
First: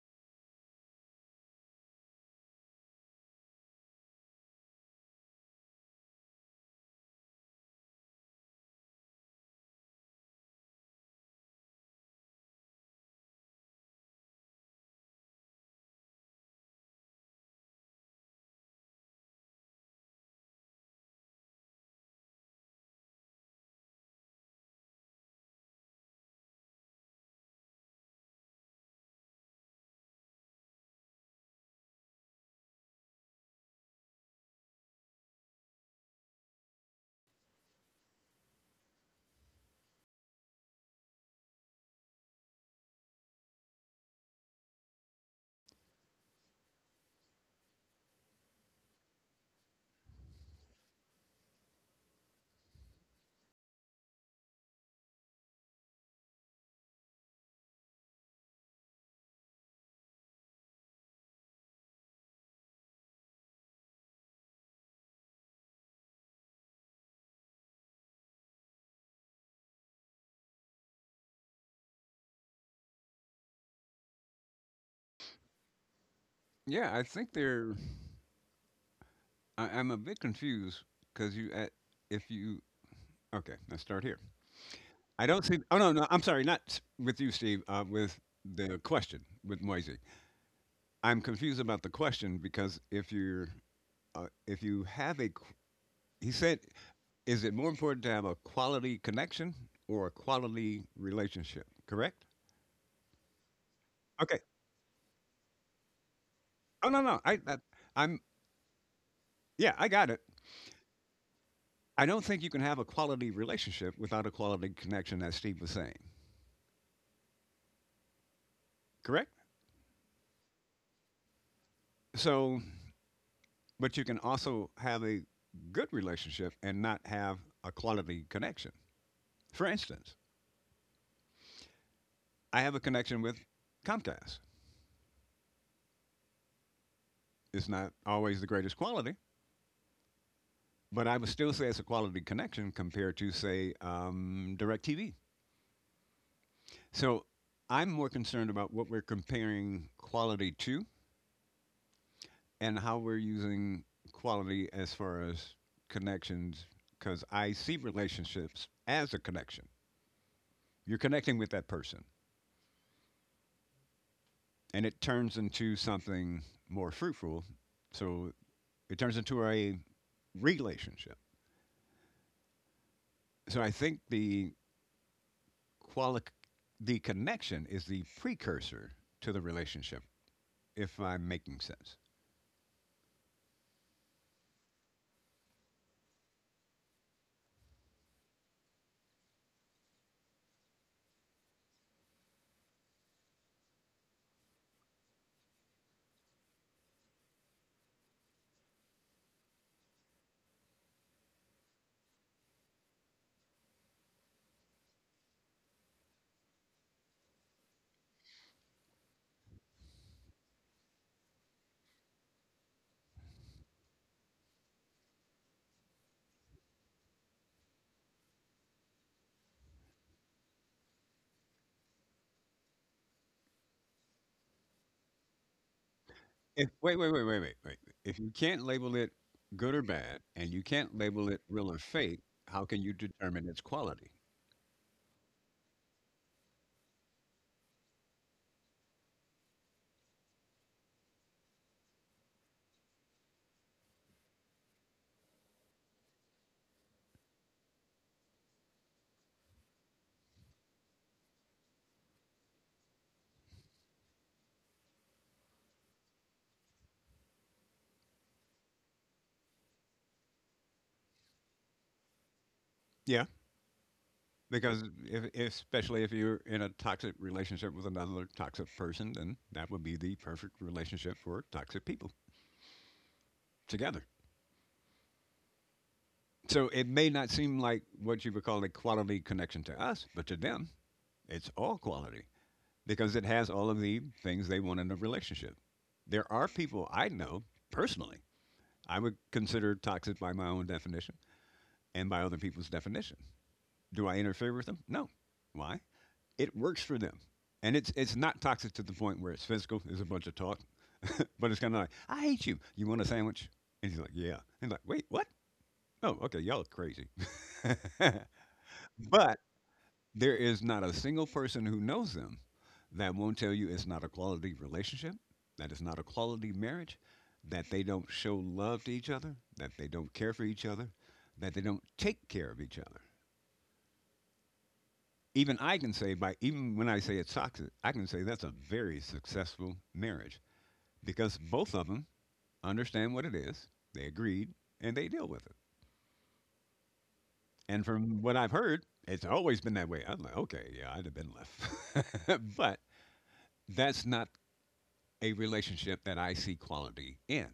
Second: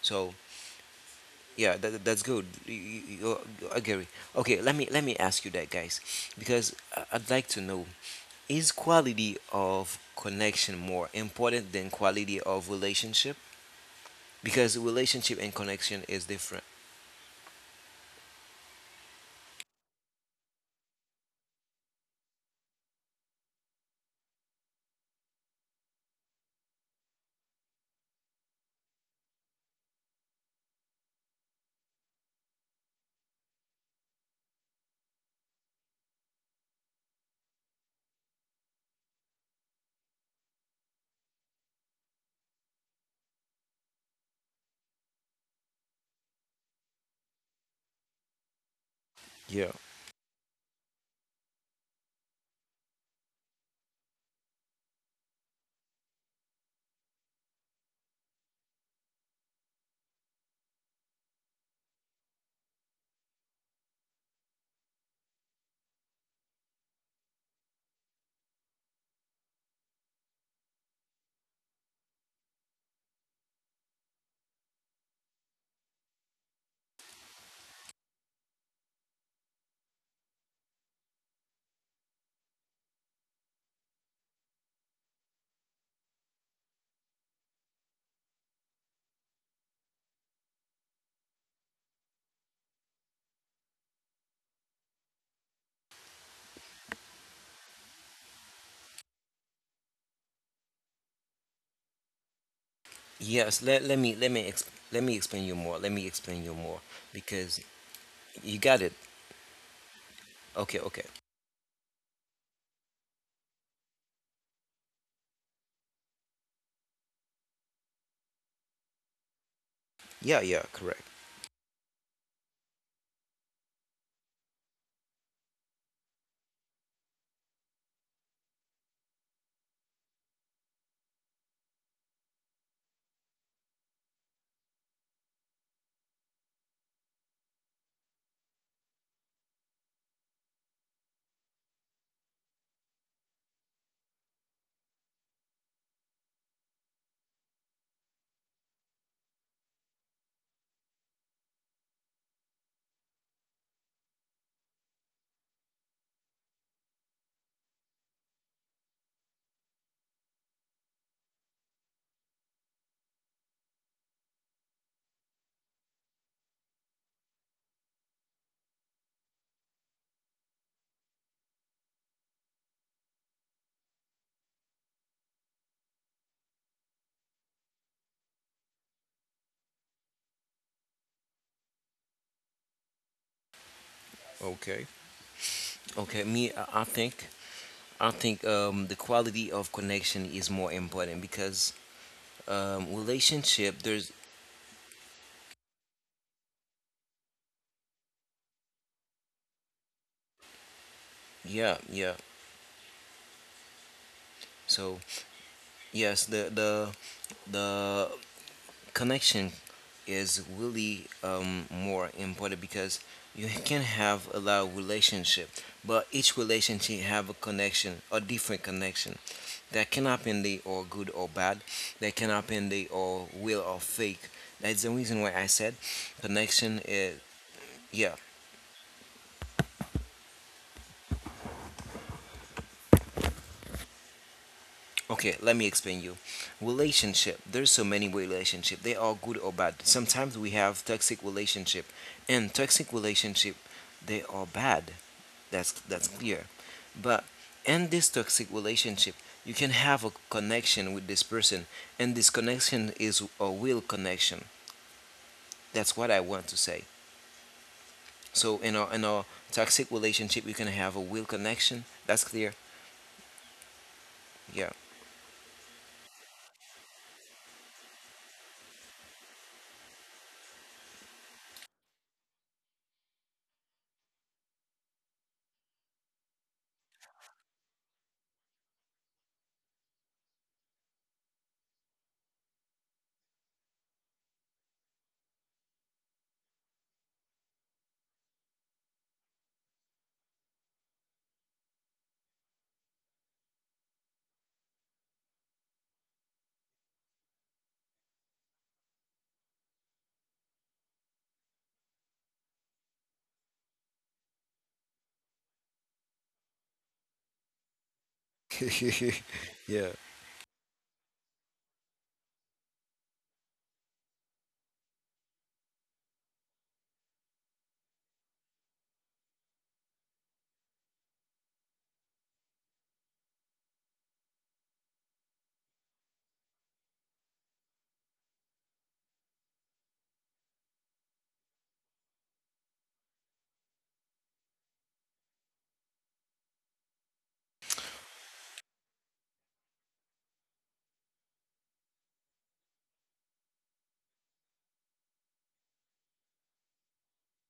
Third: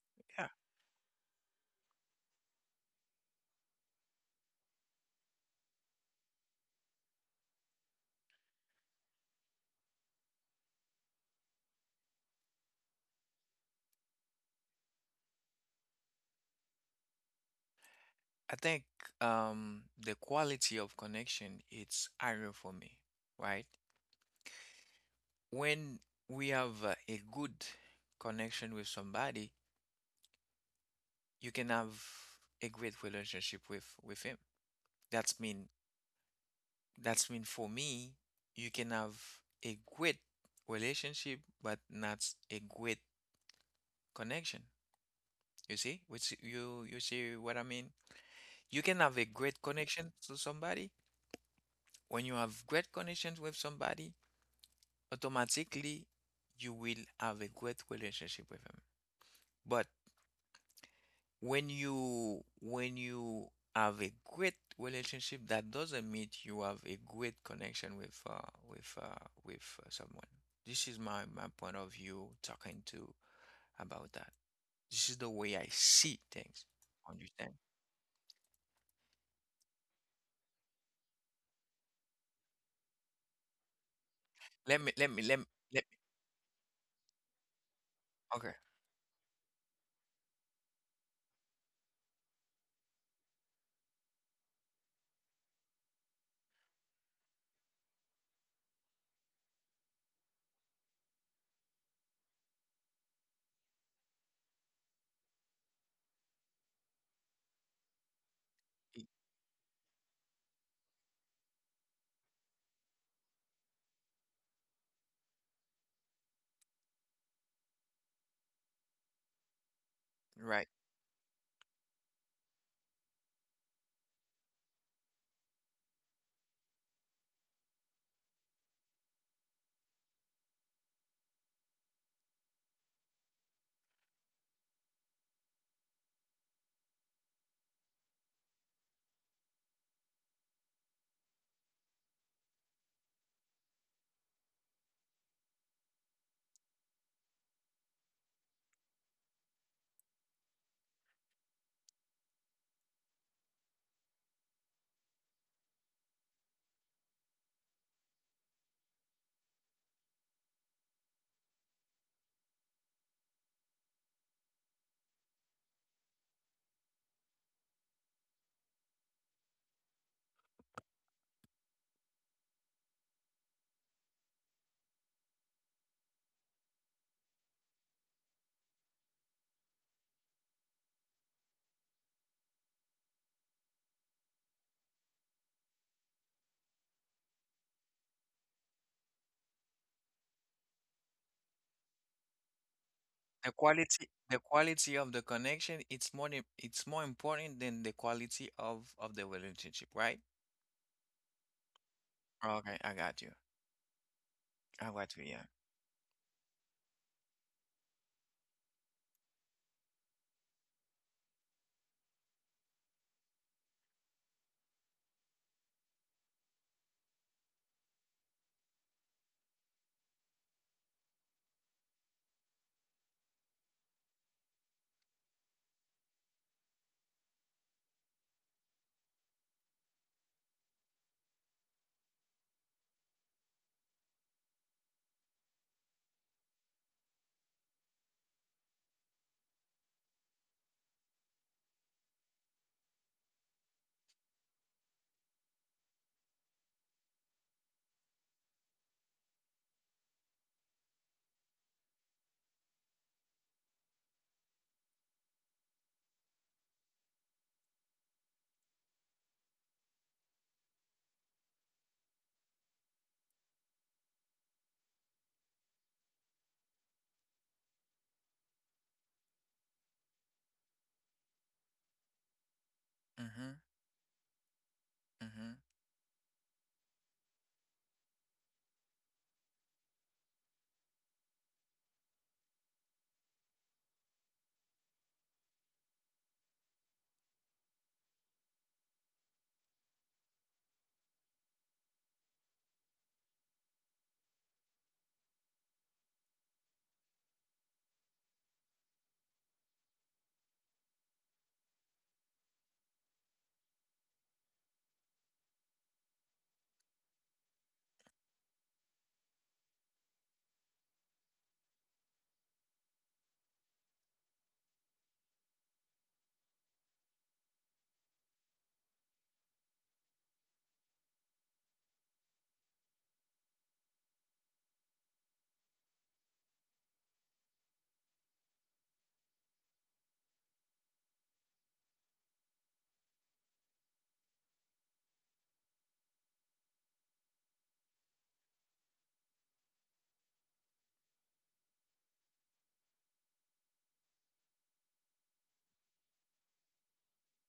A: So,
C: Yeah.
A: yeah, that's good. I agree. Okay, let me ask you that, guys, because I'd like to know: is quality of connection more important than quality of relationship? Because relationship and connection is different.
C: I think the quality of connection, it's higher for me, right? When we have a good connection with somebody, you can have a great relationship with him. That's mean that's mean for me, you can have a great relationship but not a great connection. You see? Which, you see what I mean? You can have a great
A: Yeah.
C: connection to somebody. When you have great connections with somebody, automatically you will have a great relationship with him. But when you have a great relationship, that doesn't mean you have a great connection with uh, with someone. This is my point of view talking to about that. This is the way I see things.
B: Yeah, I think
C: Understand?
B: they're. I'm a bit confused because you at if you okay, let's start here.
C: Let me let me
B: I
C: let me
B: don't see. Oh
C: let
B: no,
C: me.
B: no, I'm sorry, not s- with you, Steve. With
C: Okay,
B: the question with Moise. I'm confused about the question because if you have a qu- he said, is it more important to have a quality connection or a quality relationship, correct?
A: Yes, let, let me let
B: Okay.
A: me exp- let me explain you more. Let me explain you more
B: oh no no I, I
A: because
B: I'm
A: you got it.
C: I-
B: Yeah, I got it.
A: Okay, okay.
B: I don't think you can have a quality relationship without a quality connection, as Steve was saying, correct?
A: Yeah, yeah,
C: right.
A: correct.
B: So, but you can also have a good relationship and not have a quality connection. For instance, I have a connection with Comcast. It's not always the greatest quality. But I would still say it's a quality connection compared to, say, DirecTV. So I'm more concerned about what we're comparing quality to and how we're using quality as far as connections, because I see relationships as a connection. You're connecting with that person, and it turns into something more fruitful. So it turns into a relationship. So I think the quali- the connection is the precursor to the relationship, if I'm making sense.
A: Okay. Okay, me, I think the quality of connection is more important because
C: The
A: relationship there's,
C: quality the quality of the connection, it's more it's more important than the quality of the relationship, right?
A: yeah, yeah.
C: Okay, I got you. I
A: So,
C: got you. Yeah.
A: yes, the connection is really more important because you can have a lot of relationship, but each relationship have a connection, a different connection, that can happen they or good or bad, that can happen they or real or fake. That's the reason why I said
B: If,
A: connection
B: wait, wait,
A: is,
B: wait, wait, wait, wait.
A: yeah.
B: If you can't label it good or bad, and you can't label it real or fake, how can you determine its quality?
A: Okay, let me explain you. Relationship. There's so many way relationship. They are good or bad. Sometimes we have toxic relationship, and toxic relationship, they are bad. That's clear. But in this toxic relationship, you can have a connection with this person, and this connection is a real connection. That's what I want to say. So in a toxic relationship, you can have a real connection. That's clear.
B: Yeah.
A: Yeah.
B: Because especially if you're in a toxic relationship with another toxic person, then that would be the perfect relationship for toxic people
C: Mm-hmm.
B: together.
C: Mm-hmm.
B: So it may not seem like what you would call a quality connection to us, but to them, it's all quality because it has all of the things they want in a relationship. There are people I know personally I would consider toxic by my own definition and by other people's definition. Do I interfere with them? No. Why? It works for them. And it's not toxic to the point where it's physical. There's a bunch of talk, but it's kind of like, I hate you. You want a sandwich? And he's like, yeah. And he's like, wait, what? Oh, okay, y'all are crazy. But there is not a single person who knows them that won't tell you it's not a quality relationship, that it's not a quality marriage, that they don't show love to each other, that they don't care for each other, that they don't take care of each other. Even I can say by even When I say it's toxic, I can say that's a very successful marriage because both of them understand what it is, they agreed, and they deal with it. And from what I've heard, it's always been that way. I'm like, okay, yeah, I'd have been left. But that's not a relationship that I see quality in.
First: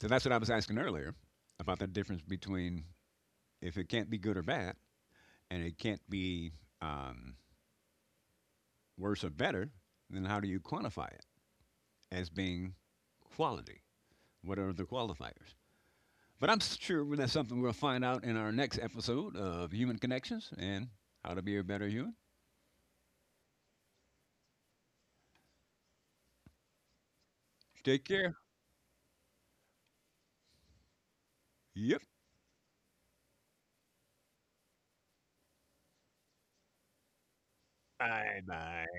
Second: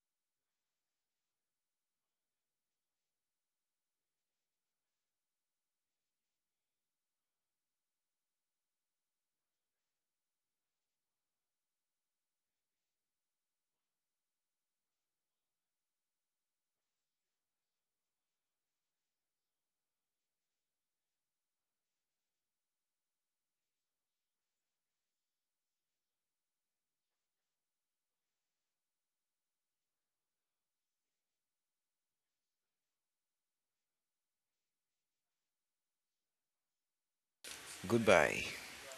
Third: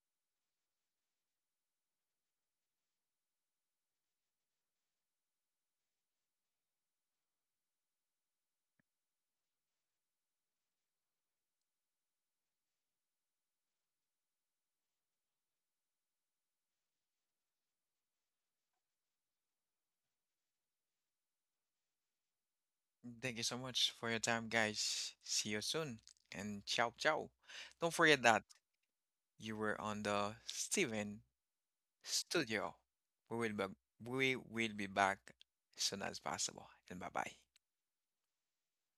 B: So that's what I was asking earlier about the difference between if it can't be good or bad and it can't be um, worse or better, then how do you quantify it as being quality? What are the qualifiers? But I'm sure that's something we'll find out in our next episode of Human Connections and How to Be a Better Human.
C: Thank you so much for your time, guys. See you soon. And ciao, ciao. Don't
B: Take
C: forget
B: care.
C: that you were on the Steven
B: Yep.
C: Studio. We will be, we will be back as soon as possible. And bye bye.
B: Bye
A: Goodbye.
B: bye.